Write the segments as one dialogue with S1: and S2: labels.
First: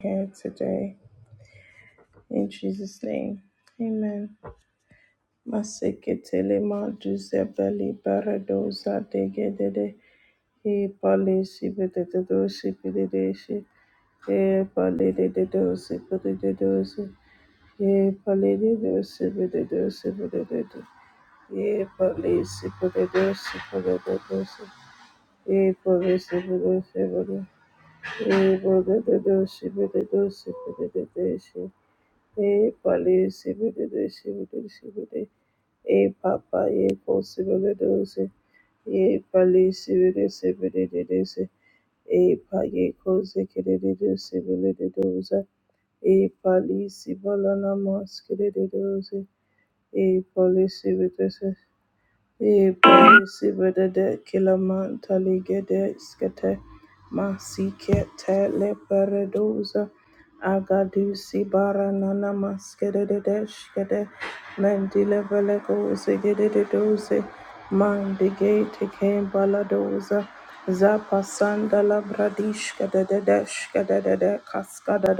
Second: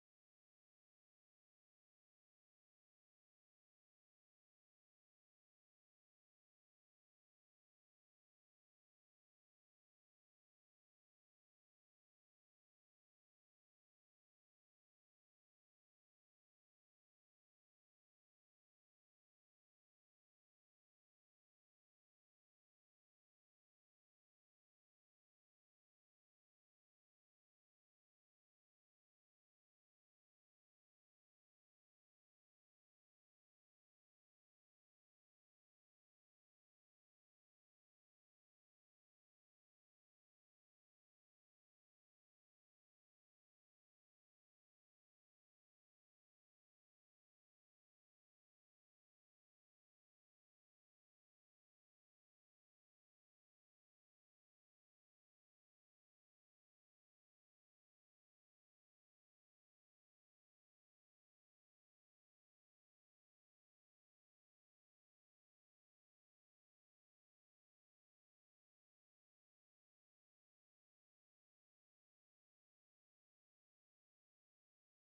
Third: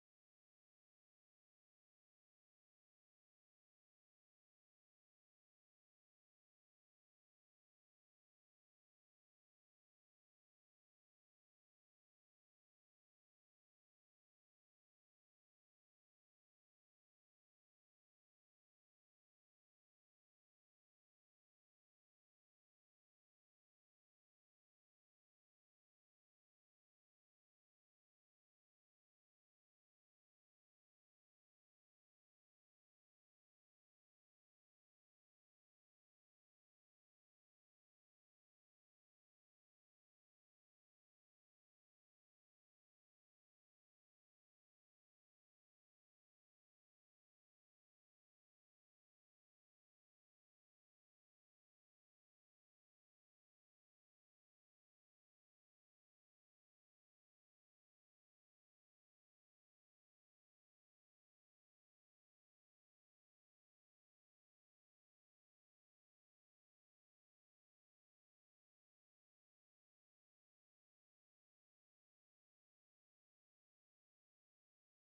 S1: here today. In Jesus' name. Amen. Maseketele ma duze beli degedede. E pali sibededo sibededeshi. E pali dededo E pali dedo sibededo E pali sibededo sibededosi. E pali sibededo sibededo. E pali dedo sibededo E pali sibidi sibidi sibidi. E papa ye ko sibidi dosi. Ye pali sibidi sibidi dosi. E pa ye ko zikidi sibidi dosi. E pali sibala namas kidi dosi. E pali sibidi E parisi bedede kilaman taligede skete masike tele peredoza agadusi baranana maskedede shkede mendile veleko segedede doze mandige teke baladoza zapasanda labradishkede dede shkede dede kaskada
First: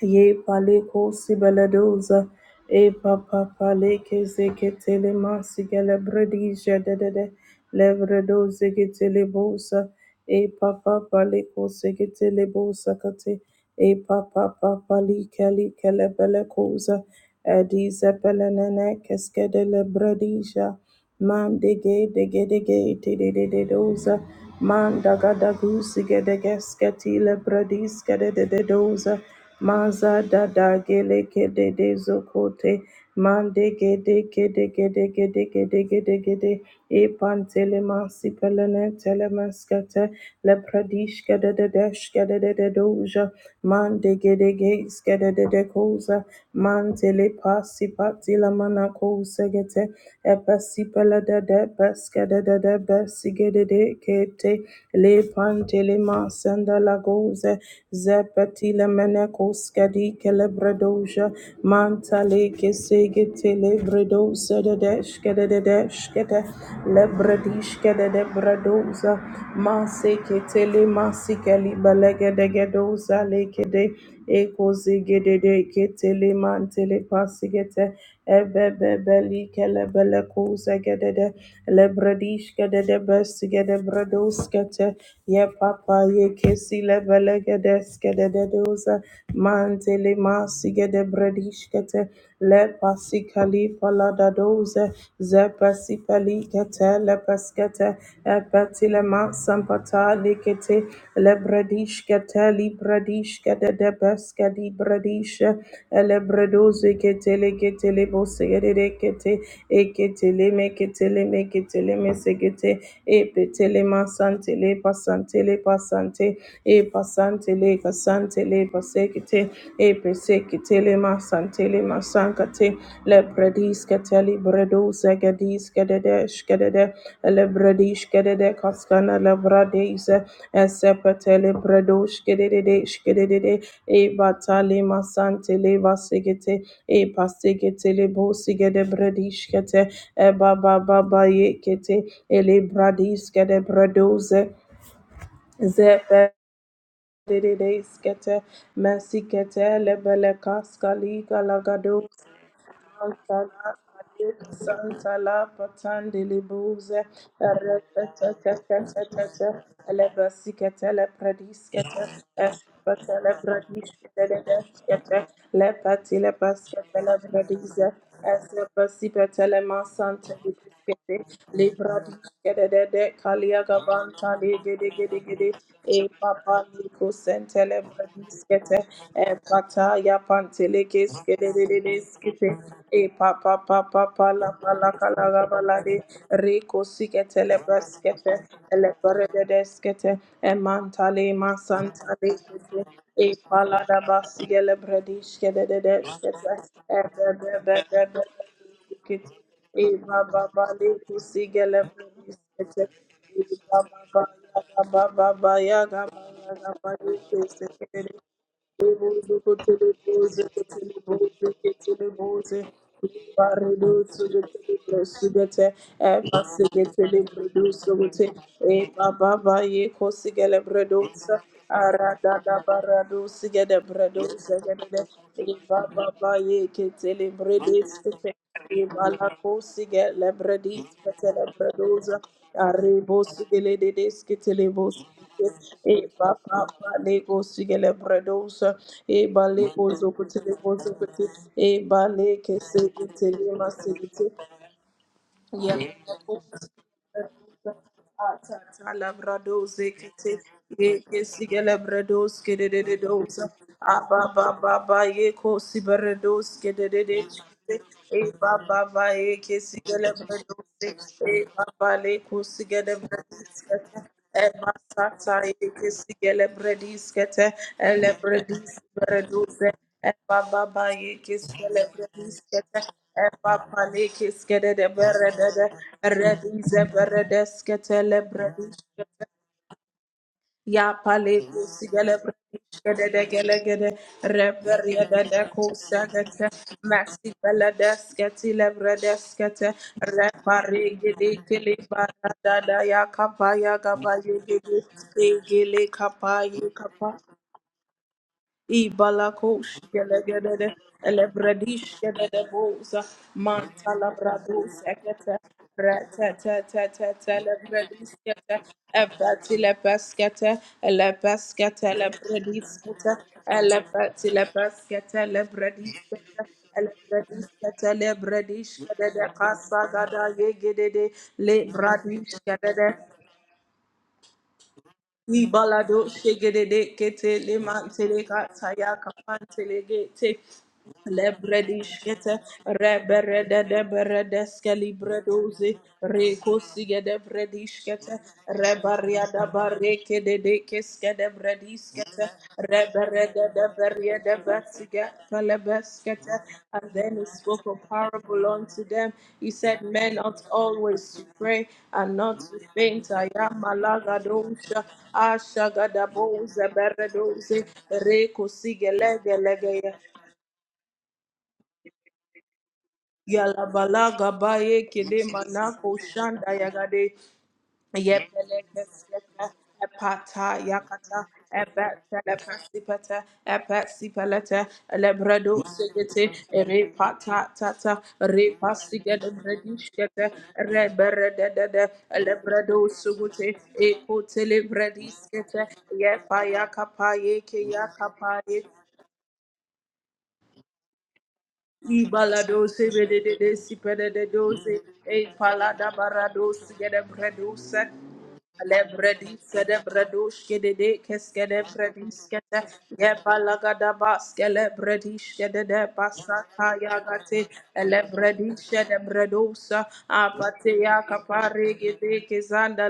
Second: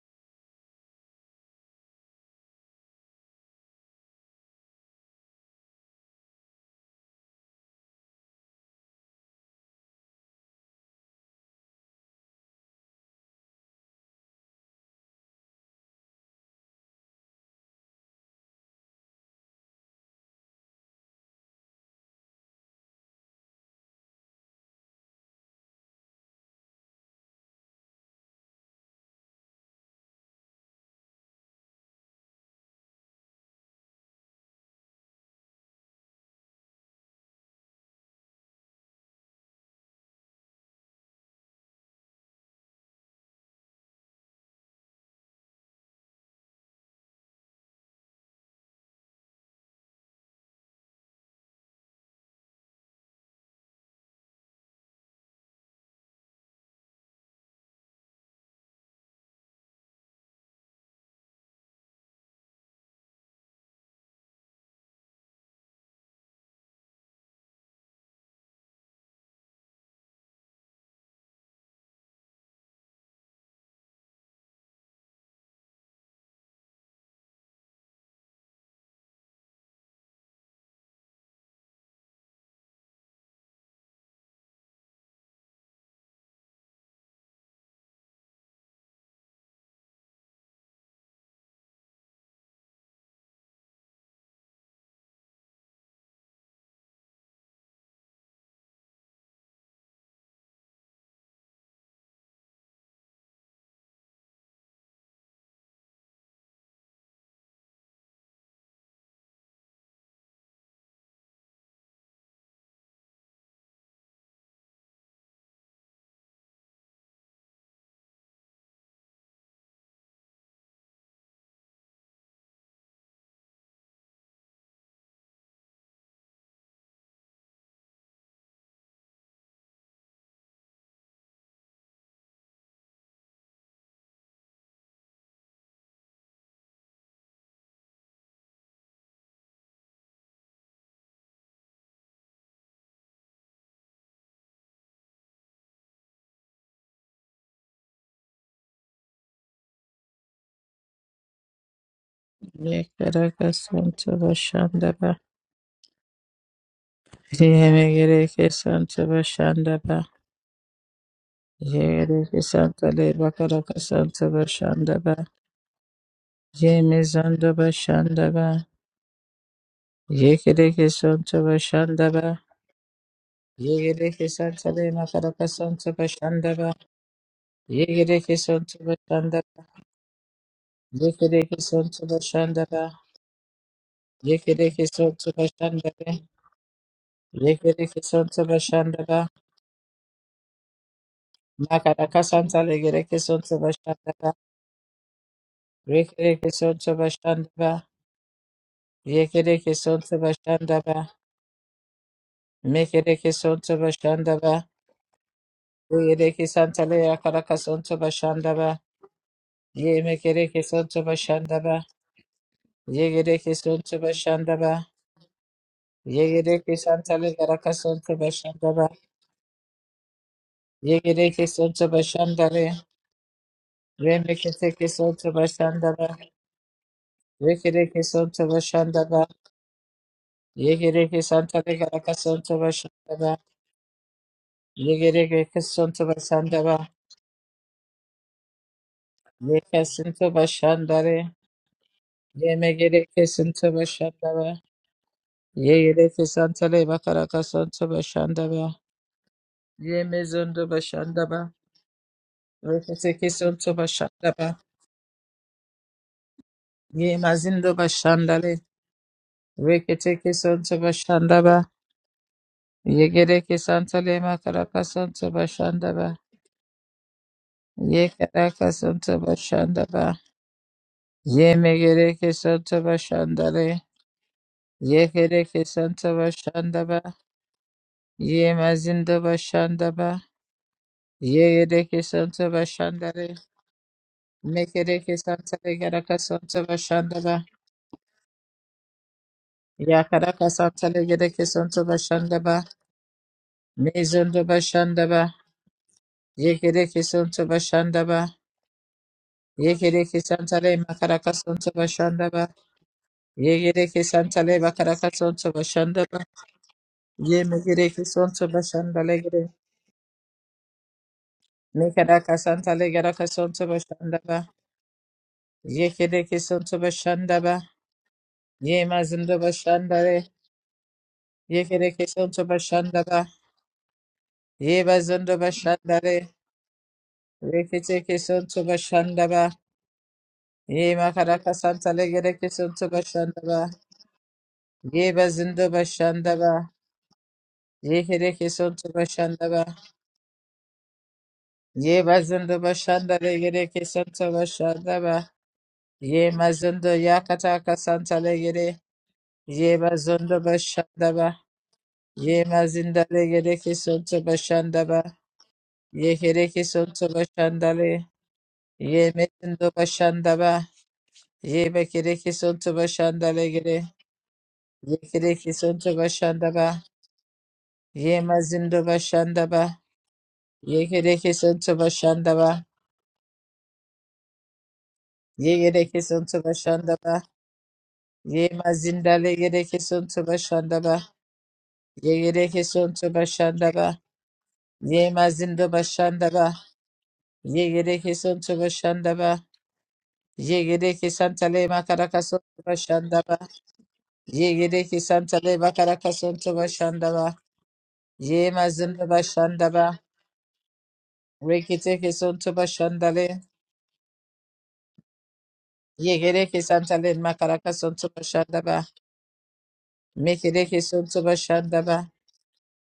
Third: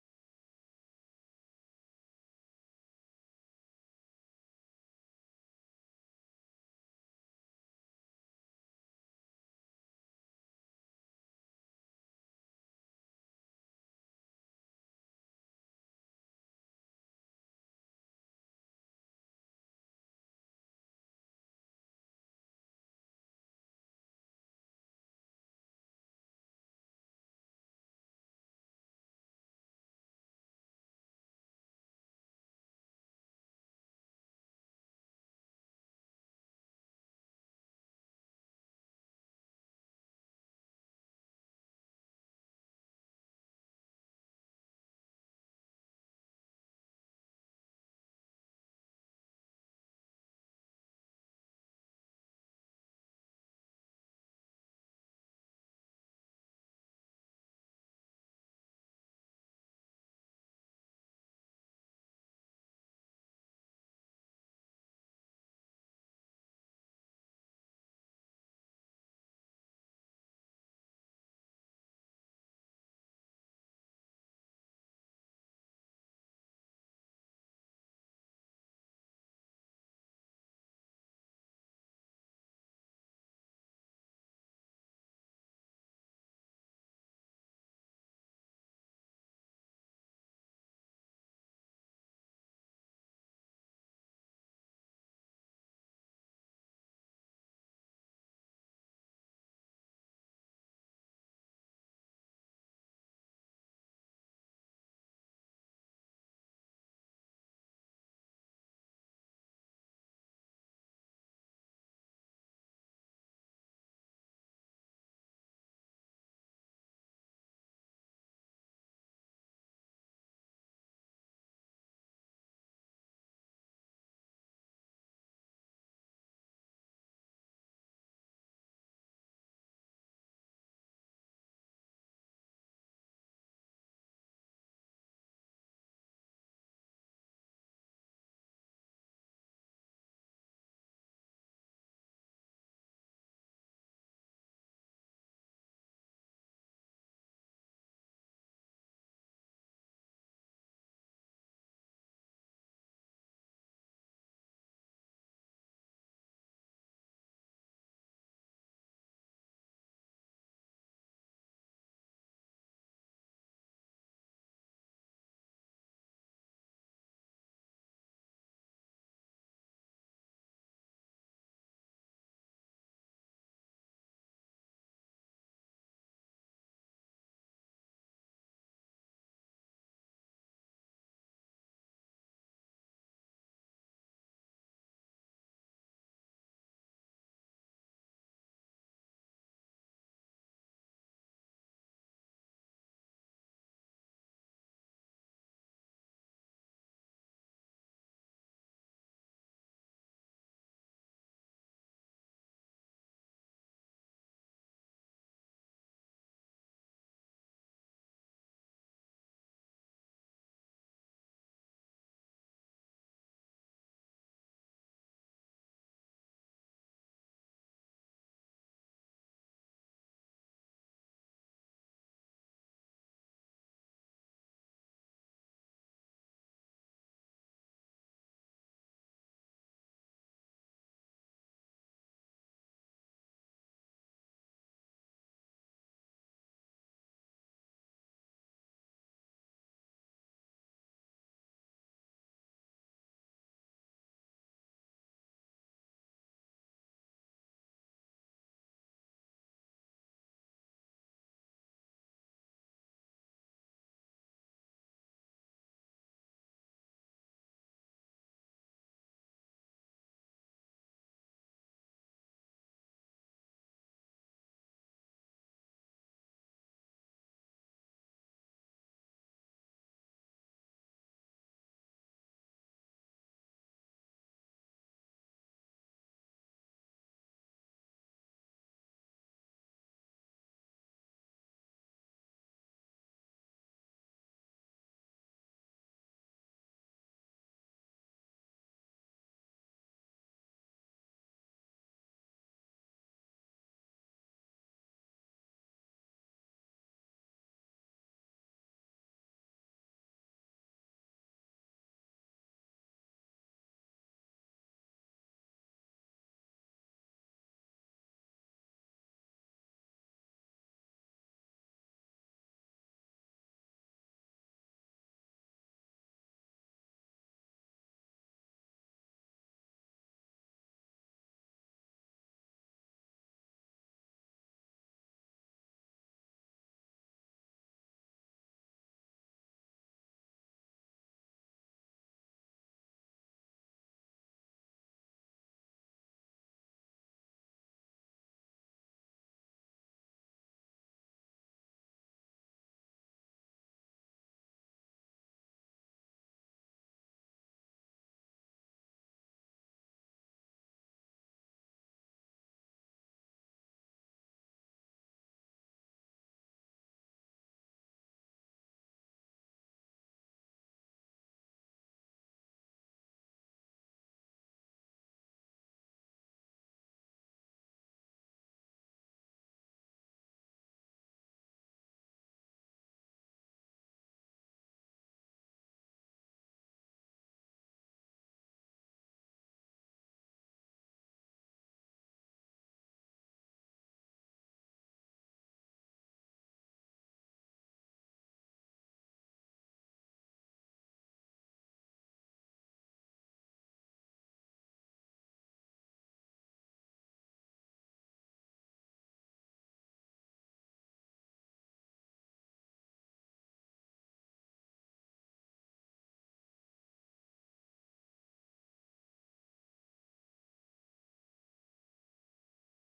S1: Ye paleko sibeledoza. E papa paleke zeketele masigele bredija de de de. Levredo zeketele bosa. E papa paleko seketele bosa kate. E papa papa like like lebelekoza. Edize pelenene keskedele bredija. Man de ge de ge de ge te de de de doza. Man daga dagu sige de gesketile brediske de de de doza. Maza da da gele kede de zokote mande gede gede gede gede gede gede gede e pantele masi pelene tele maskete le pradish gede de desh gede de de doja mande gede ges gede de de koza mantele pasi pati la mana kosa gete e pasi pele de de pes gede de de besi gede de kete le pantele masanda la goze Zepatila menekoskadi kelebredoja mantale kesegete lebredo sededesh kededesh kete lebredish kededebredoza masekete le masikali balegedegedoza lekede ekozigedede ketele mantele pasigete ebebebeli kelebele kozegedede lebredish gedede besigede bredoskete ye papa ye kesi lebele gedeskedede doza mantele masigede bredish kete le pasikali palada doze Zapasipalikata lapaskata apatilama sampata likete lebradishkata libradishkata debaskadi bradisha elebredozekete lekete lebosegerekete eketele meketele meketele mesekete epetele masantele pasantele pasante epasantele kasantele pasekete epeseketele masantele masankate Lebredis keteli bredu zegedis kedede shkedede lebredi shkedede kaskana lebradis esepetele bredu shkedede shkedede e batali masante le vasigete e pasigete le bosigede bredi shkete e baba baba ye kete e lebradis kede bredu ze zepe Dedede skete mesikete lebele kaskali galagado
S2: Yekereke sente bashandaba.
S1: Santa la patande le bouze,
S2: Yemegereke sente
S1: repetetetetetete,
S2: bashandaba.
S1: le basikete le prediskete,
S2: Yegereke sente
S1: espete le
S2: lebakaraka
S1: prediskete
S2: sente
S1: le
S2: bashandaba.
S1: deskete, le pati le baskete le
S2: Yemezando
S1: predize, es
S2: bashandaba.
S1: le basipete le masante
S2: Yekereke
S1: Gede,
S2: sente
S1: Libra
S2: bashandaba.
S1: Gede de de Kalia
S2: Yegereke sente
S1: Gede Gede
S2: lebakaraka
S1: Gede,
S2: sente
S1: E Papa
S2: bashandaba.
S1: Nico Sentele
S2: Yegereke
S1: Bradis
S2: sente
S1: E
S2: bashandaba.
S1: Pata Yapantele Kes Gede
S2: Yekereke sente
S1: Skete,
S2: bashandaba.
S1: E Papa Papa Pala
S2: Yekereke
S1: Pala
S2: sente
S1: Kalaga Balade,
S2: bashandaba.
S1: Rico Siketele
S2: Yekereke
S1: Braskete,
S2: sente
S1: Ele
S2: bashandaba.
S1: Brede E Mantale
S2: Makaraka
S1: Masantale
S2: sente
S1: Gede,
S2: legereke
S1: E
S2: sente
S1: Pala
S2: bashandaba.
S1: Basigele Bradis
S2: Rekereke sonto
S1: E
S2: bashandaba.
S1: Bebe Bebe. Kete.
S2: Yekereke
S1: E
S2: sonto
S1: baba
S2: bashanda
S1: bale
S2: ba
S1: kusigele kumisete.
S2: Mekereke
S1: E
S2: sonto
S1: baba
S2: bashandaba.
S1: baya baba ya baba
S2: Uyereke
S1: baya baba
S2: santale
S1: ya
S2: yakaraka
S1: kusikete
S2: sonto bashanda
S1: Arrebos,
S2: ba Ye mekereke sonto bashandaba. Yegereke sonto bashandaba. Yegereke santale yaraka sonto bashanda ba Yegereke sonto bashandale. Remeketeke sonto bashanda ba Rekereke sonto bashandaba. Yegereke santale yaraka sonto bashandaba. Yegereke
S1: E
S2: sonto
S1: ba ba
S2: bashanda ba
S1: ba lego sigele bredosa. E ba
S2: Ye
S1: lego
S2: kesinti
S1: zokutele bozokute.
S2: başandare.
S1: E ba leke
S2: Ye megere
S1: sekutele
S2: kesinti
S1: masekute.
S2: başandare. Ye
S1: Yep.
S2: yere kesantale bakara kasanti başandare.
S1: Atata labradoze
S2: Ye
S1: kete
S2: mezondo
S1: ye
S2: başandare.
S1: kesi gelebrados
S2: Rekete
S1: kedededosa
S2: kesinti
S1: aba
S2: başandare.
S1: ba ba ba ye kosi beredos
S2: Ye
S1: kededede
S2: mazindo
S1: e ba
S2: başandare.
S1: ba ba ye kesi
S2: Rekete
S1: gelebrados
S2: kesinti
S1: e
S2: başandare.
S1: ba ba le kosi
S2: Ye gere
S1: gelebrados kete
S2: kesantale
S1: e
S2: makara
S1: ba
S2: kasanti
S1: ye
S2: başandare.
S1: kesi gelebradis kete
S2: Ye kara
S1: elebradis
S2: kasanti
S1: beredoze
S2: başandare.
S1: Eba baba ye kis
S2: Ye
S1: kele
S2: megere
S1: bredis
S2: kesinti
S1: kete. Eba
S2: başandare.
S1: pale kis kede de
S2: Ye gere
S1: berede de
S2: kesinti
S1: de. Redis e
S2: başandare.
S1: kete le
S2: Ye mazinda
S1: kete.
S2: bashanda ba.
S1: Ya pale
S2: Ye
S1: kis
S2: edeke
S1: gele
S2: santa
S1: kede
S2: bashanda
S1: de
S2: re.
S1: gele gede. Reberi e
S2: Mekereke
S1: de de
S2: santa re
S1: kusa
S2: garaka
S1: kete.
S2: santa bashanda
S1: Maxi
S2: ba.
S1: bele kete le kete.
S2: Ya karaka
S1: Repari
S2: santa re
S1: gidi
S2: gereke
S1: kili
S2: santa
S1: bara
S2: bashanda
S1: da
S2: ba.
S1: ya kapa ya gaba ye
S2: Mezondo
S1: gidi.
S2: bashanda ba.
S1: Gili kapa
S2: Ye
S1: ye
S2: gereke
S1: kapa.
S2: santa bashanda ba. Ye
S1: Ibalakosh
S2: gereke santa
S1: Gelegede
S2: re makaraka santa
S1: Elebradish
S2: bashanda ba.
S1: Gedede Bosa
S2: Ye gereke
S1: Mantala
S2: santa re
S1: Brados
S2: bakaraka
S1: Ekete
S2: santa bashanda ba.
S1: Retetetetetete
S2: Ye megereke santa
S1: Lebradiskete
S2: bashanda le gere.
S1: Efatile Peskete Elepaskete
S2: Mekaraka santa le
S1: Lebradiskete
S2: garaka santa bashanda ba.
S1: Elefatile Peskete
S2: Ye gereke
S1: Lebradiskete
S2: santa bashanda ba.
S1: Elebradiskete
S2: Ye
S1: Lebradish Gedede
S2: mazindo
S1: Kasa
S2: bashandare,
S1: Gada Yegede
S2: ye kereke
S1: Lebradish
S2: sonto
S1: Gedede,
S2: bashandaba, ye bazindo
S1: Ibalado
S2: bashandare,
S1: shegedede kete le
S2: reketeke
S1: mantele
S2: sonto
S1: kataya
S2: bashandaba,
S1: kapantele gete
S2: ye
S1: le
S2: makaraka
S1: bredi
S2: santa
S1: shkete
S2: legereke sonto bashandaba,
S1: reberede de berede skeli
S2: ye bazindo
S1: bredoze
S2: bashandaba,
S1: reko sigede bredi
S2: ye
S1: shkete
S2: kereke sonto
S1: rebaria da
S2: bashandaba,
S1: bareke de de keske de bredi
S2: ye
S1: skete
S2: bazindo
S1: and then
S2: bashandare gereke sonto bashandaba, ye mazindo
S1: he spoke a
S2: yakataka santa
S1: parable
S2: legere,
S1: unto them. He
S2: ye
S1: said, Men
S2: bazindo
S1: ought always to
S2: bashandaba,
S1: pray and not
S2: ye
S1: to faint.
S2: mazindare
S1: I am
S2: gereke sonto
S1: Malagadosha,
S2: bashandaba, Ye kereke
S1: Ashagadabosa,
S2: sonto
S1: Beredose,
S2: başandale.
S1: Reko
S2: Ye metindo
S1: Sigelegelegeya.
S2: başandaba. Ye bekereke sonto başandale gere.
S1: Yalabalaga baye
S2: Ye
S1: kede
S2: kereke sonto
S1: manako shanda
S2: başandaba.
S1: yagade
S2: Ye mazindo
S1: Yepelekeseka,
S2: başandaba.
S1: epata
S2: Ye
S1: yakata,
S2: kereke sonto başandaba.
S1: epetelepasipete, epesipelete,
S2: Ye
S1: elebredo
S2: gereke
S1: segete,
S2: sonto başandaba.
S1: repata tata,
S2: Ye
S1: repasigede
S2: mazindale gereke sonto
S1: bredishkete,
S2: başandaba.
S1: reberededede,
S2: Ye gereke
S1: elebredo
S2: sonto
S1: sugute,
S2: başandaba.
S1: ekotele
S2: Ye
S1: brediskete,
S2: mazindo
S1: yepa
S2: başandaba.
S1: yakapa yeke
S2: Ye gereke
S1: yakapa
S2: sonto başandaba. Ye gereke santale makaraka sonto
S1: Ibalado sebede de
S2: başandaba.
S1: de sipede de
S2: Ye
S1: doze
S2: Yereki
S1: e
S2: Santa Leva
S1: palada
S2: Caracasonto
S1: barados gede
S2: Bashandaba.
S1: bredusa
S2: Ye
S1: le
S2: Mazimba
S1: bredis gede
S2: Bashandaba.
S1: bredush gede de kes gede
S2: Rekiteke
S1: bredis
S2: Sonto
S1: gede ye
S2: Bashandale.
S1: balaga da bas gele bredish gede de
S2: Ye
S1: basa
S2: Yereki Santa
S1: kaya
S2: Lema
S1: gate le
S2: Caracasonto
S1: bredish
S2: Bashandaba.
S1: gede bredusa apate
S2: Mekereke
S1: ya
S2: Sonto
S1: kapare
S2: Bashandaba.
S1: gede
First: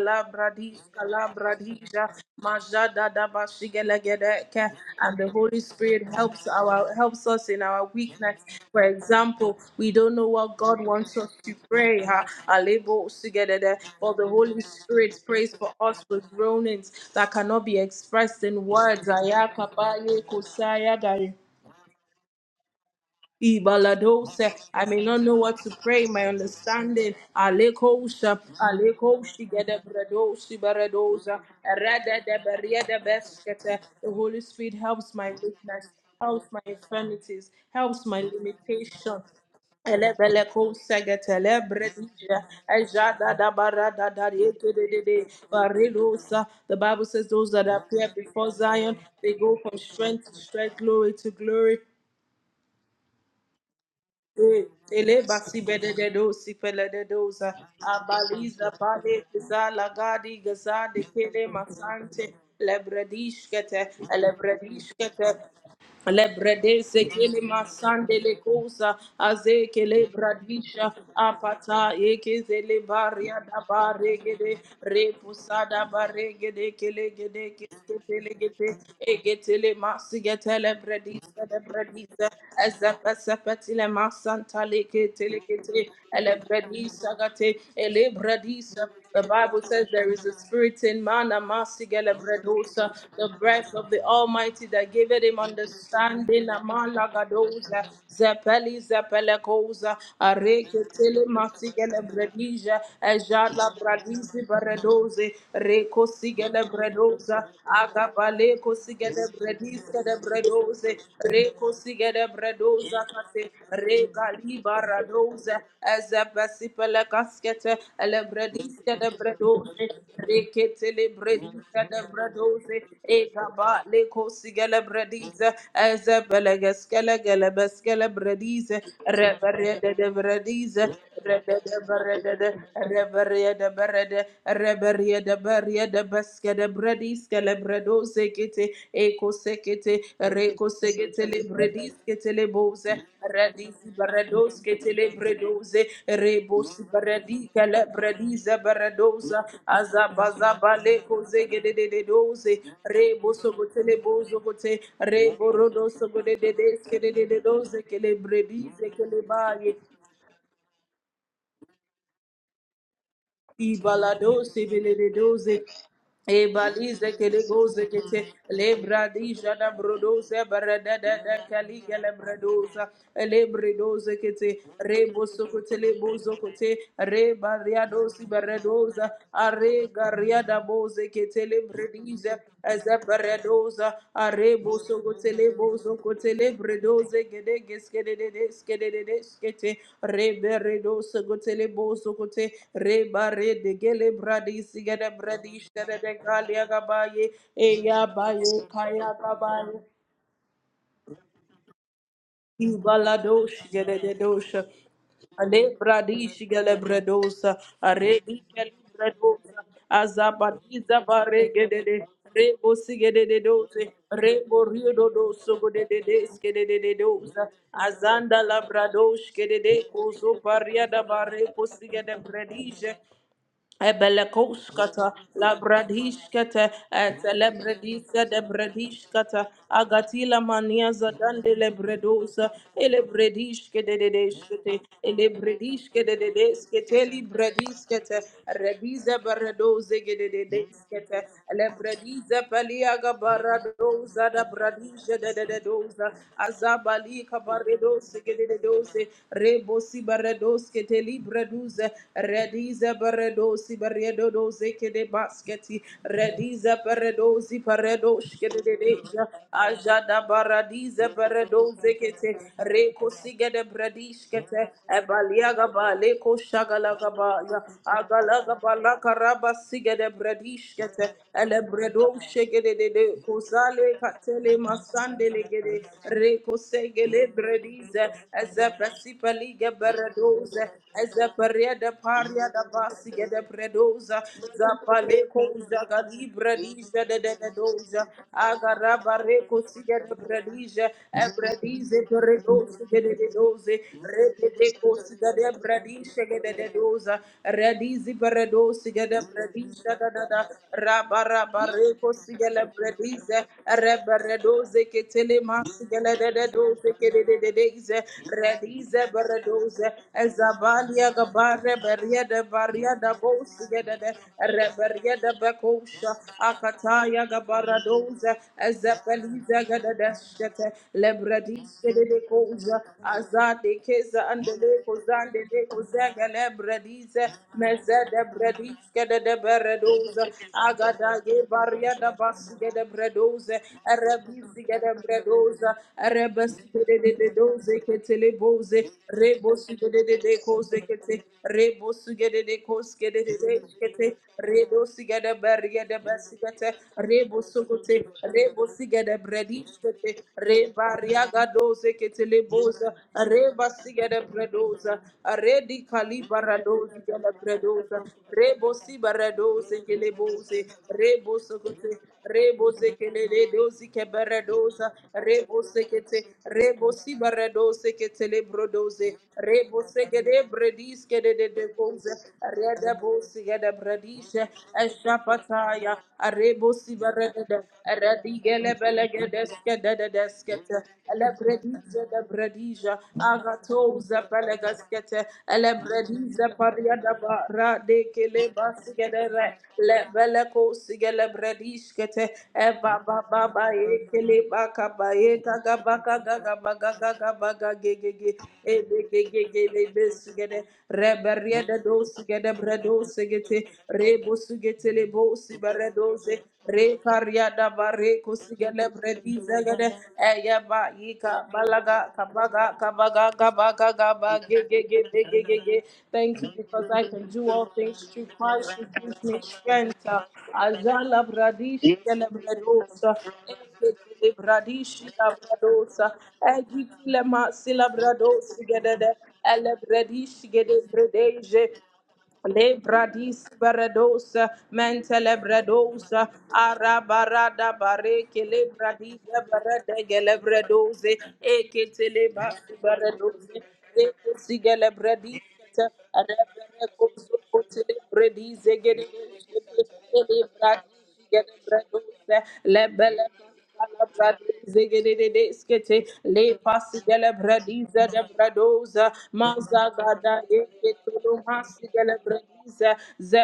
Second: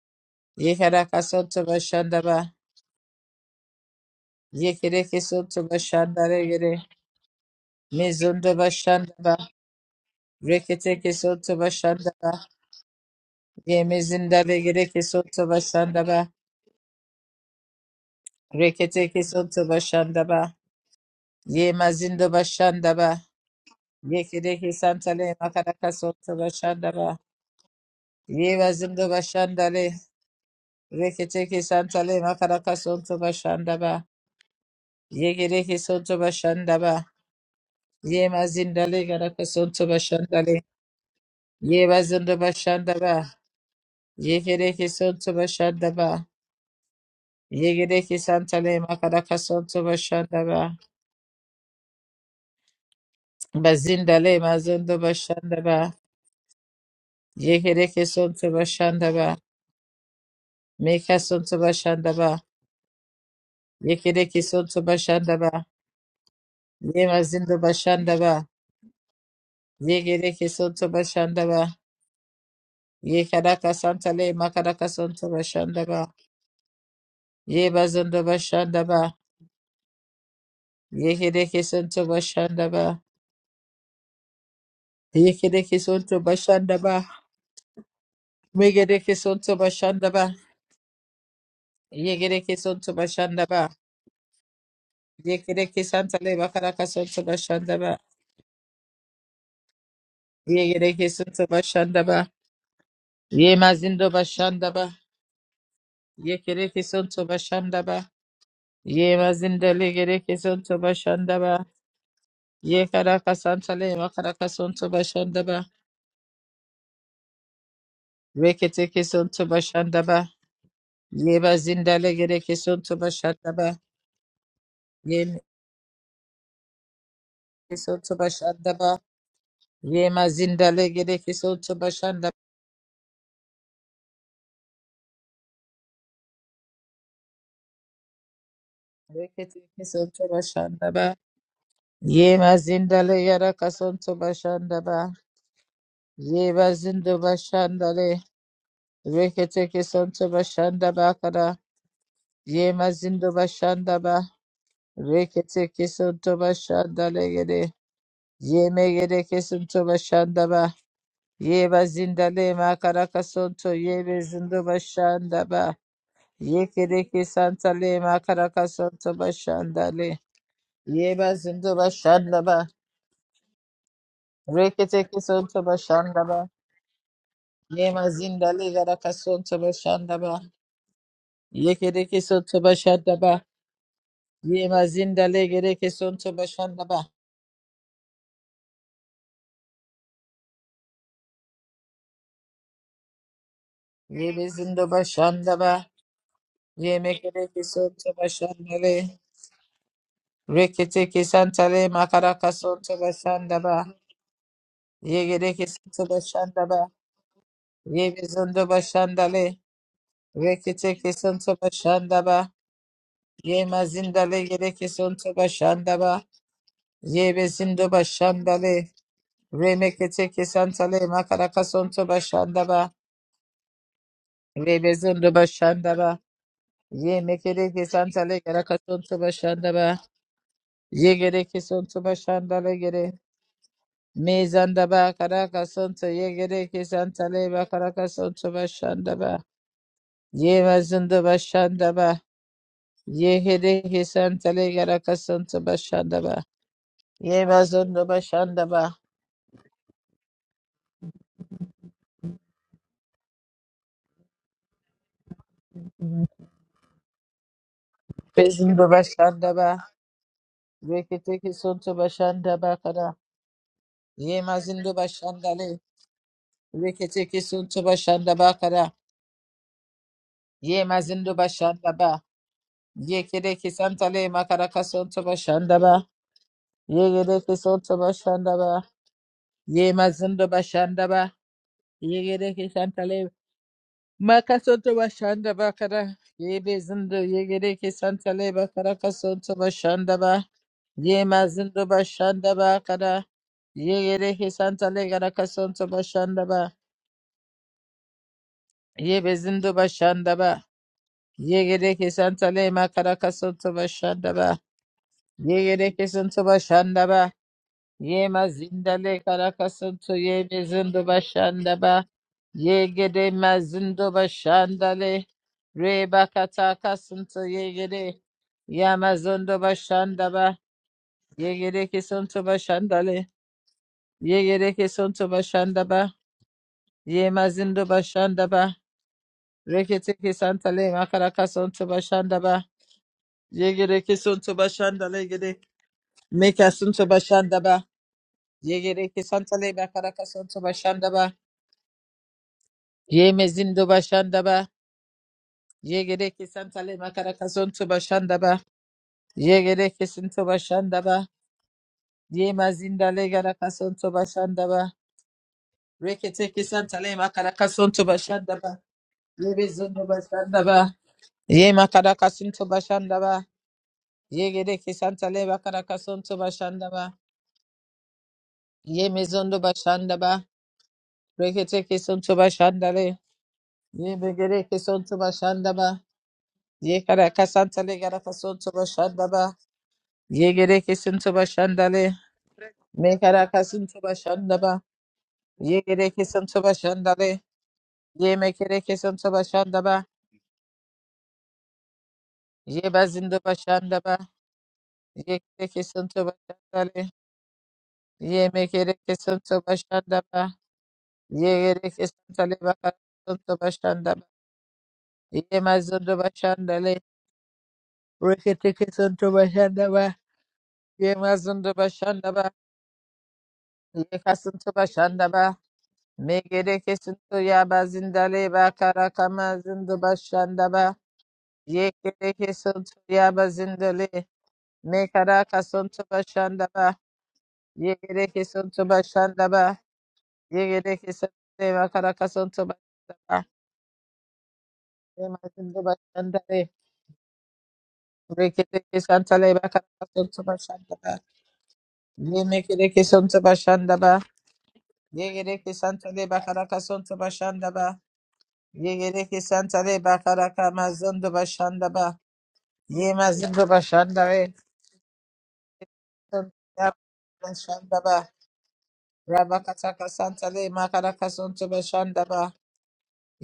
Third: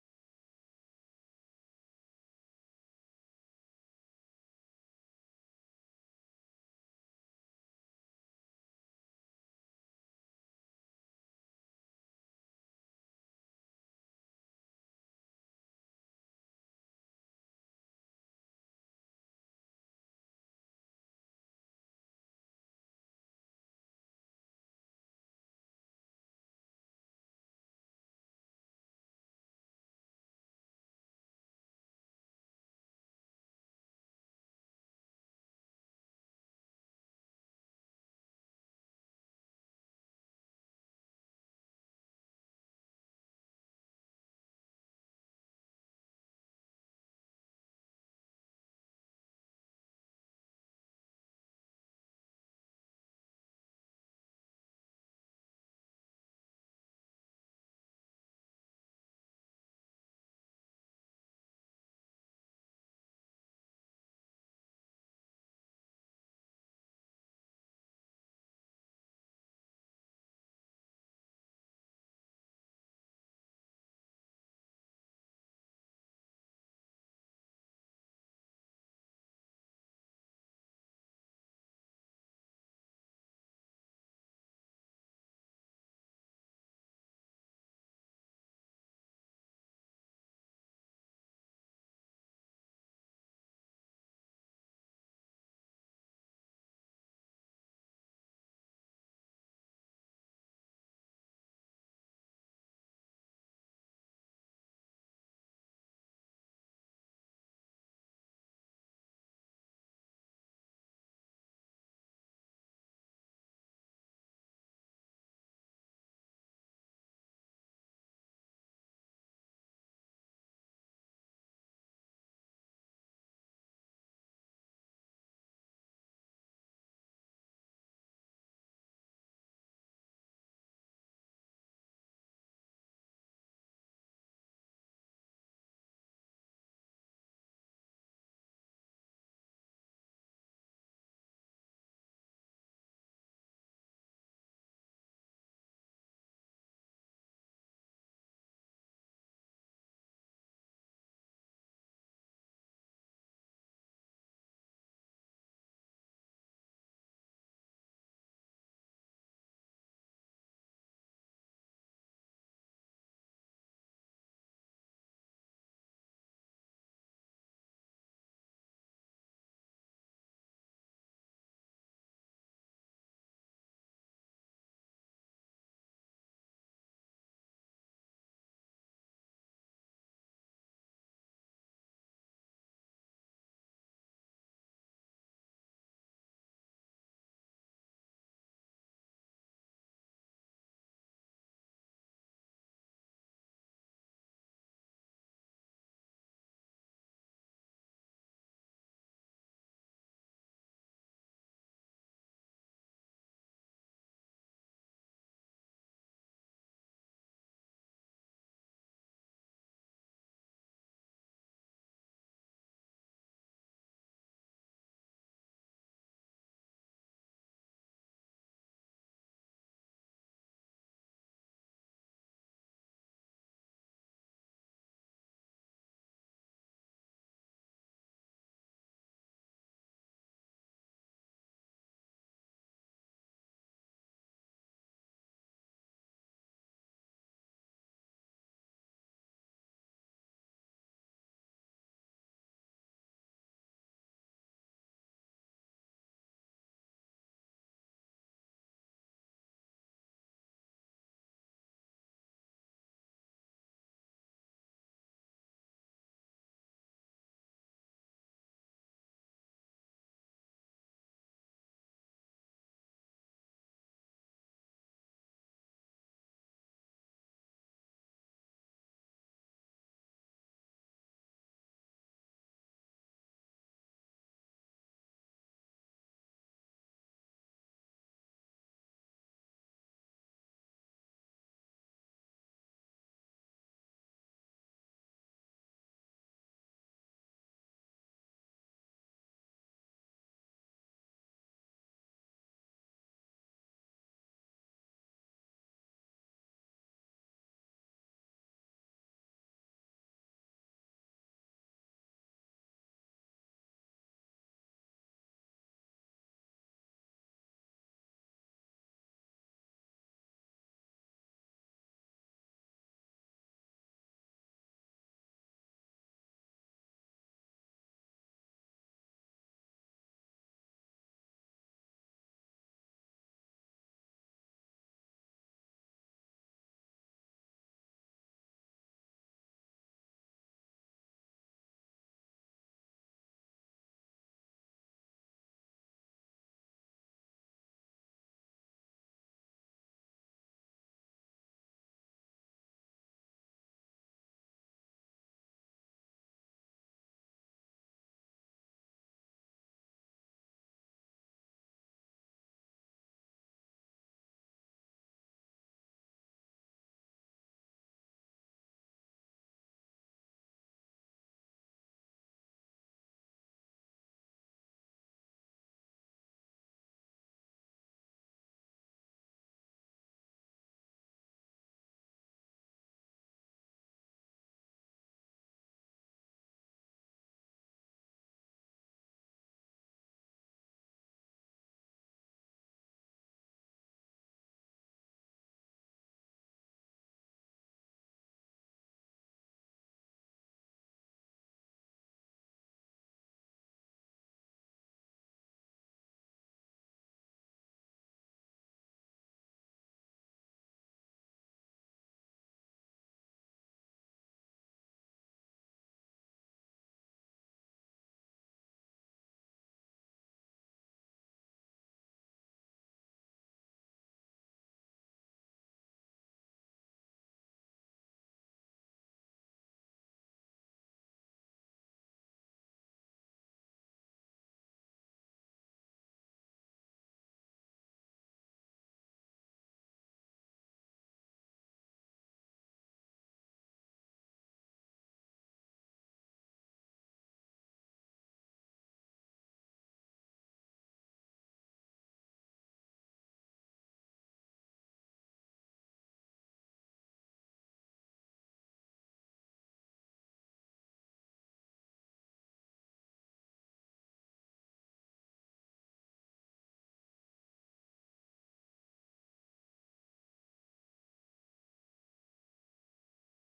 S2: Ye
S1: Kalabradis,
S2: Caracasonto
S1: Kalabradija,
S2: Bashandaba.
S1: Majada Dabashigelegedeke.
S2: Ye
S1: And
S2: Kereke
S1: the Holy
S2: Sonto
S1: Spirit helps
S2: Bashandare Yere.
S1: our helps us in our weakness.
S2: Mizundo
S1: For
S2: Bashandaba.
S1: example, we don't know what God
S2: Rekiteke
S1: wants us to
S2: Sonto
S1: pray. ha.
S2: Bashandaba.
S1: Alebo Sigedede.
S2: Ye
S1: But the
S2: Mizindale
S1: Holy
S2: Yereke
S1: Spirit
S2: Sonto
S1: prays for us with
S2: Bashandaba.
S1: groanings that cannot be expressed in words.
S2: Rekiteke Sonto
S1: Ayakabaye
S2: Bashandaba.
S1: Kosaya Gaye.
S2: Ye Mazindo Bashandaba.
S1: Ibaladose.
S2: Yekideki
S1: I may not know
S2: santale
S1: what to
S2: makaraka
S1: pray, my
S2: soto
S1: understanding.
S2: bashandaba.
S1: Alekosha,
S2: Yeva zindo
S1: Alekoshi,
S2: bashandale.
S1: Gedebradoshi, Baradosa,
S2: Reketeki
S1: Rada
S2: santale
S1: de
S2: makaraka
S1: Bariada
S2: soto
S1: Beskete.
S2: bashandaba.
S1: The Holy Spirit helps my
S2: Yekideki
S1: weakness,
S2: soto
S1: helps my
S2: bashandaba.
S1: infirmities, helps my
S2: Yema zindale
S1: limitation.
S2: garaka soto
S1: Elebele
S2: bashandale.
S1: ko segete lebre
S2: Yeva zindo
S1: dije,
S2: bashandaba.
S1: eja da da bara da da re ke de
S2: Yekideki
S1: de de,
S2: soto bashandaba.
S1: Barilosa. The Bible says those that appear
S2: Yekideki
S1: before
S2: santale
S1: Zion, they
S2: makaraka
S1: go from
S2: soto
S1: strength to
S2: bashandaba.
S1: strength, glory to glory.
S2: Bazindale mazondo
S1: Ele basi
S2: bashandaba.
S1: bede de do si pele de doza
S2: Yekideki soto
S1: abaliza pale
S2: bashandaba.
S1: gaza lagadi gaza de
S2: Meka
S1: kele
S2: soto
S1: masante
S2: bashandaba.
S1: lebredish kete
S2: Yekereke soto
S1: lebredish
S2: bashanda ba.
S1: Lebredese
S2: Ye
S1: kele
S2: mazindo bashanda
S1: masande
S2: ba.
S1: le kosa aze kele
S2: Yegereke soto
S1: bradisha
S2: bashanda ba.
S1: apata eke zele
S2: Ye
S1: baria da
S2: karaka santa le
S1: baregede
S2: makaraka soto bashanda
S1: repusada
S2: ba.
S1: baregede kele gede
S2: Ye
S1: kele
S2: bazindo
S1: kele gede
S2: bashanda ba.
S1: egetele masigetele bredise le
S2: Yekereke soto
S1: bredise
S2: bashanda ba.
S1: ezepe sepetile masanta le ketele
S2: Yekereke
S1: kete
S2: soto
S1: ele
S2: bashanda ba.
S1: bredisa gate ele bredisa
S2: Megereke
S1: the
S2: soto
S1: Bible says
S2: bashanda
S1: there is
S2: ba.
S1: a spirit in man, Amasigele
S2: Yegereke soto
S1: Bredosa, the
S2: bashanda ba.
S1: breath of the Almighty that giveth him
S2: Yekereke santa le
S1: understanding,
S2: makaraka soto bashanda
S1: Amalagadosa,
S2: ba.
S1: Zepeli Zepelekosa, Areke
S2: Yegereke
S1: Tele
S2: soto
S1: Masigele
S2: bashanda ba.
S1: Bredija,
S2: Ye
S1: Ejala
S2: mazindo
S1: Bradisi
S2: bashanda ba.
S1: Baredose, Reko Sigele
S2: Yekereke soto
S1: Bredosa,
S2: bashanda ba.
S1: Agabale
S2: Ye
S1: Cosigele Bredis.
S2: mazindale
S1: kele
S2: gere kesonto
S1: Bredoze,
S2: bashandaba.
S1: Reco
S2: Ye
S1: doza
S2: karaka
S1: kate
S2: santale makaraka
S1: regali
S2: sonto
S1: bara doza
S2: bashandaba.
S1: ezebesi pele kaskete ele
S2: Rekete
S1: brediske de
S2: kesonto
S1: bredoze
S2: bashandaba.
S1: rekete le
S2: Ye
S1: brediske de
S2: mazindale gere
S1: bredoze
S2: kesonto bashandaba.
S1: egaba le kosigele
S2: Ye
S1: bredize ezebele geskele gele beskele
S2: kesonto
S1: bredize
S2: bashandaba.
S1: reberede de
S2: Ye
S1: bredize
S2: mazindale gere kesonto
S1: rebede
S2: bashandaba.
S1: berede de reberede berede reberede berede baskede brediske le bredo sekete eko
S2: Rekete
S1: sekete
S2: kesonto
S1: reko
S2: bashandaba.
S1: sekete le brediske
S2: Ye
S1: le boze
S2: mazindale yara
S1: redisi
S2: kasonto
S1: bredoske le
S2: bashandaba.
S1: bredoze
S2: Ye
S1: rebos
S2: mazindo
S1: bredike le
S2: bashandale.
S1: bredize bredoza
S2: Rekete kesonto
S1: azabazaba
S2: bashandaba
S1: leko
S2: kara.
S1: zegede de de doze
S2: Ye mazindo
S1: rebo sogote le
S2: bashandaba.
S1: bozo gote rebo
S2: Rekete
S1: rodo sogode
S2: kesinto
S1: de deske
S2: başında
S1: de skede de de
S2: legede.
S1: doze ke le bredize
S2: Yeme gede
S1: baye
S2: kesinto başında ba. Yeba zindale makara kasonto yebe
S1: Ibalado
S2: zindo başında
S1: sebeledoze
S2: ba. Yekede
S1: Ebalize
S2: kesanta
S1: kelegoze
S2: le
S1: kete
S2: makara kasonto
S1: lebradija da
S2: başında le.
S1: brodoze barada da da
S2: Yeba zindo
S1: kaliga la
S2: başında ba.
S1: brodoza lebredoze kete
S2: Rekete
S1: reboso
S2: kesinto
S1: kote
S2: başında
S1: lebozo
S2: ba.
S1: kote
S2: Yema
S1: rebariadosi
S2: zindale gara
S1: baradoza
S2: kasonto
S1: are
S2: başında ba.
S1: garia da boze kete
S2: Yekede
S1: lebredize
S2: kesinto başında ba.
S1: paradoza arebo
S2: Yema zindale
S1: sokotele
S2: gede
S1: bozo
S2: kesinto
S1: kotele
S2: başında ba.
S1: bredoze gede geskede de skede de skete rebe redo sokotele bozo kote reba re de gele
S2: Yebe
S1: bradi
S2: zindo
S1: sigede bradi
S2: başında ba.
S1: shede de galia
S2: Ye
S1: gabaye
S2: Yemekereke
S1: eya
S2: sonto
S1: baye kaya
S2: bashandale.
S1: gabaye
S2: Reketeke santale makaraka sonto
S1: Ibaladosh
S2: bashandaba.
S1: geledosh.
S2: Yegereke
S1: Ale
S2: sonto
S1: bradish
S2: bashandaba.
S1: gelebredosa. Are
S2: Yebezondo bashandale.
S1: ikelebredosa. Azabadiza
S2: Reketeke
S1: bare
S2: sonto
S1: gedede.
S2: bashandaba.
S1: Rebo sigededose.
S2: Yemazindale
S1: Rebo
S2: gereke sonto
S1: riododoso
S2: bashandaba.
S1: godededes gedededosa.
S2: Yebezindo
S1: Azanda
S2: bashandale.
S1: labradosh gedede. Koso
S2: Remeketeke
S1: pariada
S2: santale
S1: bare
S2: makaraka sonto
S1: posigede
S2: bashandaba.
S1: bredije. Ebelekoskata,
S2: Rebezondo bashandaba.
S1: Labradishkata,
S2: Yemekereke
S1: Telebredisa
S2: santale
S1: de
S2: garaka sonto
S1: Bredishkata,
S2: bashandaba.
S1: Agatila Maniaza Dande
S2: Yegereke sonto
S1: Lebredosa,
S2: bashandale gere.
S1: Elebredishke de
S2: Me
S1: Dedeshkete,
S2: zanda ba karaka
S1: Elebredishke
S2: santa
S1: de
S2: yegere ke
S1: Dedeskete,
S2: santa le ba karaka
S1: Librediskete,
S2: santa ba
S1: Rediza
S2: ba.
S1: Baradoze de
S2: Ye ma
S1: Dedeskete,
S2: zanda ba shanda ba.
S1: Lebrediza Paliaga
S2: Ye hede ke
S1: Baradoza da
S2: santa le karaka
S1: Bradisha de
S2: santa ba
S1: Dedosa,
S2: shanda ba.
S1: Azabali
S2: Ye ma zanda ba
S1: Cabaredose de
S2: shanda ba.
S1: Dose, Rebosi Baradoskete, Libreduze, Rediza baredosa dosi barredo doze kede basketi rediza peredosi peredosh
S2: Be
S1: kede
S2: ba
S1: deja
S2: shanda ba.
S1: ajada baradize
S2: Rekete ki
S1: peredoze
S2: santa ba
S1: kete
S2: shanda ba
S1: reko
S2: kara.
S1: sigede bredish
S2: Ye ma
S1: kete
S2: zanda ba shanda
S1: ebalia
S2: le.
S1: gaba leko shagala
S2: Rekete
S1: gaba
S2: ki
S1: ya
S2: santa ba shanda
S1: agala
S2: ba
S1: gaba
S2: kara.
S1: la karaba sigede bredish
S2: Ye ma
S1: kete
S2: zanda ba
S1: ele
S2: shanda
S1: bredo
S2: ba.
S1: shegede de de
S2: Ye kede ke
S1: kozale
S2: santa le ma
S1: katele
S2: karaka santa
S1: masande
S2: ba
S1: legede
S2: shanda ba.
S1: reko
S2: Ye
S1: segele
S2: gede ke santa
S1: bredize
S2: ba shanda ba.
S1: ezepesi pelige
S2: Ye mazindo
S1: beredoze
S2: bashanda ba
S1: ezeperia de paria da paria
S2: yegere
S1: da
S2: ke
S1: basi
S2: santale
S1: de bredoza,
S2: makasonto
S1: zapaleko
S2: bashanda ba kara
S1: zagalibra
S2: ye
S1: dija de
S2: bezindo
S1: de de
S2: yegere ke
S1: doza,
S2: santale ba kara kasonto
S1: agarabareko siga de
S2: bashanda ba
S1: bredija,
S2: ye mazindo
S1: ebredize
S2: bashanda
S1: bredoza
S2: ba
S1: de de
S2: kara
S1: de doze,
S2: yegere ke
S1: rededeko
S2: santale kara
S1: siga de
S2: kasonto
S1: bredija de
S2: bashanda
S1: de de
S2: ba
S1: doza, redizi bredoza
S2: ye
S1: de
S2: bezindo
S1: bredija da da
S2: bashanda
S1: da,
S2: ba yegere
S1: rabarabareko
S2: ke
S1: siga de
S2: santale makara
S1: bredize,
S2: kasonto bashanda ba
S1: reberedoze ke telema
S2: yegere
S1: siga
S2: ke
S1: de
S2: santo
S1: de doze
S2: bashanda
S1: ke
S2: ba
S1: de de de deze,
S2: Yema
S1: redize
S2: zindale
S1: bredoze,
S2: karakasanto ye zindo
S1: ezabalia gabare
S2: bashandaba.
S1: beria de Baria da
S2: Yegede
S1: bosigede de
S2: mazindo
S1: reberye
S2: bashandale.
S1: de bekoşa
S2: Reba
S1: akataya
S2: katakasanto yegede.
S1: gabaradoza
S2: Yama zindo
S1: ezepelize gede de
S2: bashandaba.
S1: şete
S2: Yegede
S1: lebredişe de de
S2: kisanto
S1: koza
S2: bashandale.
S1: azade keza
S2: Yegede
S1: andele
S2: kisanto
S1: kozande de
S2: bashandaba.
S1: kozege lebredize
S2: Yema zindo
S1: meze de
S2: bashandaba.
S1: bredişke de de
S2: Rekete
S1: beredoza
S2: kisantale
S1: agada
S2: makarakasanto
S1: gebarye de
S2: bashandaba.
S1: basigede bredoze
S2: Yegede kisanto
S1: erebizige de
S2: bashandale gede.
S1: bredoza erebesigede
S2: Mekasanto
S1: de de doze
S2: bashandaba.
S1: ketele boze
S2: Yegede
S1: rebo
S2: kisantale
S1: sigede de de
S2: makarakasanto
S1: koze kete
S2: bashandaba.
S1: rebo koskede
S2: Ye
S1: de
S2: mezindo
S1: kete
S2: bashanda ba.
S1: rebo sigede bergede
S2: Ye gere
S1: besigete
S2: kesantale makara
S1: rebo
S2: kasonto
S1: sukute
S2: bashanda ba.
S1: rebo sigede bredi
S2: Ye gere
S1: kete
S2: kesinto
S1: reba
S2: bashanda ba.
S1: riaga doze kete
S2: Ye
S1: leboza
S2: mazinda le gara
S1: reba
S2: kasonto
S1: sigede
S2: bashanda ba.
S1: bredoza redi
S2: Rekete
S1: kalibara doze
S2: kesantale
S1: kele
S2: makara
S1: bredoza
S2: kasonto bashanda
S1: rebo
S2: ba.
S1: sibara
S2: Ye
S1: doze
S2: bezondo
S1: kele boze
S2: bashanda ba.
S1: rebo
S2: Ye
S1: sukute
S2: makara kasinto
S1: Rebose
S2: bashanda ba.
S1: kelele dosi
S2: Ye gere
S1: keberedosa.
S2: kesantale makara
S1: Rebose kete.
S2: kasonto bashanda ba.
S1: Rebosi baredose ketele
S2: Ye
S1: brodose.
S2: mezondo
S1: Rebose
S2: bashanda ba.
S1: kede bredis kede de de
S2: Rekete
S1: goze.
S2: kesonto bashanda
S1: Rede
S2: le.
S1: bosi kede
S2: Ye
S1: bredishe.
S2: begere kesonto bashanda
S1: Eshapataya.
S2: ba.
S1: Rebosi
S2: Ye kara
S1: barede.
S2: kasantale gara kasonto
S1: Redigele
S2: bashanda ba.
S1: belegedeske de de
S2: Yegere
S1: deskete.
S2: kesin
S1: Ele
S2: tıba şandale.
S1: de bredija.
S2: Mekara kasın tıba
S1: Agatoze
S2: şandaba.
S1: belegaskete
S2: Yegere
S1: elebrediza
S2: kesin tıba şandale.
S1: pariadaba
S2: Ye
S1: radekele
S2: mekere kesin
S1: basigedere
S2: tıba şandaba.
S1: lebeleko sigelebrediskete
S2: Ye bazinde
S1: ebababa
S2: başandaba.
S1: ekele bakabaye
S2: Yegere kesin tıba şandale.
S1: kagabakagagabagagagabagagegege
S2: Ye mekere kesin tıba
S1: ebegegegele
S2: şandaba.
S1: besigede reberiede
S2: Yegere kesin
S1: dosigede
S2: tale bakarasın
S1: bredosigete
S2: tıba şandaba.
S1: rebosugetele
S2: Ye mazinde
S1: bosiberedoze Re
S2: başandale.
S1: karyada bare
S2: Rekete
S1: kusigele
S2: kesin
S1: bredi
S2: tıba
S1: zegede
S2: şandaba.
S1: eye ba
S2: Ye
S1: yika
S2: mazinde
S1: balaga
S2: başandaba.
S1: kabaga kabaga kabaga
S2: Ye
S1: gaba
S2: kasın
S1: ge ge
S2: tıba
S1: ge ge ge
S2: şandaba.
S1: ge ge. Thank you
S2: Megere
S1: because I can
S2: kesintu
S1: do all
S2: ya
S1: things through
S2: bazindale ba
S1: Christ who gives me
S2: karakama zindu
S1: strength.
S2: bashandaba.
S1: Azala bradi shigele
S2: Yegere kesintu
S1: bredosa.
S2: ya bazindale.
S1: Ekele bradi shigele
S2: Mekara kasuntu
S1: bredosa.
S2: başanda
S1: Egi
S2: ba
S1: kile ma sila
S2: Yegere
S1: bredosa
S2: kesintu
S1: gedede. Ele
S2: bashandaba.
S1: bredi shigele
S2: Yegere kesintale ba Yekere kesintu
S1: bredeje.
S2: ya karakasuntu bashandaba.
S1: Lebradis Baradosa,
S2: Lema zindu
S1: Mentelebradosa,
S2: bashandale.
S1: Arabarada Bareke
S2: Rekere
S1: Lebradija
S2: kesantale ba karakasuntu bashandaba.
S1: Baradegelebradoze, Eketeleba
S2: Yemekere kesintu
S1: Baradose,
S2: bashandaba. Yegere
S1: Ekesigelebradisa,
S2: kesantale ba karakasuntu
S1: Reberekozo
S2: bashandaba.
S1: Kotelebradizegede,
S2: Yegere kesantale ba karakama zindu başanda ba.
S1: Gedebredose,
S2: Ye
S1: Lebele
S2: Yemazindo Bashandare,
S1: Calabradize, Gededeskete, Le
S2: Ya
S1: Pasigelebradize,
S2: Bashandaba,
S1: Debredosa,
S2: Rabakataka
S1: Mazagada,
S2: Santale, Makaraka Sunto
S1: Eketurumasi,
S2: Bashandaba,
S1: Gelebradize,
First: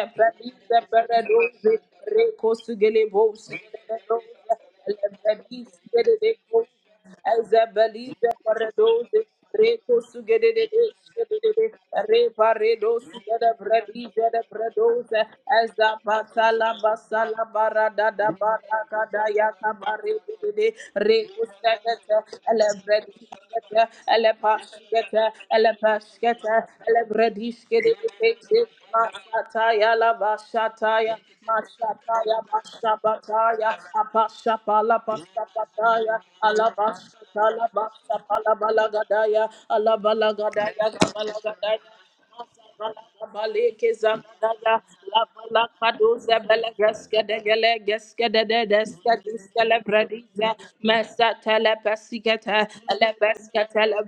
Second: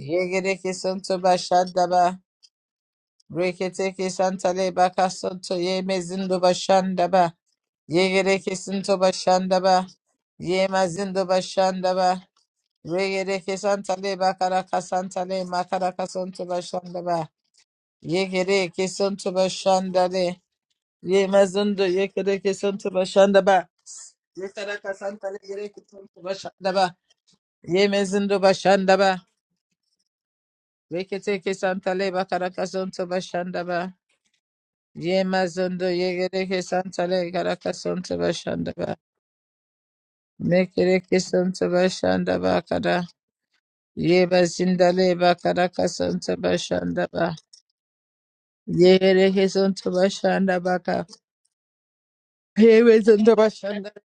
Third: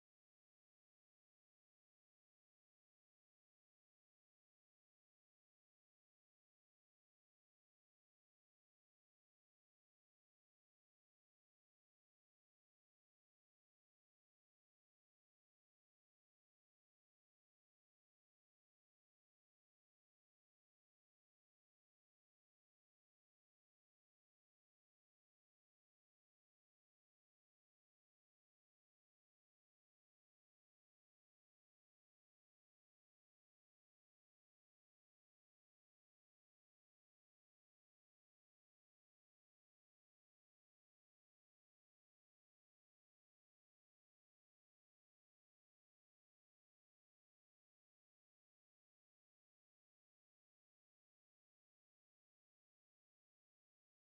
S2: Yegereke Sunto
S1: Beredoze,
S2: Bashandaba,
S1: Recosugelebose,
S2: Reketeke Santale, Bakasunto,
S1: Elebredis
S2: Yemezindo
S1: gededekos,
S2: Bashandaba,
S1: ezebelize
S2: Yegereke Sunto
S1: paredoze,
S2: Bashandaba,
S1: rekos gededede,
S2: Yemazindo
S1: gededede,
S2: Bashandaba,
S1: reparedos
S2: Regereke
S1: gedebredi,
S2: Santale, Bakaraka
S1: gedebredoze,
S2: Santale, Makaraka Sunto
S1: ezapatala
S2: Bashandaba,
S1: basala baradada
S2: Yegereke
S1: barakada
S2: Sunto
S1: yakabare
S2: Bashandale,
S1: gedede, rekos
S2: Yemazindo
S1: gedede,
S2: Yekereke Sunto
S1: elebredis
S2: Bashandaba,
S1: gedede, elepas
S2: Yetaraka
S1: gedede,
S2: santale yereke
S1: elepas
S2: tonto
S1: gedede,
S2: bashandaba.
S1: elebredis
S2: Yemezindo
S1: gedede,
S2: bashandaba.
S1: Masataya la bashataya,
S2: Reketeke santale
S1: mashataya
S2: bakaraka sonto
S1: bashabataya,
S2: bashandaba.
S1: apashapala
S2: Yemazondo
S1: pashabataya,
S2: yegereke santale
S1: alabashatala
S2: karaka sonto
S1: bashapala
S2: bashandaba.
S1: balagadaya, alabalagadaya
S2: Mekereke sonto
S1: gabalagadaya.
S2: bashandaba kada.
S1: For thou,
S2: Yebazindale bakaraka sonto bashandaba. Yegereke sonto bashandaba ka. Yemezindo bashandaba.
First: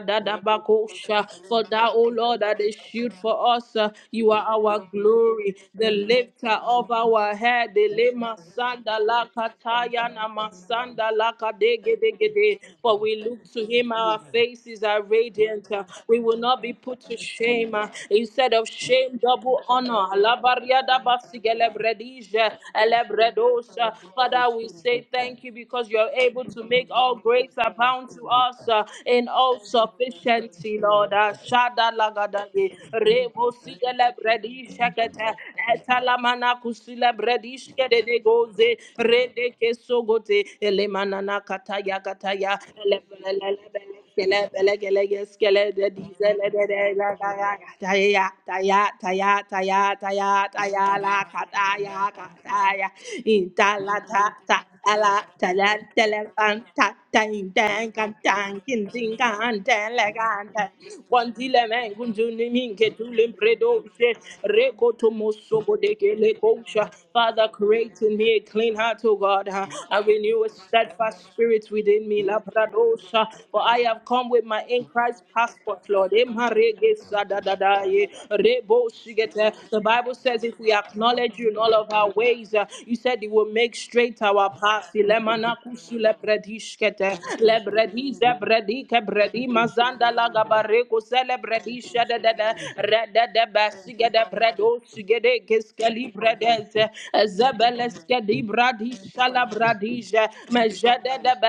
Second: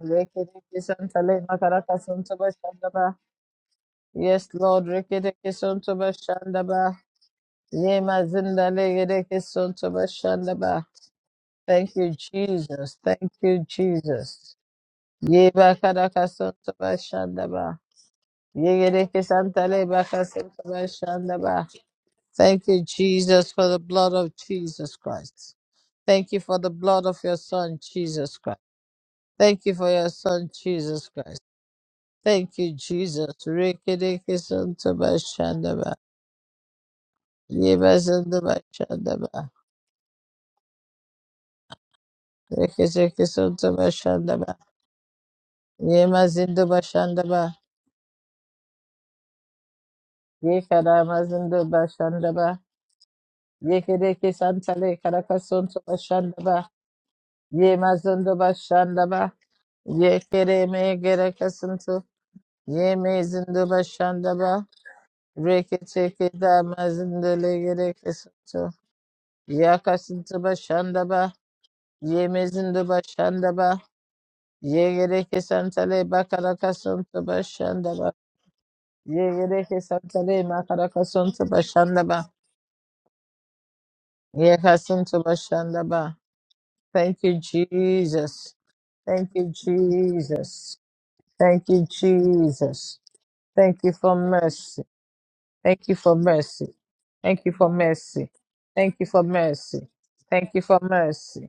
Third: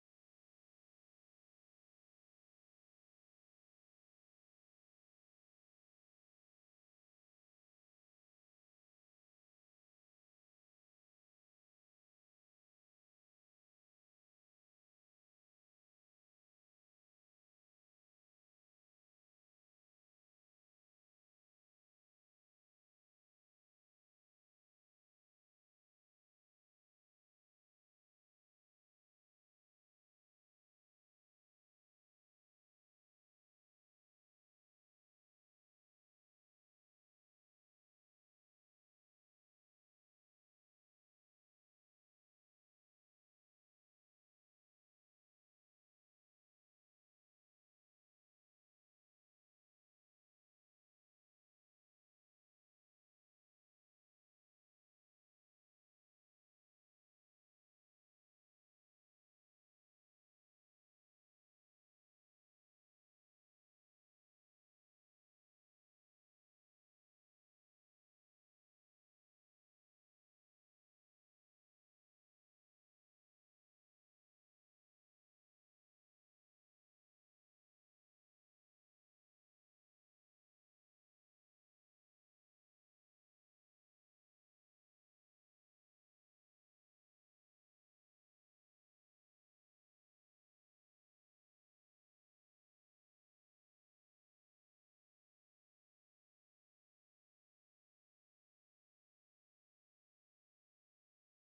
S2: Rekereke santale bakaraka
S1: O
S2: sonto
S1: Lord, that a
S2: bashandaba.
S1: shield for us. Uh, You are
S2: Yes,
S1: our
S2: Lord. Rekereke
S1: glory, the
S2: sonto
S1: lifter
S2: bashandaba.
S1: of our head. The lema sanda la kataya na
S2: Yemazindalegedekesonsobashandaba.
S1: masanda la kadege
S2: Thank you,
S1: dege de.
S2: Jesus.
S1: For we
S2: Thank
S1: look to
S2: you,
S1: him, our
S2: Jesus.
S1: faces are radiant. Uh, We will not be put to shame.
S2: Yebakadakasonsobashandaba.
S1: Uh, Instead of shame, double honor. La baria da basige
S2: Yegedekesantaleibakasonsobashandaba.
S1: lebredije,
S2: Thank you, Jesus, for the
S1: elebredosha.
S2: blood of
S1: Father, we
S2: Jesus
S1: say thank you
S2: Christ.
S1: because you're
S2: Thank you
S1: able
S2: for
S1: to
S2: the
S1: make
S2: blood
S1: all
S2: of your
S1: grace
S2: Son,
S1: abound to
S2: Jesus Christ.
S1: us uh, in all
S2: Thank you for your Son,
S1: sufficiency,
S2: Jesus
S1: Lord. Uh,
S2: Christ.
S1: Shada
S2: Thank you,
S1: Gadadi,
S2: Jesus.
S1: Remo sigele bredi shakete.
S2: Rekedekesonsobashandaba.
S1: Etalamana kusila bredi shkede de goze.
S2: Yebazindabashandaba.
S1: Rede keso gote. Elemana na kataya kataya. Elebelelebele. Skele bele gele ge skele de
S2: Ye
S1: dizele
S2: mazindo
S1: de de la
S2: bashandaba.
S1: da ya da ya da ya da ya da ya da ya
S2: Ye
S1: da
S2: kara
S1: ya la ka
S2: mazindo
S1: da ya ka
S2: bashandaba.
S1: da ya in ta
S2: Ye
S1: la
S2: kereke
S1: ta ta
S2: santale
S1: ta la ta
S2: karakasonto
S1: la
S2: bashandaba.
S1: ta la Dang,
S2: Ye
S1: dang, gan,
S2: mazindo
S1: dang, kin, ding,
S2: bashandaba.
S1: gan, dang, la,
S2: Ye
S1: gan,
S2: kere
S1: dang.
S2: me
S1: One dile men
S2: gerekasunto.
S1: kunjuni minke
S2: Ye
S1: tulim
S2: mezindo
S1: predoshe.
S2: bashandaba.
S1: Reko to
S2: Reke
S1: mosobo deke
S2: teke
S1: le
S2: da
S1: kosha.
S2: mazindo
S1: Father,
S2: le
S1: create in me a
S2: gerekasunto.
S1: clean heart, O God, huh,
S2: Ya
S1: and
S2: kasunto
S1: renew a steadfast
S2: bashandaba.
S1: spirit within me,
S2: Ye
S1: la
S2: mezindo
S1: pradosha. For
S2: bashandaba.
S1: I have come with my in
S2: Ye
S1: Christ
S2: gereke
S1: passport,
S2: santale
S1: Lord. Emma rege
S2: bakarakasonto
S1: sa da da da ye.
S2: bashandaba.
S1: Rebo
S2: Ye
S1: shigete. The
S2: gereke
S1: Bible says
S2: santale
S1: if we acknowledge
S2: makarakasonto
S1: you in all of our
S2: bashandaba.
S1: ways, uh, you said said He will make straight our path.
S2: Yekasinto
S1: Ilemana kusule
S2: Bashandaba.
S1: predishkete.
S2: Thank you,
S1: Le bredi ze
S2: Jesus.
S1: bredi ke
S2: Thank you,
S1: bredi mazanda la
S2: Jesus.
S1: gabare kusele
S2: Thank
S1: bredi
S2: you,
S1: shede de de.
S2: Jesus.
S1: Rede de
S2: Thank you
S1: besige
S2: for
S1: de bredo
S2: mercy.
S1: sige de
S2: Thank you
S1: keskeli
S2: for mercy.
S1: bredeze.
S2: Thank you for
S1: Zebeleske
S2: mercy.
S1: di bradi
S2: Thank you for
S1: shala
S2: mercy.
S1: bradije.
S2: Thank you for
S1: Mejede de
S2: mercy.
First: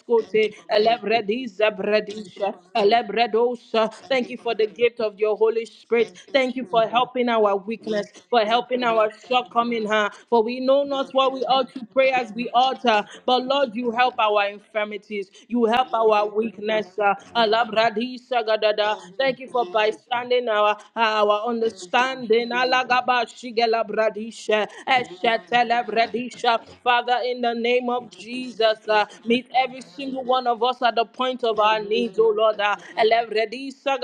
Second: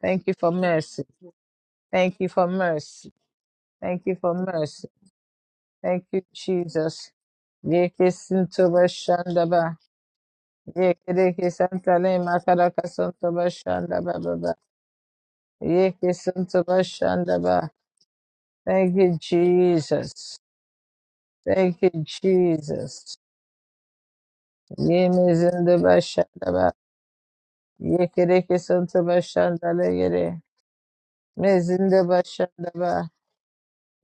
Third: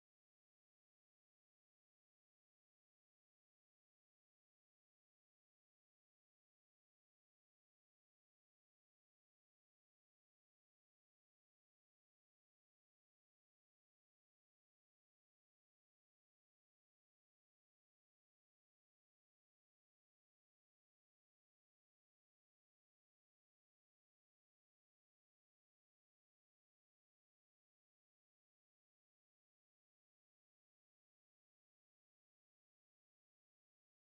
S2: Thank you for
S1: Le
S2: mercy.
S1: bredi ze
S2: Thank you for
S1: bredije. Le
S2: mercy.
S1: bredos.
S2: Thank you
S1: Thank
S2: for
S1: you for the
S2: mercy.
S1: gift of your Holy
S2: Thank
S1: Spirit.
S2: you,
S1: Thank you for
S2: Jesus.
S1: helping help our weakness, for
S2: Yekasinto
S1: helping our
S2: Bashandaba.
S1: shortcoming, huh? For we know not what we
S2: Yekedeke
S1: ought to pray
S2: Santale
S1: as we ought,
S2: Makaraka
S1: uh,
S2: Santo
S1: but Lord, you help
S2: Bashandaba.
S1: our infirmities, you help our weakness. uh,
S2: Yekisantabashandaba.
S1: Alabradisa
S2: Thank
S1: gadada.
S2: you,
S1: Thank you for
S2: Jesus.
S1: bystanding our our
S2: Thank you,
S1: understanding.
S2: Jesus.
S1: Alagabashigelabradisha, eshetelebradisha.
S2: Yemizindabashandaba.
S1: Father, in the name of Jesus, uh, meet every single
S2: Yekirekisantabashandalegere.
S1: one of us at the point of our needs, oh Lord. Uh,
S2: Mezindabashandaba.
S1: Alebredisa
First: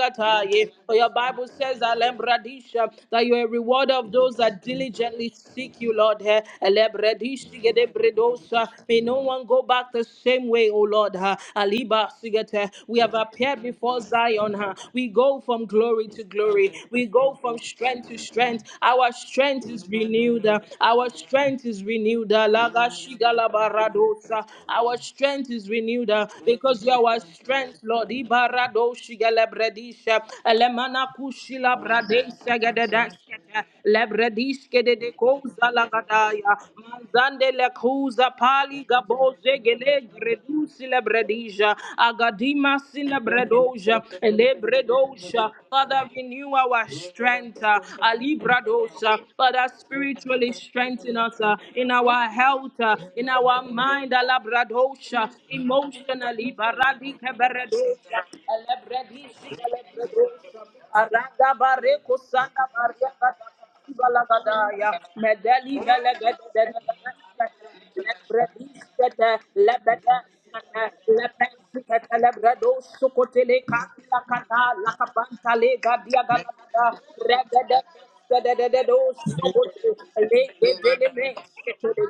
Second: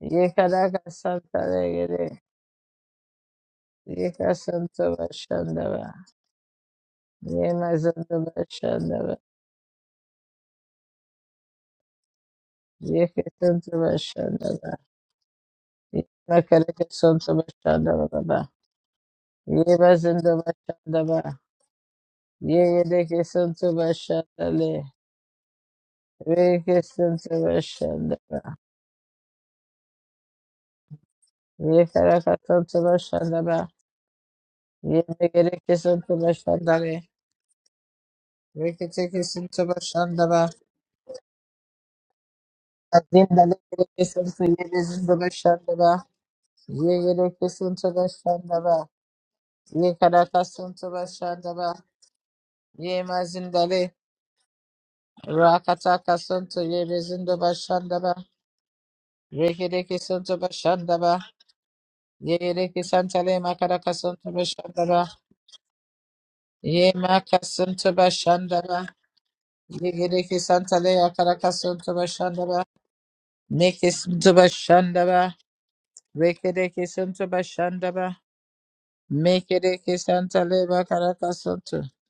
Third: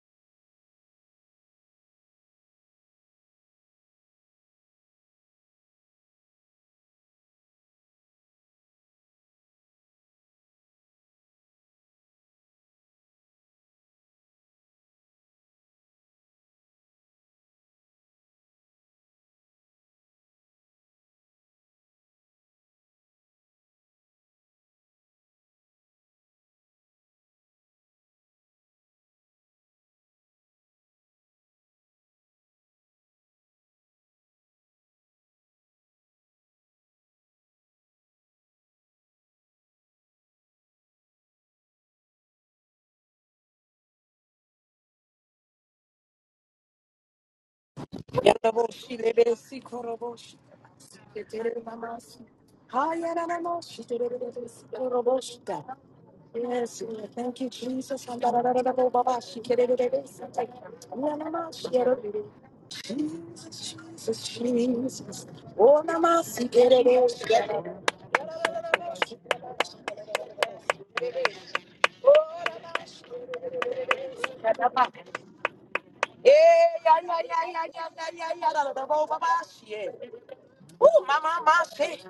S1: For your Bible says,
S2: Yekarakasantalegere.
S1: Alebradisha, that you are a reward of those that diligently seek
S2: Yekasantabashandaba.
S1: you, Lord. Eh, Elebredishi gedebredosa. May
S2: Yemazindabashandaba.
S1: no one go back the same way, O Lord. Ah, Aliba sigete. We have appeared before Zion.
S2: Yekisantabashandaba.
S1: Ah, We go from glory to glory. We go from strength to
S2: Yemakarekisantabashandaba.
S1: strength. Our strength is renewed. Ah, Our
S2: Yemazindabashandaba.
S1: strength is renewed. Ah,
S2: Yegedeke santo bashandale.
S1: Our strength strength is renewed uh,
S2: Veke
S1: because you are our
S2: santo
S1: strength, Lord.
S2: bashandaba.
S1: Ibarado shigelebredisha, elemana kushila
S2: Yekaraka
S1: bradesha
S2: santo
S1: gededeshete,
S2: bashandaba.
S1: lebredishke dedekoza
S2: Yegedeke santo
S1: lagadaya,
S2: bashandale.
S1: manzande lekuza pali
S2: Veke teke
S1: gaboze
S2: santo
S1: gele
S2: bashandaba.
S1: gredusi lebredisha, agadima
S2: Azindale
S1: sinebredoja,
S2: gedeke santo yede santo
S1: elebredoja.
S2: bashandaba.
S1: Father, renew our
S2: Yegedeke
S1: strength. uh,
S2: santo bashandaba.
S3: Yalaboshi
S1: Alibradosa,
S3: lebesi
S1: Father,
S3: koroboshi.
S2: Yekaraka
S1: spiritually
S2: santo
S1: strengthen us us, uh,
S3: Tetere
S2: bashandaba.
S1: in
S3: mamasu.
S1: our health, uh, in our
S3: Hayaranamoshi
S2: Yemazindale.
S1: mind, uh,
S3: terebesi
S1: labradosha,
S3: koroboshita.
S2: Rakataka
S1: emotionally,
S2: santo
S3: Yes,
S2: yede
S3: Lord.
S1: baradika
S2: santo
S3: thank you, Jesus.
S2: bashandaba.
S1: baradosha,
S3: Andarararababashi
S1: elebredisi,
S2: Veke deke
S3: kerebesi.
S2: santo
S1: elebredosha,
S2: bashandaba.
S1: arada
S3: Yanamashi
S1: bareko
S3: yarabere.
S1: sanda
S2: Yereke
S1: bareka
S2: santale
S3: Jesus,
S2: makaraka
S3: Jesus,
S2: santo
S1: balagadaya,
S2: bashandaba.
S3: Jesus.
S1: medeli
S3: Oh, namasi
S1: belegede,
S2: Ye
S3: kerebesi.
S2: makasunto bashandaba.
S3: Yararararabashi.
S1: lebredisi, lebede,
S2: Yegereke santale akaraka santo
S3: Oh,
S2: bashandaba.
S1: Lebrado
S3: namashi.
S1: sokotele
S2: Meke
S1: kakila
S2: santo
S1: kata
S3: Yarababa.
S2: bashandaba.
S1: lakabanta lega
S3: Eh,
S2: Rekereke
S1: diagalada
S3: ya, ya,
S2: santo
S3: ya, ya,
S1: regede
S3: ya,
S2: bashandaba.
S3: ya, ya,
S1: gedededo
S3: yarararababashi.
S1: sokote
S3: Eh.
S2: Mekereke santale
S1: lege
S3: Oh,
S1: dele me
S2: makaraka
S3: mama, mama,
S2: santo.
S3: shake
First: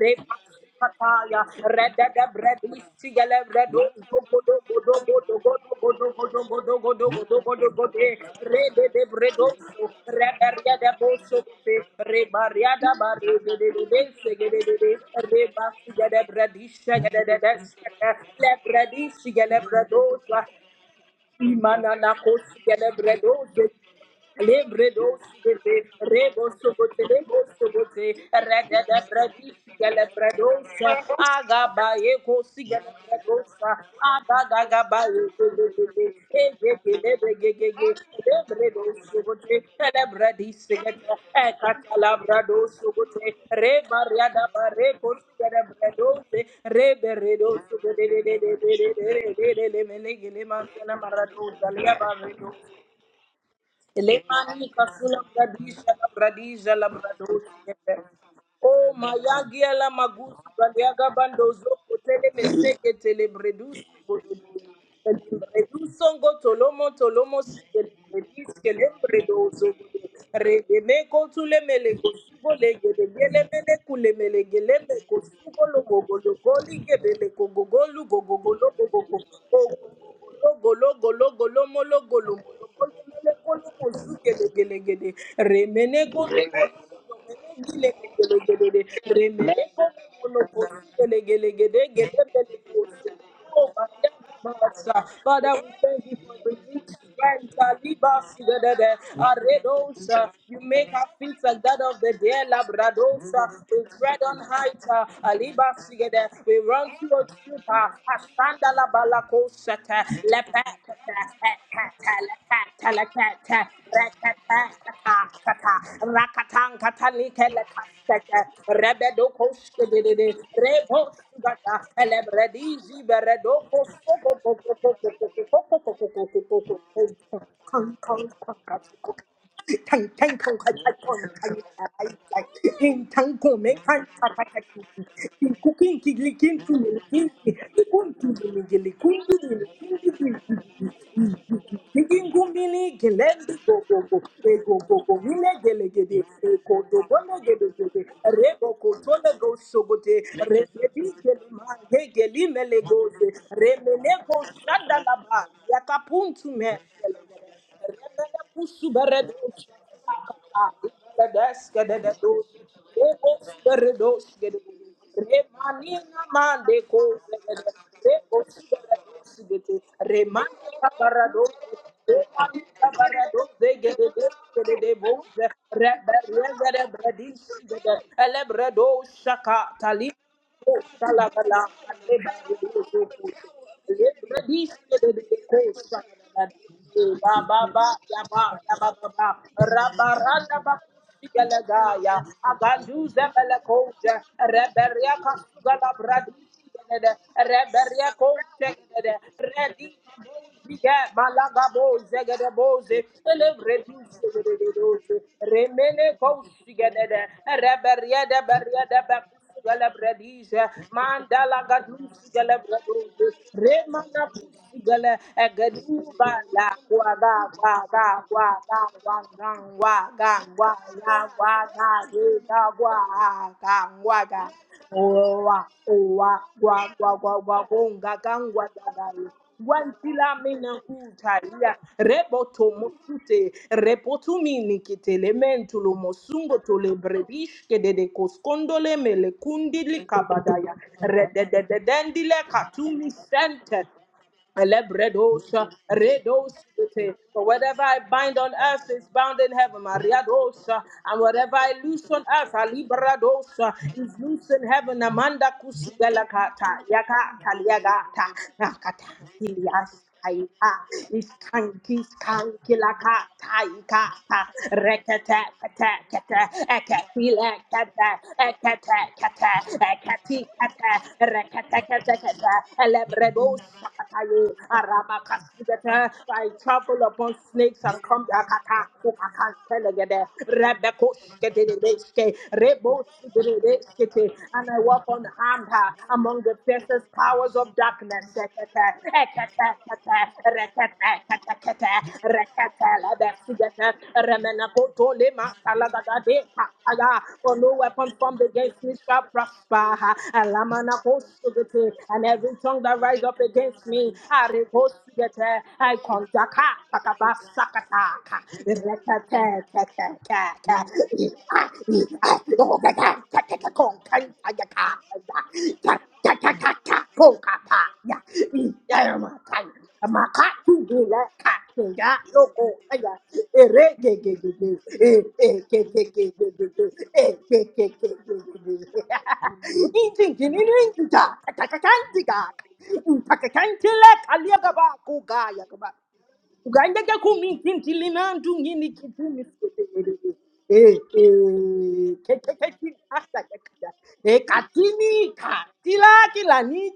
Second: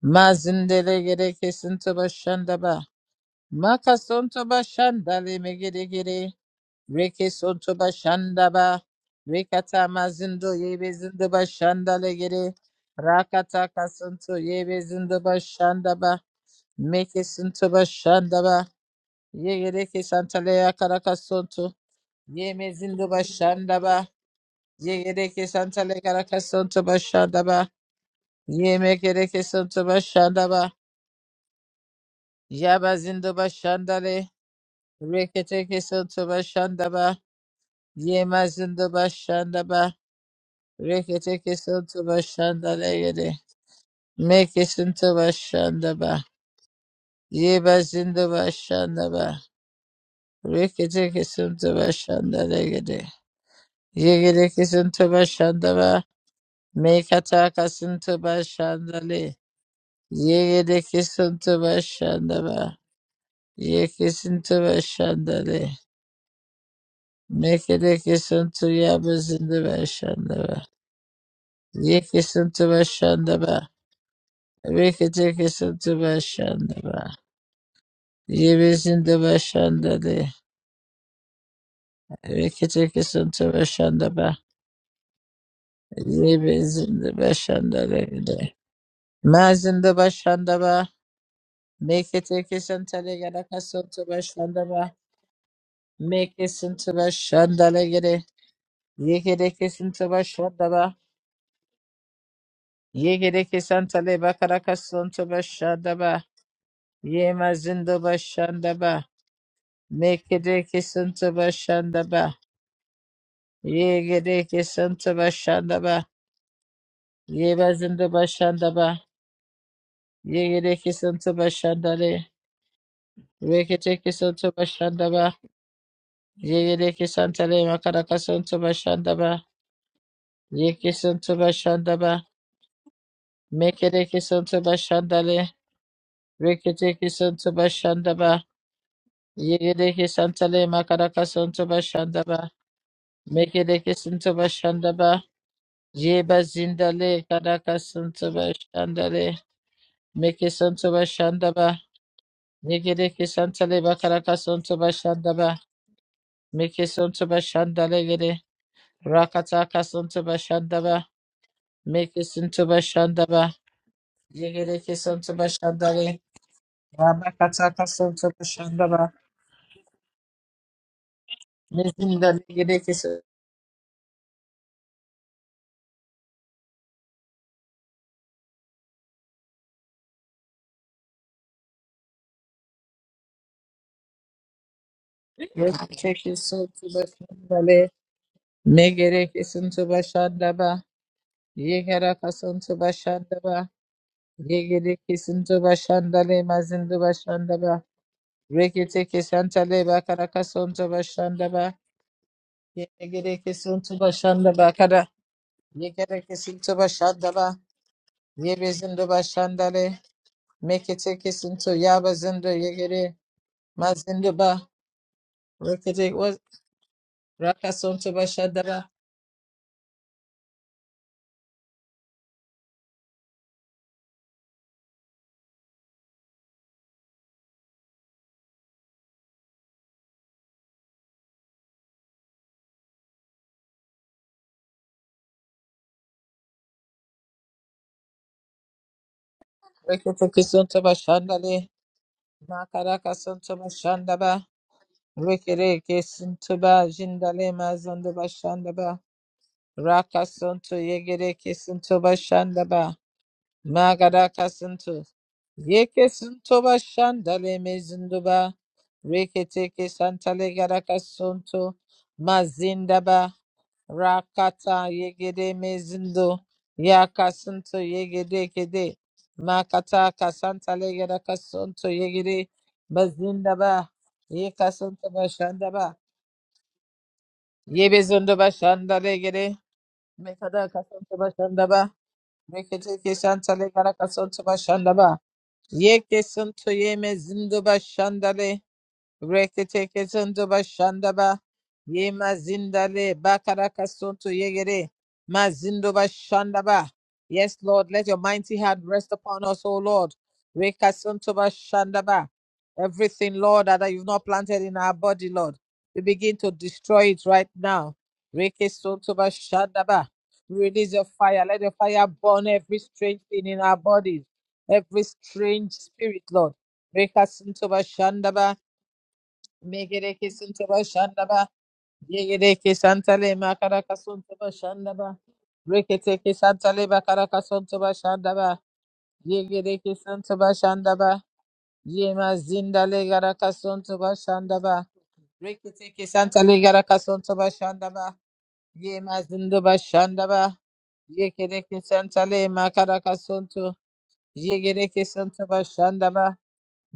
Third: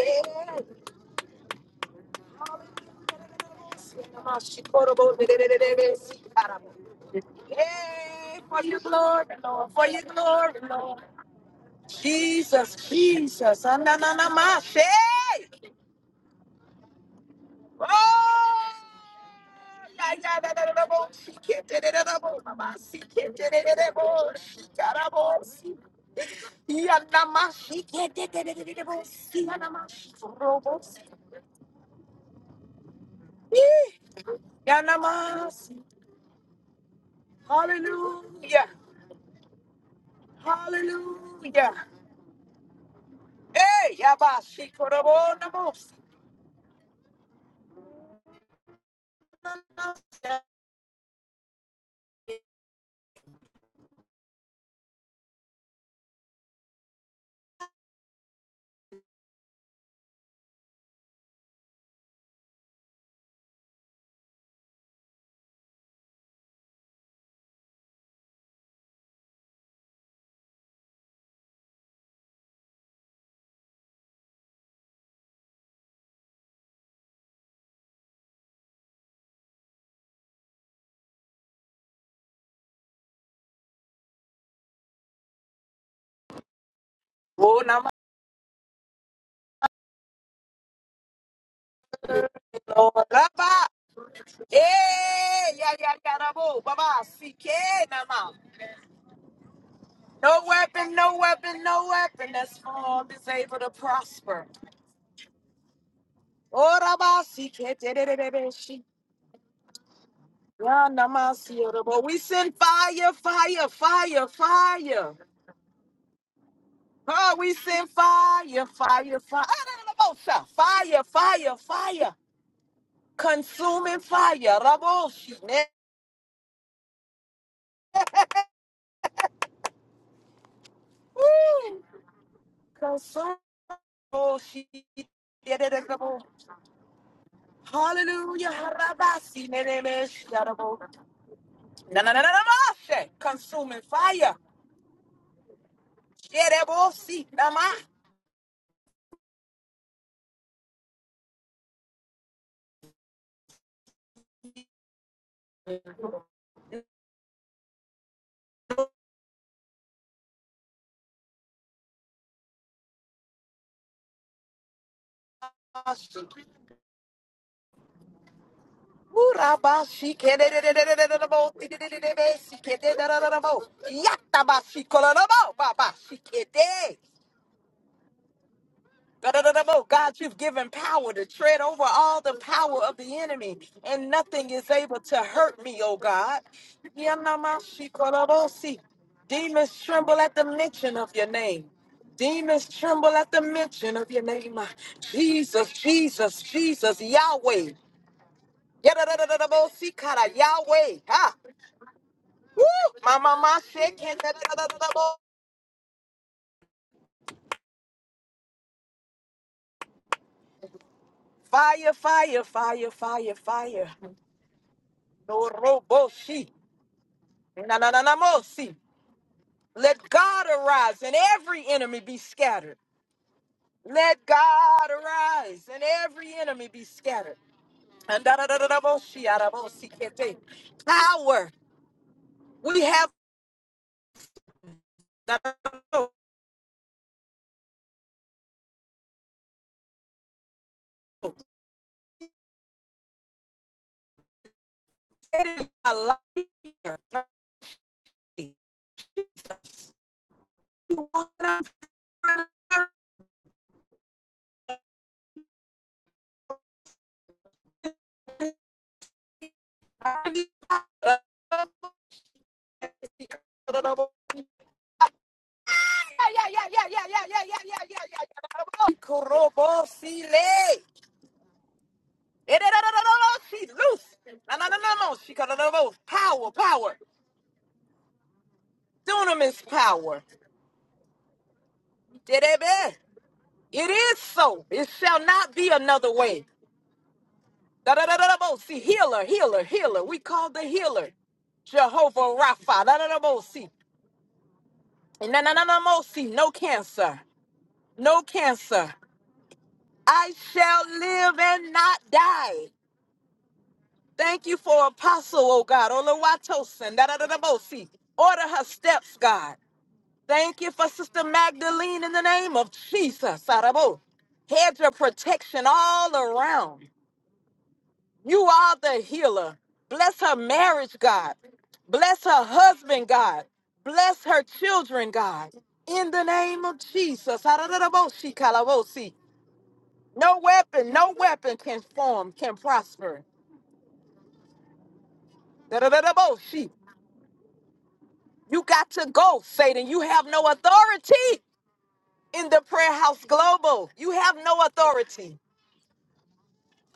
S1: repa
S2: Mazindele
S1: kataya
S2: gereke santo
S1: redede bredi
S2: bashandaba.
S1: sigele
S2: Makasunto bashandale megeregere.
S3: Hey,
S2: Reke soto bashanda
S3: for your
S2: ba.
S3: glory, Lord, for
S2: Rekata
S3: your glory,
S2: mazindo yebe
S3: Lord.
S2: zindo bashanda legere.
S3: Jesus, Jesus,
S2: Rakata kasunto yebe
S3: anananamashe.
S2: zindo bashanda ba. Meke sunto
S3: Oh,
S2: bashanda ba. Yegereke
S3: ya, ya,
S1: Imanana
S3: da, da,
S2: santaleya
S3: da, da, bo, shi, ke,
S2: karakasonto.
S3: te, de, de, da, bo,
S1: kos
S3: ma,
S2: Yeme
S3: ma, si,
S2: zindo
S3: kete te, de, de,
S2: bashanda
S1: gelebredo
S3: de,
S2: ba.
S3: bo, shi, ka, da,
S1: Lebredo
S3: bo,
S2: Yegereke
S3: si.
S1: Sigete,
S2: santale
S1: Rebo
S2: karakasonto
S3: Ya,
S1: Sobote,
S3: na,
S1: Lebo
S2: bashanda
S3: ma,
S2: ba.
S3: shi, ke,
S1: Sobote,
S3: te, te, de, de,
S1: Rada
S2: Yeme
S1: da
S3: bo,
S2: kereke
S3: si,
S1: Bradi,
S3: ya, na,
S2: sunto
S3: ma,
S2: bashanda
S3: ro,
S2: ba.
S3: bo, si.
S1: Galabradosa, Agabayeko
S2: Yaba zindo
S1: Sigalabradosa,
S3: Eh,
S2: bashandale.
S3: ya, na,
S1: Agagagabaye,
S3: si.
S2: Reketeke sunto bashanda ba.
S1: Egegege,
S2: Yema
S3: Hallelujah.
S1: Lebredo
S2: zindo
S1: Sobote,
S2: bashanda ba.
S1: Celebradi Sigata,
S3: Hallelujah.
S2: Reketekesintu
S1: Ecatalabrado
S2: bashanda legede.
S1: Sobote,
S3: Hey,
S1: Reba
S3: Yaba,
S1: Riada
S3: she could have
S1: Bareko
S2: Mekesintu
S3: won the most.
S2: bashanda ba.
S1: Sigalabradose, Reberedo
S2: Yebazindu bashanda
S1: Sigate,
S2: ba.
S1: Lele Melegileman,
S2: Reketekesintu
S1: Maradona,
S2: bashanda
S1: Liabaredo.
S2: legede.
S1: Lemani
S2: Yegedekesintu
S1: kasula
S2: bashanda
S1: bradisha
S2: ba.
S1: la bradisha la bradoshi kete.
S2: Mekatakasintu
S1: O
S2: bashanda le.
S1: mayagia la magusi baliaga
S2: Yegedekesintu
S1: bandozo kotele
S2: bashanda ba.
S1: meseke tele bredusi bodolo.
S2: Yekesintu bashanda le.
S1: Breduso ngo tolomo tolomo sikele bredis
S2: Mekedekesintu
S1: kele
S2: yabazindu
S1: bredozo bodolo.
S2: bashanda ba.
S1: Redeme kotule mele kosugo
S2: Yekesintu
S1: lege
S2: bashanda
S1: legele
S2: ba.
S1: mele kule mele gele me kosugo
S2: Reketekesintu
S1: logo logo
S2: bashanda
S1: lige
S2: ba.
S1: bele kogogolu gogogolo gogogo.
S2: Yebezinde başında de
S1: Golo golo golo molo golo molo golo
S2: rekete
S1: mele
S2: sunta
S1: golo kozu
S2: bashanda ba.
S1: gede gede gede remene golo golo
S2: Yebezinde
S3: Oh,
S1: mele
S3: Nama,
S1: gile
S2: başında
S1: gede
S2: de.
S1: gede gede remene
S2: Mazinde
S1: golo
S2: bashanda
S1: golo
S2: ba.
S1: molo
S2: Mekete sunta
S3: Lord,
S2: le
S3: Rabba.
S2: yaraka sınıfı
S1: molo
S2: bashanda ba.
S1: Father,
S3: Hey, ya,
S1: we
S3: ya,
S1: thank
S3: ya,
S1: you for
S2: Meke
S1: the
S3: Rabo,
S1: gift
S2: sınıfı
S3: Baba, CK,
S2: bashanda de gire.
S3: Nama.
S1: Rentalibasidede,
S2: Yekere sunta
S1: Aredosa.
S3: No
S1: You
S2: bashanda
S1: make
S2: ba.
S3: weapon,
S1: our
S3: no
S1: feet like
S3: weapon,
S1: that
S3: no
S1: of the
S3: weapon
S1: dear
S3: that's formed is able
S1: Labradosa.
S2: Yekere
S3: to
S1: We
S2: sunta
S1: tread
S2: le
S1: on
S3: prosper.
S2: bakaraka
S1: heights. uh,
S2: sınıfı bashanda ba.
S1: Alibasidede. We
S3: Oh,
S1: run to
S2: Ye
S3: Rabba,
S1: a
S3: CK,
S1: trooper.
S2: Yemazinde
S3: dededede,
S2: bashanda
S3: she.
S1: Asandala
S2: ba.
S1: balakosata.
S2: Mekete
S3: Ya, Nama,
S2: sunta
S3: see, Rabo.
S2: bashanda
S3: We
S2: ba.
S3: send fire, fire, fire,
S2: Yekere
S3: fire.
S2: sunta bashanda ba.
S1: Rakatan
S3: Oh,
S1: katanike
S3: we send
S2: Yebazinda
S3: fire,
S2: Bashandaba,
S1: lekasete.
S3: fire, fire. Ah, da, da, da, bo, sa.
S2: Yegedeki
S3: Fire,
S2: Santa
S3: fire, fire.
S2: Bashandale,
S3: Consuming
S2: Reketeki Santa
S3: fire. Rabo
S2: Bashandaba,
S3: she ne-
S2: Yegedeki Santale Makaraka Santa Bashandaba, Yeki Santa
S3: Woo!
S2: Bashandaba,
S3: Consum-
S2: Mekedeki
S3: oh,
S2: Santa
S3: shi-
S2: Bashandale,
S3: de- de- de- rabo.
S2: Reketeki Santa Bashandaba,
S3: Hallelujah. Harabasi. Ne- ne- me-
S2: Yegedeki
S3: shi-
S2: Santale
S3: rabo.
S2: Makaraka
S1: Thank
S2: Santa
S3: Na- na- na- na- na-
S2: Bashandaba,
S3: ma-
S1: Digingumbili
S3: she.
S1: gelendi go
S3: Consuming
S2: Mekedeki
S1: go go
S2: Santa
S3: fire.
S1: e go go go
S2: Bashandaba,
S1: mile gelegede
S3: She-
S1: e go
S3: rabo-
S1: do
S2: Yebazindale
S3: si-
S1: bone
S3: na-
S1: gede
S3: ma.
S2: Karaka
S1: gede
S2: Santa
S1: re go go tole
S2: Bashandale,
S1: go sogote
S2: Meke
S1: re
S2: Santa
S1: gedi geli ma
S2: Bashandaba,
S1: he geli mele
S2: Yegere
S1: goze re
S2: kesantale
S1: mele
S2: bakara
S1: go
S2: kasonto
S1: shanda la
S2: bashanda
S1: ba
S2: ba.
S1: yakapuntu me
S2: Meke sonto bashanda legere.
S1: Rebredo
S2: Rakata kasonto bashanda ba. Meke sonto bashanda ba. Yegere kesonto bashanda
S3: Na-
S2: le.
S3: shi.
S2: Rabakata kasonto bashanda ba.
S3: Woo, raba- shi- ke- de- de- de- de- de- de- de- rabo. Di- di- di- di- di-
S2: Mezinda
S3: be- si-
S2: legere
S3: ke- de- de- de-
S2: kesonto.
S3: de- rabo. Yatta- ba- shi- ko- la- rabo. Ba- ba- shi- ke- de.
S1: shaka
S3: Da-da-da-da-bo. God,
S1: tali
S3: you've given
S1: Agaduza
S3: power to tread over all the power of the enemy, and nothing is able to hurt me, oh
S2: Yekere
S3: God.
S2: kesonto bashanda le.
S3: Yanamashikorobosi.
S2: Megere
S3: Demons
S2: kesonto
S3: tremble at the
S2: bashanda ba.
S3: mention of your name.
S2: Yegere
S3: Demons
S2: kasonto
S3: tremble at
S2: bashanda
S3: the
S2: ba.
S3: mention of
S1: Belacoja,
S3: your name.
S2: Yegere
S1: Reberia
S2: kesonto
S3: Jesus,
S1: Casuga
S2: bashanda
S1: Labradi,
S3: Jesus,
S2: le. Mazindu
S3: Jesus,
S2: bashanda
S3: Yahweh.
S2: ba.
S1: Reberia Consegade,
S2: Reketeke Shantale
S3: Yadadadadadabosi
S1: Ready
S3: kara,
S2: Bakaraka Sonto
S1: Ziga,
S3: Yahweh. Ha.
S2: Bashandaba,
S1: Malagabo, Zegade
S3: Woo!
S1: Bose,
S3: My
S2: Yegereke
S3: mama
S2: Sonto
S3: shaking.
S1: Elevredus,
S2: Bashanda Bakara,
S1: Remene
S2: Yegereke Sinto
S1: Consigade,
S2: Bashandaba,
S1: Reberia de Beria de
S2: Yebezindo Bashandale,
S1: Galabradija,
S2: Meketeke
S1: Mandala
S2: Sinto
S3: Fire,
S1: Gadus
S3: fire,
S2: Yabazindo
S3: fire,
S2: Yegere,
S3: fire,
S1: Galabradus,
S3: fire.
S1: Remana
S2: Mazindo ba
S1: Pusigala,
S3: No robo
S2: Rekete
S1: Agaduba,
S2: was
S3: she.
S1: La Guaga,
S2: Raka
S3: Na, na,
S1: Guaga,
S3: na,
S2: Sonto
S3: na, mo, see.
S2: Bashandaba,
S1: Guaga, Guaga,
S3: Let
S1: Guaga,
S3: God arise and
S1: Guaga,
S3: every enemy
S1: Guaga,
S3: be
S1: Guaga,
S3: scattered.
S1: Guaga,
S3: Let
S1: Guaga.
S3: God
S1: Owa,
S3: arise and every
S1: owa,
S3: enemy be
S1: gwa, gwa,
S3: scattered.
S1: gwa, gwa, gonga,
S3: And da, da, da, da,
S1: gangwa,
S3: da, mo, she,
S1: dadayo.
S3: ah, da, mo, see, can't
S1: Wantila
S3: take.
S1: mena
S3: Power.
S1: kutaria rebo to
S3: We have
S1: mosute rebo tu mini
S3: da, da, da,
S1: kitelementu lo
S3: da, mo,
S1: mosungo to le brebish ke de de koskondole mele kundili
S2: Reketeke
S1: kabadaya
S2: Sonto
S1: rede de
S2: Bashandale,
S1: de katumi
S2: Makaraka Sonto
S1: sente
S2: Bashandaba,
S1: Elebredos,
S3: it is a
S2: Rekereke
S3: liar.
S1: redos,
S2: Sinto Ba
S1: For
S2: Jindale
S1: whatever I
S2: Mazondo
S1: bind on earth
S2: Bashandaba,
S1: is bound in heaven,
S2: Raka
S1: Mariados,
S2: Sonto
S3: You
S1: and
S3: want
S2: Yegereke
S1: whatever
S3: to
S1: I
S2: Sinto
S1: loose on earth,
S2: ba.
S3: pray?
S1: Alibrados, is
S2: Magadaka
S1: loose in heaven,
S2: Santo.
S1: Amanda
S2: Yeke Santo
S1: Kusigalakata, Yaka,
S2: Bashandale
S1: Taliagata,
S2: Mezinduba.
S1: Nakata,
S2: Reketeke
S1: Ilias
S3: I need
S2: Santale
S1: taika
S2: Gadaka
S3: Da,
S2: Santo.
S1: iskanki skanki laka
S2: Mazindaba.
S3: da, da,
S1: taika
S3: mo.
S1: ta
S2: Rakata
S1: rekete
S2: Yegede
S1: kete
S2: Mezindo.
S1: kete
S3: Yeah, yeah, yeah, yeah, yeah, yeah, yeah,
S2: Yaka
S3: yeah,
S1: ekefile
S3: yeah,
S2: Santo
S3: yeah, yeah,
S1: kete
S3: yeah,
S2: Yegede
S3: da, da, da,
S2: Kede.
S3: mo.
S1: ekete kete
S3: Korobo,
S2: Makata
S3: see,
S1: eketi
S3: lay.
S1: kete
S2: Kasantale Gadaka
S1: rekete
S2: Santo
S1: kete
S2: Yegede.
S1: kete elebrebo
S3: She's
S2: Mazindaba.
S3: loose.
S1: sakataye
S3: No, no,
S2: Yeka
S3: no, no,
S2: Santo
S3: no. She got a little
S2: Bashandaba.
S1: aramakasibete I
S3: power, power.
S1: trample upon snakes and come to
S2: Yebezundo
S1: akata
S2: Bashandale
S1: ukaka
S2: Gede.
S3: Dunamis power.
S2: Mekadaka Santo
S1: telegede and
S2: Bashandaba.
S3: Did it be?
S2: Reketeke Santale
S3: It
S2: Gadaka
S3: is
S2: Santo
S3: so.
S1: I
S3: It
S1: walk
S2: Bashandaba.
S3: shall not
S1: unharmed
S3: be
S1: uh,
S3: another
S2: Yeke
S1: among
S3: way.
S1: the
S2: santo yeme
S1: fiercest powers
S2: zindo
S1: of
S3: Da, da, da,
S1: darkness.
S3: da, da,
S2: bashandale.
S3: bo. See, healer, healer,
S2: Reketeke
S3: healer. We
S2: zondo
S3: call the healer
S2: bashandaba. Ye
S3: Jehovah Rapha. Da, da,
S2: mazindale
S3: da, bo. See,
S2: bakaraka sonto yegere.
S3: And na, na, na, na,
S2: Mazindo
S3: mo. See, no
S2: bashandaba.
S3: cancer,
S1: For
S2: Yes,
S1: no
S2: Lord, let
S1: weapon
S2: your
S3: no
S1: formed
S2: mighty hand
S1: against
S3: cancer.
S1: me
S2: rest
S1: shall
S2: upon us, O Lord.
S1: prosper.
S3: I shall
S2: Rekasonto
S3: live and not
S1: And
S2: bashandaba.
S1: and every
S3: die.
S1: tongue that rise
S2: Everything,
S1: up
S2: Lord,
S1: against
S2: that you've
S1: me,
S2: not
S3: Thank
S1: I
S3: you
S2: planted in
S3: for
S1: revolt
S2: our body,
S1: it.
S3: Apostle,
S2: Lord.
S3: oh God.
S1: I
S2: We begin to
S1: conjaka,
S3: Olawatosin.
S2: destroy
S3: Da, da,
S2: it
S3: da,
S1: takaba,
S3: da,
S2: right
S3: bo. See,
S2: now.
S1: sakataka,
S3: Order her
S2: Rekasonto
S3: steps, God.
S1: rekete, kete,
S2: bashandaba.
S3: Thank you for
S2: Release your
S3: Sister
S1: kete,
S2: fire. Let
S1: ika,
S2: your
S3: Magdalene
S2: fire
S3: in the
S2: burn
S1: ika,
S3: name of
S2: every strange
S1: ogata,
S3: Jesus.
S2: thing in
S1: kateka,
S2: our
S3: Sarabo.
S2: bodies.
S1: konkan,
S3: Hedge
S1: ayaka,
S3: of
S2: Every
S3: protection
S2: strange
S1: ta,
S3: all
S2: spirit,
S1: ta, ta,
S2: Lord.
S1: ta,
S3: around.
S1: ta, poka,
S2: Rekasonto
S1: pa, ya,
S3: You
S2: bashandaba.
S3: are the
S1: iya,
S3: healer.
S1: makai,
S3: Bless
S2: Megereke
S3: her
S1: makai,
S2: sunta
S3: marriage,
S1: tubile,
S2: bashanda
S3: God.
S2: ba.
S1: kate, ya,
S3: Bless her
S1: yoko,
S2: Yegereke
S3: husband,
S2: santa
S1: aya,
S2: le
S3: God.
S2: makaraka
S1: ere, ge,
S3: Bless
S2: sunta
S1: ge,
S3: her
S1: ge, ge,
S2: bashanda
S3: children,
S2: ba.
S1: e,
S3: God.
S1: e, ge, ge,
S3: In the
S1: ge,
S2: Reketeke
S1: ge,
S3: name
S1: ge,
S2: santa
S3: of
S1: ge,
S2: le
S1: e,
S2: bakaraka
S3: Jesus.
S1: ge,
S2: sunta
S1: ge, ge,
S3: Sarararaboshi
S2: bashanda ba.
S1: ge, ge,
S3: kalabosi.
S2: Yegereke
S1: Manakutu
S2: santa
S3: No weapon,
S2: bashanda
S3: no
S2: ba.
S3: weapon can form,
S2: Yema
S3: can
S2: zinda le
S3: prosper.
S2: garaka sunta bashanda ba. Reketeke santa le
S3: Darararaboshi.
S2: garaka sunta bashanda ba.
S3: You got to
S2: Yema
S3: go,
S2: zinda
S3: Satan. You have
S2: bashanda
S3: no
S2: ba.
S3: authority
S2: Yegereke santa le
S3: in the prayer
S2: makaraka
S3: house
S2: sunta.
S3: global. You have no
S2: Yegereke
S3: authority.
S2: santa bashanda ba.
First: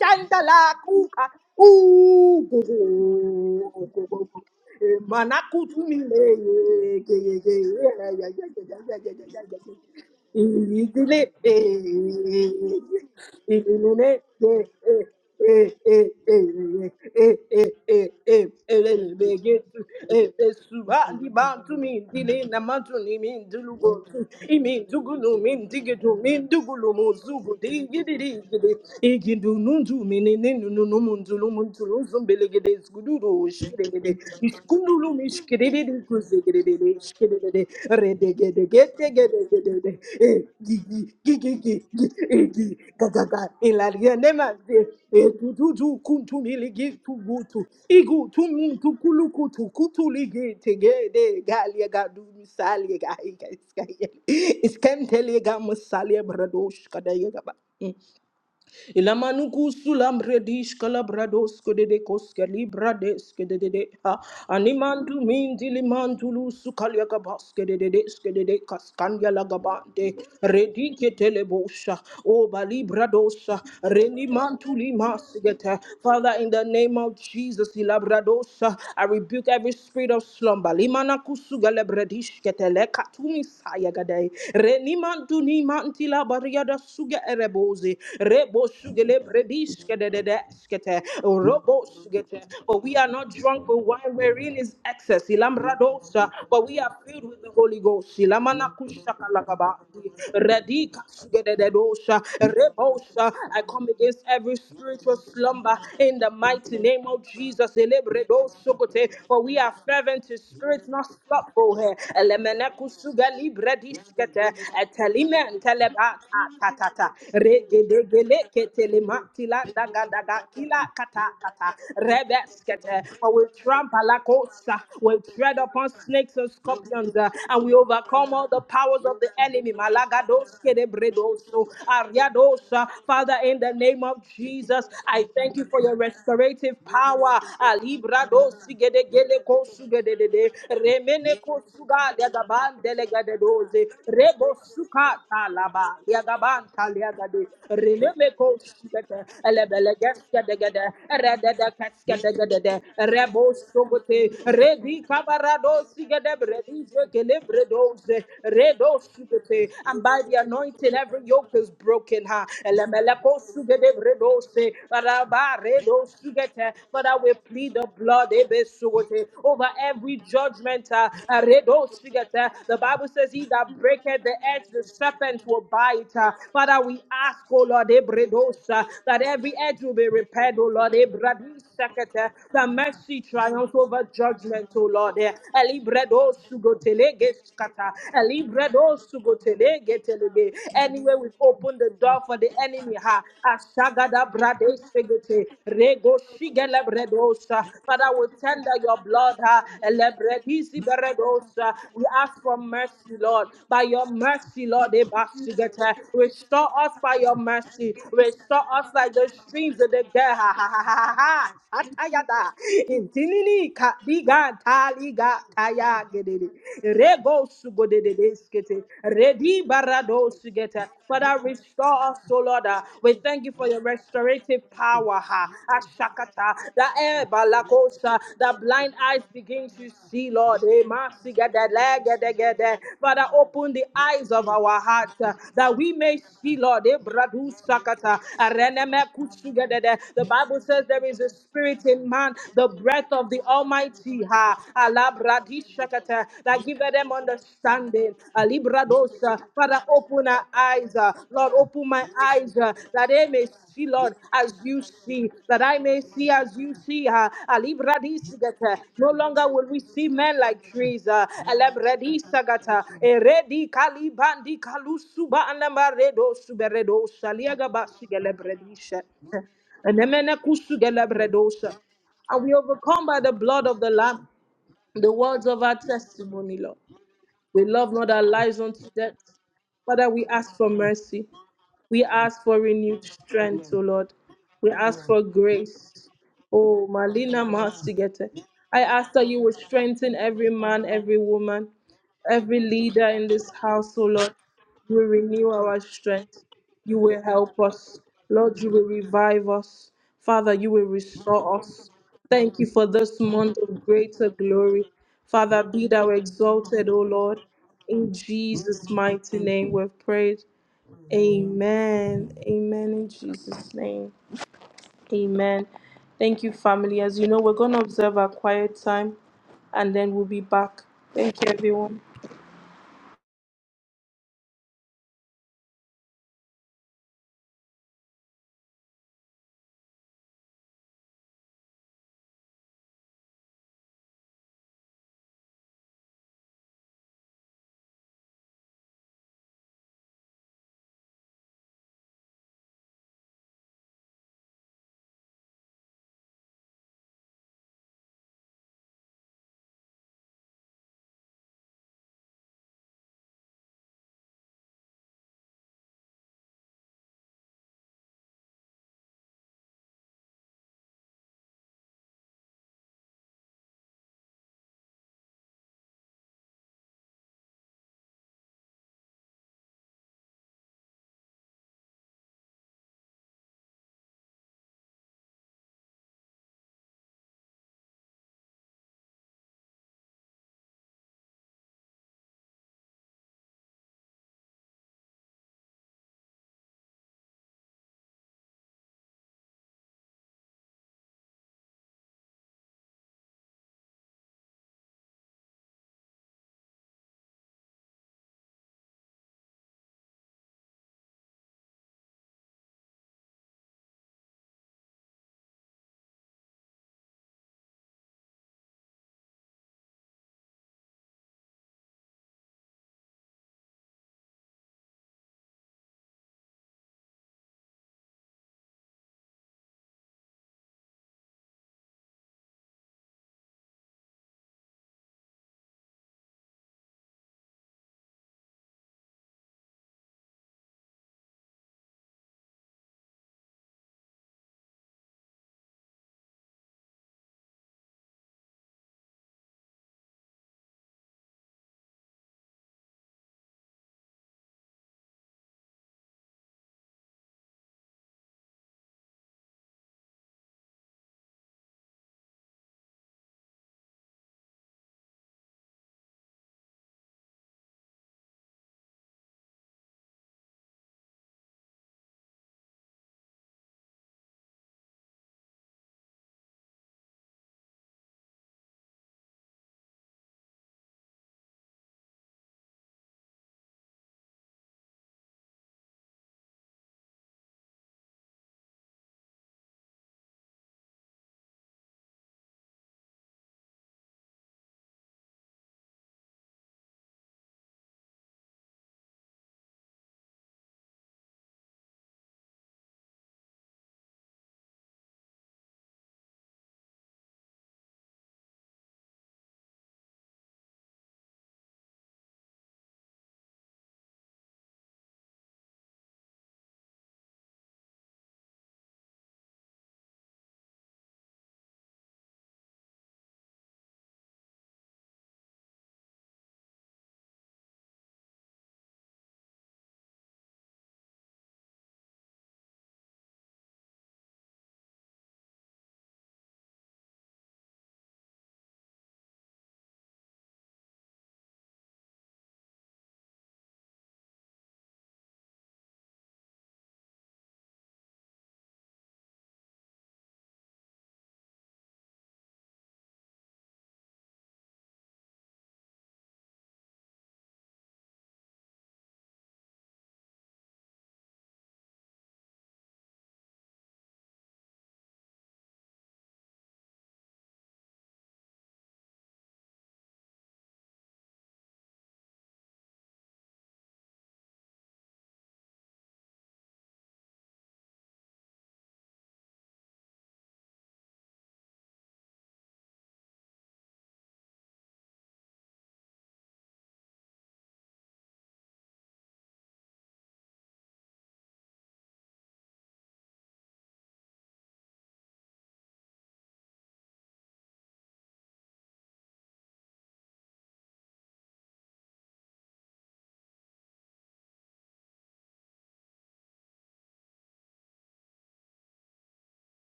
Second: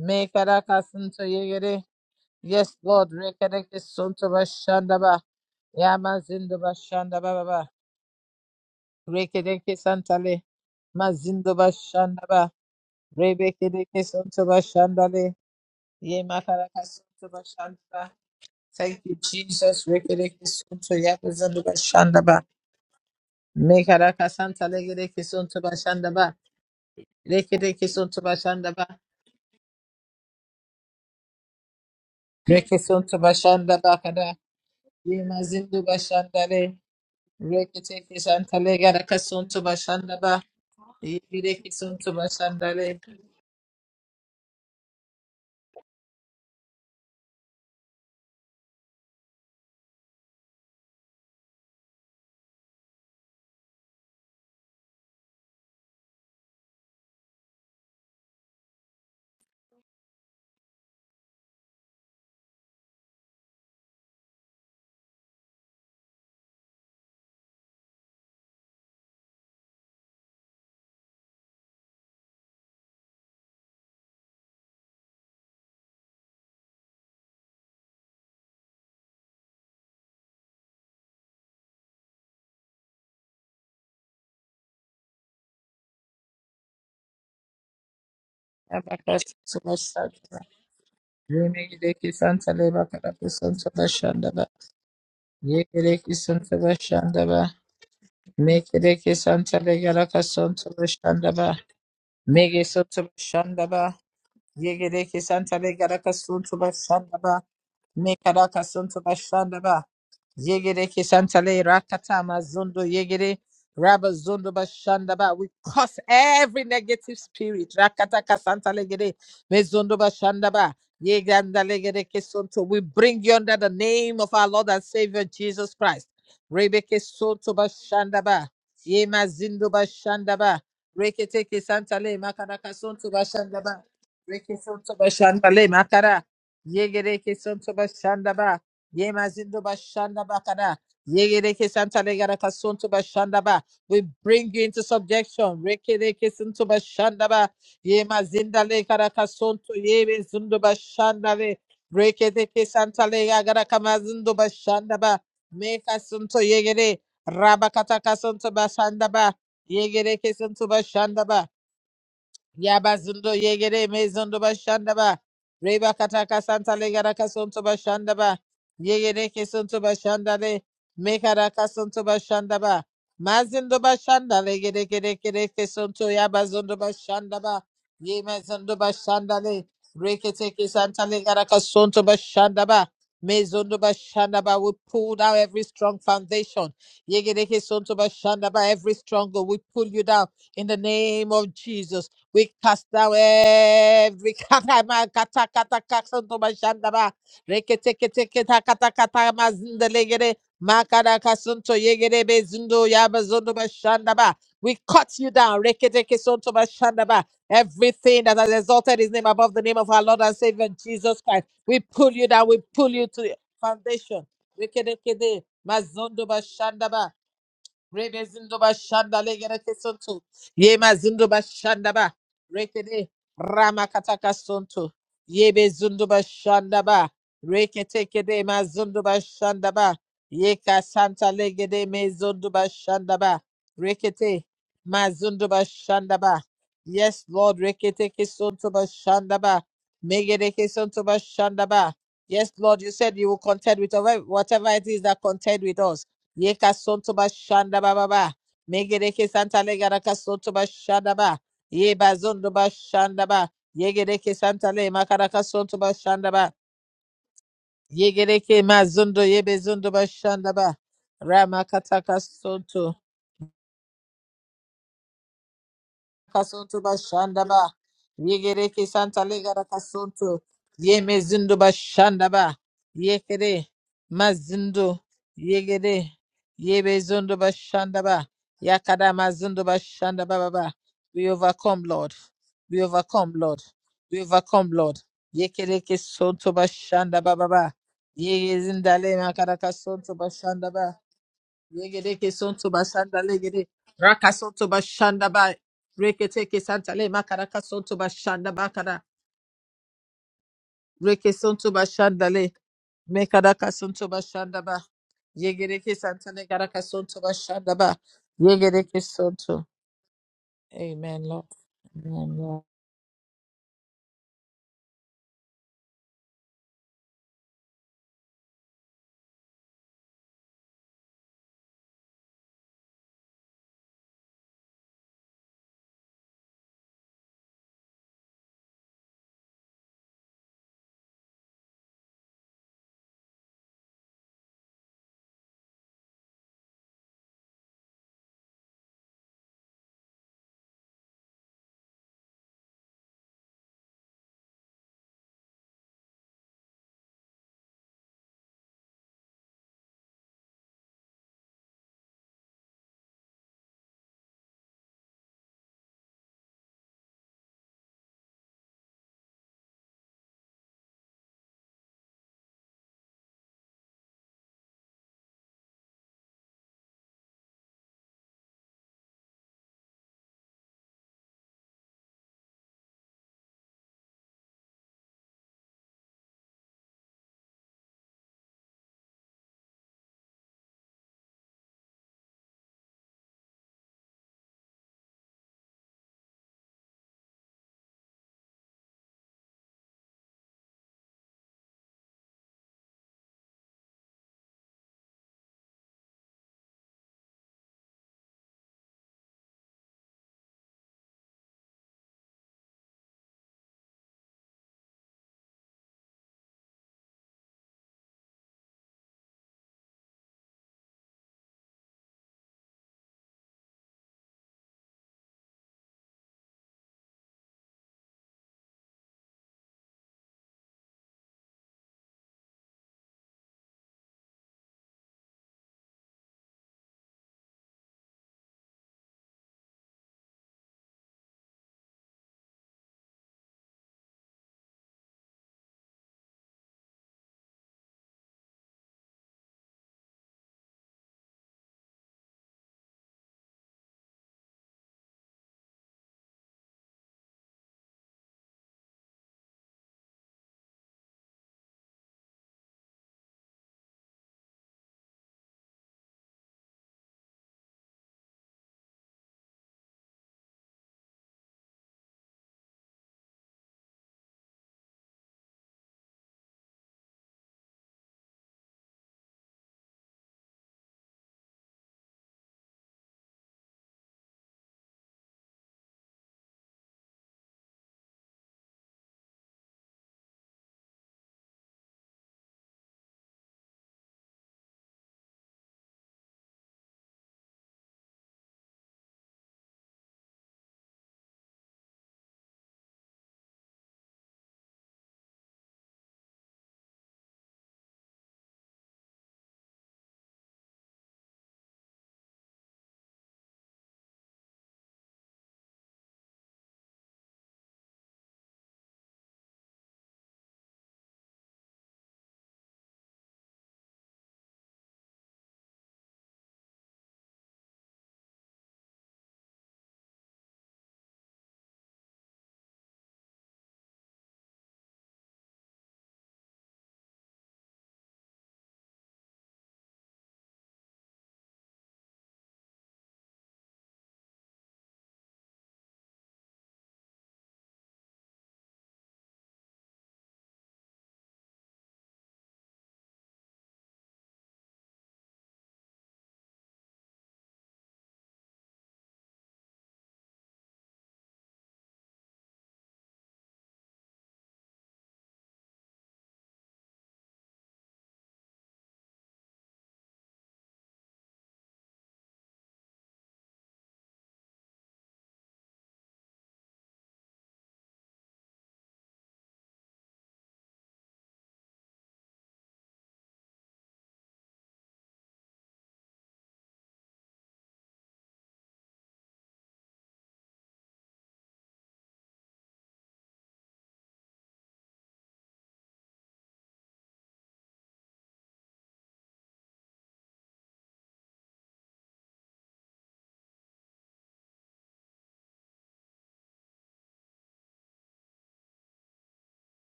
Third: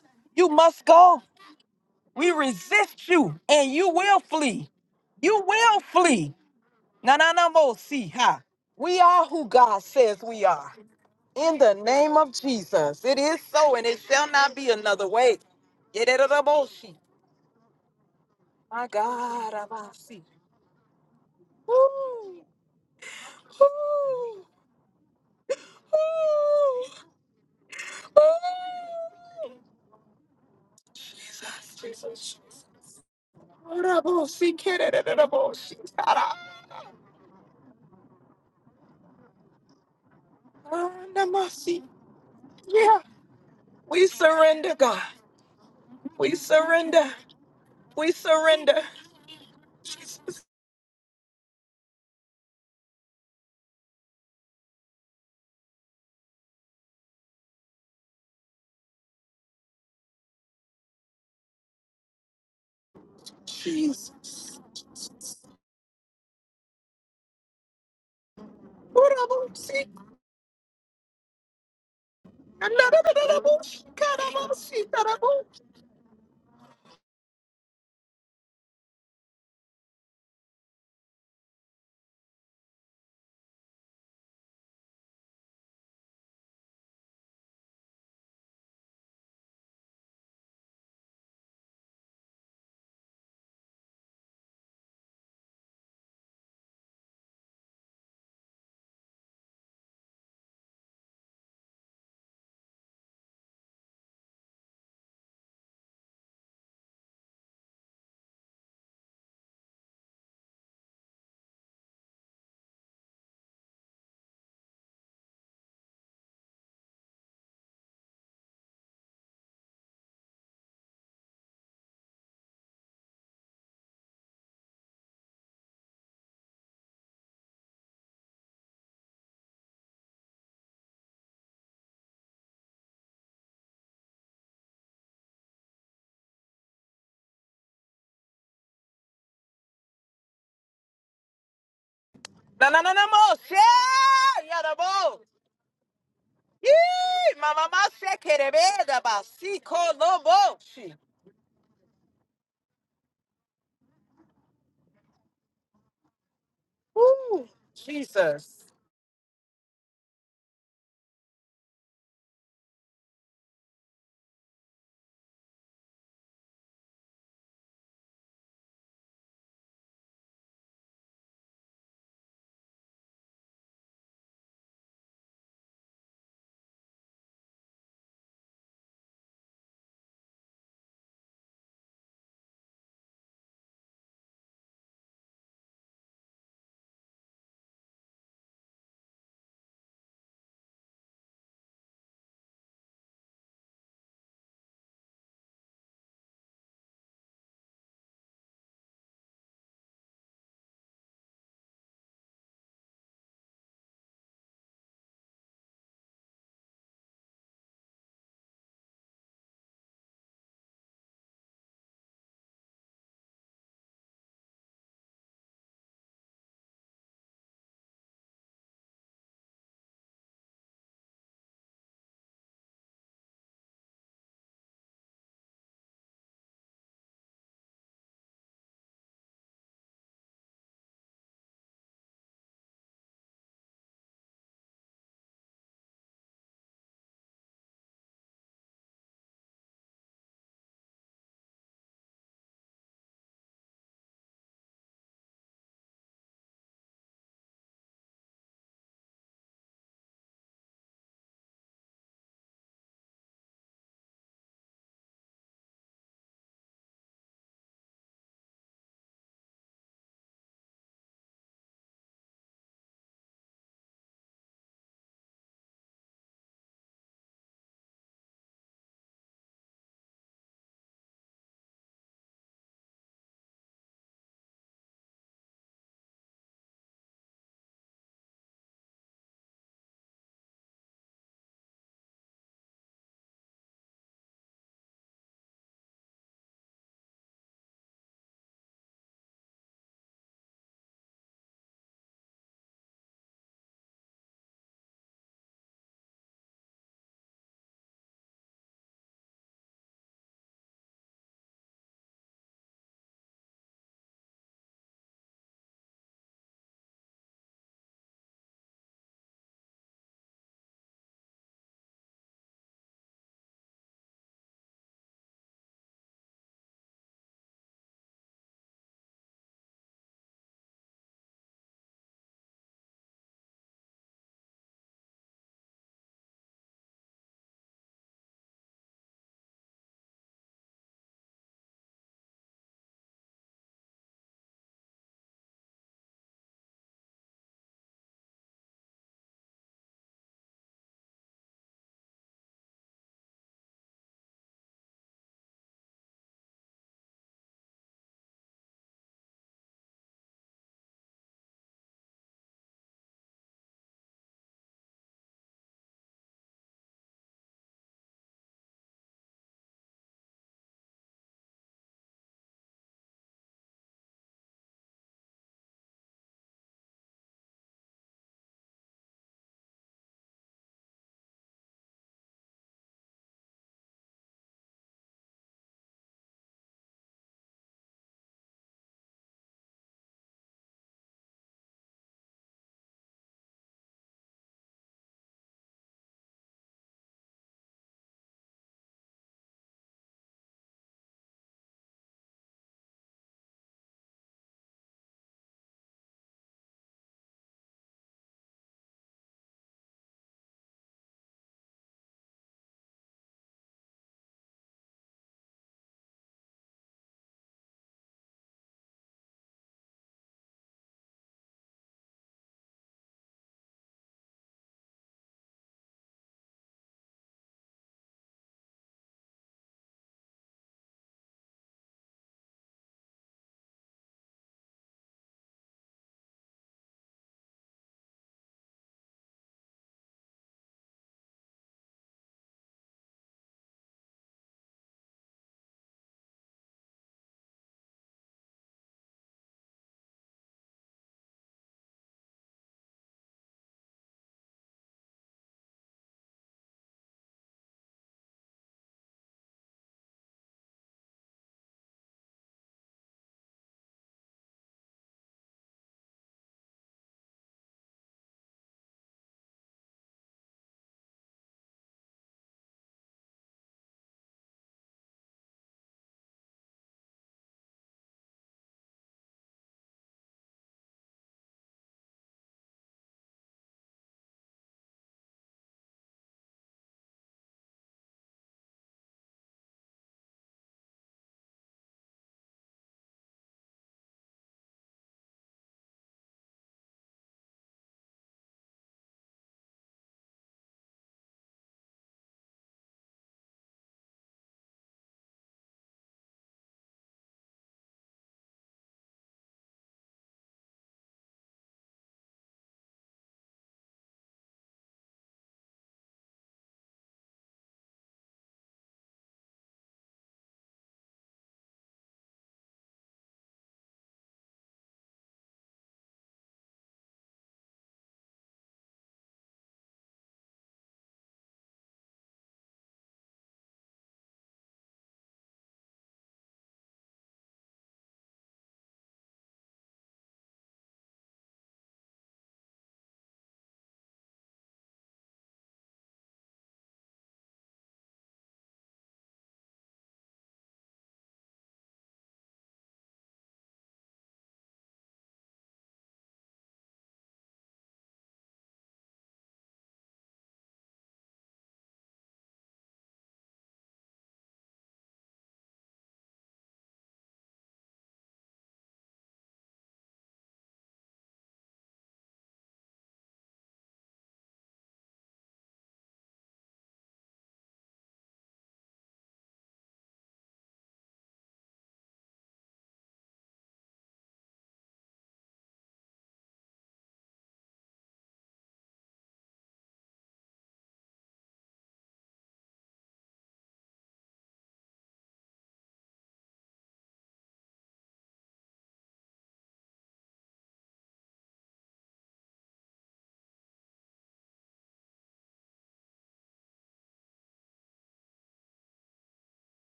S2: Me
S3: You
S2: karaka
S3: must go.
S2: sunta yegere.
S3: We
S2: Yes,
S3: resist
S2: Lord.
S3: you, and
S2: Rekereke
S3: you will
S2: sunta
S3: flee.
S2: bashanda ba.
S3: You will
S2: Ya
S1: mile
S3: flee.
S2: mazindo
S3: Na
S2: bashanda
S3: na
S2: baba
S3: na
S2: ba.
S3: mo see ha. We are who
S2: Rekedeke
S3: God says
S2: santale.
S3: we are.
S1: Igindu
S2: Mazindo
S3: In the name
S2: bashanda
S3: of
S2: ba.
S3: Jesus, it is so, and it
S2: Rebekedeke
S3: shall
S2: santo
S3: not be
S2: bashanda
S3: another
S2: le.
S3: way.
S2: Ye makaraka
S3: Yedidadaboshi.
S2: santo bashanda ba.
S3: My
S2: Thank you,
S3: God,
S2: Jesus.
S3: I see.
S2: Rekedeke santo ya mazindo bashanda
S3: Ooh,
S2: ba.
S3: ooh,
S2: Mekaraka
S3: ooh,
S2: santale gedeke santo bashanda ba. Rekedeke santo bashanda ba.
S3: ooh.
S1: nundu mini ninu nunu mundu
S3: Jesus,
S1: lumundu lumundu
S3: Jesus, Jesus.
S2: Reke santo
S1: lumundu
S2: bashanda ba kada.
S3: Yedidadaboshi,
S2: Ye
S1: de
S3: kidididadaboshi.
S2: mazindo
S1: de
S3: Ta-da.
S2: bashanda
S1: kuzigiriri
S2: le.
S1: de ishkiriri de.
S2: Reketeke
S1: redegede
S2: santale
S1: gete
S2: garaka
S1: gede
S2: santo
S1: gede de.
S2: bashanda ba.
S1: e gi
S3: Ah,
S1: gi
S2: Ye
S1: gi gi
S2: bideke
S1: gi
S3: namaste.
S1: gi
S2: santo
S1: e gi
S2: bashanda le.
S3: Yeah.
S1: ga ga ga.
S3: We
S1: ilaria ne
S3: surrender,
S1: mazde
S3: God.
S1: e tu tu tu
S3: We
S1: kuntu miligi
S3: surrender.
S1: tu gutu
S3: We
S1: Igu tu
S3: surrender.
S1: muntu kulu kutu kutu
S3: Jesus.
S1: ligi tege de Galia ga du misalia ga iga iska iska. Iskem telega masalia bradosh kadayega ba. e, Ilamanuku sulam redish kalabrados kedede koske libra deske dedede ha.
S3: Jesus.
S1: Animandu mindi limandulu sukalia gabas kedede deske dede kaskanya
S3: Urabusi.
S1: lagabande. Redi ketelebosha. O balibra dosha.
S3: Anadadadabushi.
S1: Reni
S3: Karabusi.
S1: mantuli
S3: Karabu.
S1: masigete. Father, in the name of Jesus, ilabradosa. I rebuke every spirit of slumber. Limanaku sugalebredish ketele katumi sayagadei mantuni mantila bariada suga erebozi rebo sugele brediske de de
S2: Yemeleki
S1: deskete robo sugete.
S2: Santa
S1: But
S2: Leba
S1: we are
S2: Karapi
S1: not drunk
S2: Santa
S1: with wine
S2: Bashandaba.
S1: wherein is excess.
S2: Yemeleki
S1: Ilambradosa,
S2: Santa
S1: but we are filled with the
S2: Bashandaba.
S1: Holy Ghost. Ilamana
S2: Mekeleki Santa
S1: kushakalakabati
S2: Legaraka Santa
S1: radika sugede
S2: Bashandaba.
S1: de dosa
S2: Mege Santa
S1: rebosa. I come
S2: Bashandaba.
S1: against every spiritual
S2: Yegeleki Santa
S1: slumber
S2: Legaraka
S1: in the
S2: Santa
S1: mighty name of
S2: Bashandaba.
S1: Jesus.
S2: Mekaraka Santa
S1: Elebredosukote. For we are
S2: Bashandaba.
S1: fervent in spirit,
S2: Yegere
S1: not
S2: Keshantale
S1: bohe
S2: Rakatama
S1: elemene
S2: Zondo
S1: kusuga
S2: Yegere
S1: libre
S2: Rabba
S1: diskete
S2: Zondo Bashandaba.
S1: etelime
S2: We curse
S1: enteleba ta
S2: every
S1: ta ta ta
S2: negative spirit. Rakata
S1: regedegele
S2: Kasantale Gere
S1: ketelema tila
S2: Mezondo
S1: daga daga
S2: Bashandaba.
S1: kila kata kata
S2: Yegandale Gere Kesonto. We
S1: rebeskete
S2: bring
S1: and
S2: you
S1: we
S2: under the
S1: trample
S2: name
S1: like
S2: of our Lord
S1: osa
S2: and
S1: we
S2: Savior
S1: tread
S2: Jesus
S1: upon
S2: Christ.
S1: snakes and
S2: Rebeke
S1: scorpions uh,
S2: Sonto
S1: and we overcome all
S2: Bashandaba.
S1: the powers of
S2: Yema
S1: the
S2: Zindo
S1: enemy malagados
S2: Bashandaba. Rekete
S1: kedebredoso
S2: Kesantale Makaraka
S1: ariadosa
S2: Sonto
S1: father in the
S2: Bashandaba.
S1: name of
S2: Reke
S1: Jesus
S2: Sonto
S1: I thank you
S2: Bashandale
S1: for your
S2: Makara.
S1: restorative
S2: Yegere Kesonto
S1: power libra do
S2: Bashandaba.
S1: sigede
S2: Ye
S1: gele
S2: mazindo
S1: ko sugede
S2: bashanda
S1: de de
S2: bakada.
S1: remene
S2: Ye
S1: ko
S2: reke santa
S1: suga de
S2: legara
S1: gaban
S2: kasunto
S1: dele gade
S2: bashanda ba.
S3: Nanananamoshe.
S1: doze
S2: We
S1: rebo
S2: bring you into
S1: suka
S3: Yarabo.
S2: subjection. Reke
S1: talaba ya
S2: reke
S1: gaban
S2: sunto
S1: talia
S2: bashanda
S3: Yee.
S1: gade
S2: ba. Ye
S3: Mamamashe.
S1: remene ko
S2: mazinda
S3: Kerebeda.
S2: legara
S1: sugede
S3: Basi.
S1: ele
S2: kasunto. Ye
S1: geske de
S2: mazindo
S1: gede
S3: Koloboshi.
S2: bashanda
S1: rede
S2: le.
S1: de keske de
S2: Reke
S1: gede
S2: reke
S1: de
S2: santa
S1: rebo
S2: legara
S1: sugote
S2: kamazindo
S1: redi
S2: bashanda ba.
S1: kabara do
S2: Me
S1: sigede
S2: kasunto ye
S1: bredi gele
S3: Ooh.
S2: Rabakata
S1: bredoze
S2: kasunto
S3: Jesus.
S1: redo
S2: bashanda ba.
S1: sugete
S2: Ye
S1: and by
S2: reke
S1: the
S2: sunto
S1: anointing every
S2: bashanda ba.
S1: yoke is broken ha ele mele
S2: Yabazundo
S1: ko
S2: yegere
S1: sugede
S2: mezondo
S1: redose,
S2: bashandaba.
S1: baraba
S2: Reba kataka
S1: redosigete.
S2: santa
S1: Father,
S2: legara
S1: we
S2: kasonto
S1: plead the blood
S2: bashandaba.
S1: ebesuote,
S2: Yegere
S1: over
S2: kesonto
S1: every
S2: bashandale.
S1: judgment. uh, uh,
S2: Mekara kasonto
S1: redosigete. The
S2: bashandaba.
S1: Bible says, He that
S2: Mazindo
S1: breaketh the
S2: bashanda
S1: edge, the
S2: legere gere
S1: serpent
S2: gere
S1: will
S2: kesonto
S1: bite. uh.
S2: yabazundo
S1: Father, we ask,
S2: bashandaba.
S1: O Lord,
S2: Ye mezondo
S1: ebredosa, that every
S2: bashandale.
S1: edge will be
S2: Rekete
S1: repaired, O Lord,
S2: kesanta legara kasonto
S1: sekete. The
S2: bashandaba.
S1: mercy triumphs
S2: Mezondo
S1: over
S2: bashandaba.
S1: judgment,
S2: We
S1: O
S2: pull
S1: Lord. Eh,
S2: down every strong
S1: Elibredo
S2: foundation.
S1: sugotelege
S2: Yegere
S1: skata.
S2: kesonto bashandaba. Every
S1: Elibredo
S2: stronghold. We pull
S1: sugotelege
S2: you down
S1: telebe.
S2: in the
S1: Anywhere
S2: name
S1: we've
S2: of
S1: opened the
S2: Jesus.
S1: door for the
S2: We cast
S1: enemy,
S2: down
S1: ha. Ashagada
S2: every
S1: brade
S2: katama
S1: segete.
S2: kata kata
S1: Rego
S2: kaksanto bashandaba.
S1: shigelebredosa.
S2: Reke teke
S1: Father, we
S2: teke
S1: tender
S2: takata
S1: your
S2: kata
S1: blood, ha.
S2: mazindelegere.
S1: Elebredisi
S2: Makada
S1: beredosa.
S2: kasunto
S1: We
S2: yegere
S1: ask for
S2: bezundo
S1: mercy, Lord.
S2: yabazondo
S1: By your
S2: bashandaba.
S1: mercy,
S2: We
S1: Lord, eh,
S2: cut you down. Reke
S1: basigete.
S2: teke sonto
S1: restore us by
S2: bashandaba.
S1: your mercy.
S2: Everything that has
S1: Restore us
S2: exalted his
S1: like
S2: name
S1: the
S2: above the name
S1: streams
S2: of
S1: of
S2: our
S1: the
S2: Lord
S1: dead.
S2: and Savior
S1: ha
S2: Jesus Christ.
S1: ha
S2: We pull you down.
S1: Atayada.
S2: We pull you to the
S1: Intinini ka
S2: foundation.
S1: biga
S2: Reke teke
S1: taliga
S2: de
S1: taya
S2: mazondo
S1: gedede.
S2: bashandaba.
S1: Rego
S2: Rebe zindo ba
S1: sugodedeskete.
S2: shanda le gere
S1: Redi
S2: kesonto.
S1: barado sugeta.
S2: Yema zindo
S1: Father,
S2: ba shanda ba.
S1: restore us, O Lord. ah.
S2: Rekede
S1: We thank you for your
S2: rama kataka
S1: restorative
S2: sonto.
S1: power. ha.
S2: Yebe zindo ba
S1: Ashakata.
S2: shanda
S1: The
S2: ba.
S1: air
S2: Rekete
S1: balakosa.
S2: kede
S1: The
S2: ma
S1: blind
S2: zindo ba
S1: eyes begin
S2: shanda
S1: to
S2: ba.
S1: see, Lord.
S2: Yeka
S1: Eh,
S2: santa
S1: masigede,
S2: legede me zindo ba
S1: legedegede.
S2: shanda
S1: Father,
S2: ba.
S1: open the eyes
S2: Rekete
S1: of our
S2: ma
S1: hearts ah,
S2: zindo ba
S1: that we
S2: shanda
S1: may
S2: ba.
S1: see, Lord. Eh,
S2: Yes,
S1: bradu
S2: Lord, rekete
S1: sakata.
S2: kesonto ba
S1: Areneme
S2: shanda ba.
S1: kutsugedede. The
S2: Megede
S1: Bible says
S2: kesonto
S1: there
S2: ba
S1: is a
S2: shanda
S1: spirit
S2: ba.
S1: in man,
S2: Yes,
S1: the
S2: Lord, you
S1: breath
S2: said you
S1: of
S2: will
S1: the
S2: contend with whatever
S1: Almighty, ha,
S2: whatever it is that contend with us.
S1: alabradishakata, that
S2: Yeka
S1: giveth them
S2: sonto ba shanda ba ba
S1: understanding.
S2: ba. Megereke
S1: Alibradosa.
S2: santa
S1: Father,
S2: legara ka
S1: open our
S2: sonto ba
S1: eyes, uh,
S2: shanda ba.
S1: Lord, open
S2: Ye
S1: my
S2: ba zondo
S1: eyes
S2: ba
S1: uh, that
S2: shanda
S1: they may
S2: ba.
S1: see, Lord,
S2: Yegereke
S1: as
S2: santa
S1: you
S2: le makara
S1: see, that
S2: sonto
S1: I
S2: ba
S1: may see
S2: shanda ba.
S1: as you see. ha,
S2: Yegereke
S1: alibradisigata.
S2: ma
S1: No
S2: zondo ye
S1: longer
S2: be
S1: will we
S2: zondo ba
S1: see men
S2: shanda
S1: like
S2: ba.
S1: trees. uh,
S2: Rama kataka
S1: alabradisagata,
S2: sonto.
S1: Eredi kalibandi kalusuba redo
S2: Kasuntu
S1: suberedo
S2: Bashandaba.
S1: saliaga ba sigele
S2: Yegereke
S1: bredisha.
S2: Santa Legara
S1: And emene
S2: Kasuntu. Ye Mezindo
S1: kusugelebredosa. And we
S2: Bashandaba.
S1: overcome by the blood
S2: Yekere
S1: of the Lamb,
S2: Mazindo.
S1: the words of our
S2: Yegere.
S1: testimony, Lord.
S2: Ye Bezundo
S1: We love not our
S2: Bashandaba.
S1: lives unto
S2: Yakada
S1: death.
S2: Mazindo
S1: Father, we
S2: Bashandaba
S1: ask for
S2: Baba.
S1: mercy.
S2: We overcome,
S1: We
S2: Lord.
S1: ask for
S2: We
S1: renewed
S2: overcome, Lord.
S1: strength, O Lord.
S2: We overcome,
S1: We
S2: Lord.
S1: ask for
S2: Yekereke
S1: grace.
S2: Suntu
S1: Oh,
S2: Bashandaba
S1: Malina
S2: Baba.
S1: Masigete.
S2: Ye
S1: I ask that you will
S2: Makara
S1: strengthen
S2: Kasuntu
S1: every man,
S2: Bashandaba.
S1: every woman.
S2: Yegede ke
S1: Every
S2: sonto
S1: leader
S2: bashanda
S1: in this
S2: legede.
S1: house, oh
S2: Raka
S1: Lord,
S2: sonto
S1: you will
S2: bashanda
S1: renew
S2: ba.
S1: our strength.
S2: Rekete ke santa
S1: You
S2: le
S1: will help
S2: makaraka sonto
S1: us.
S2: bashanda
S1: Lord, you will
S2: bakara.
S1: revive us. Father, you will
S2: Reke
S1: restore
S2: sonto
S1: us.
S2: bashanda le.
S1: Thank you for this month
S2: Mekaraka
S1: of
S2: sonto
S1: greater
S2: bashanda ba.
S1: glory. Father,
S2: Yegede
S1: be
S2: ke
S1: thou
S2: santa le karaka
S1: exalted, O
S2: sonto
S1: Lord.
S2: bashanda ba.
S1: In
S2: Yegede
S1: Jesus'
S2: ke
S1: mighty
S2: sonto.
S1: name we've prayed.
S2: Amen, Lord.
S1: Amen.
S2: Amen, Lord.
S1: Amen. In Jesus' name. Amen. Thank you, family. As you know, we're going to observe our quiet time and then we'll be back. Thank you, everyone.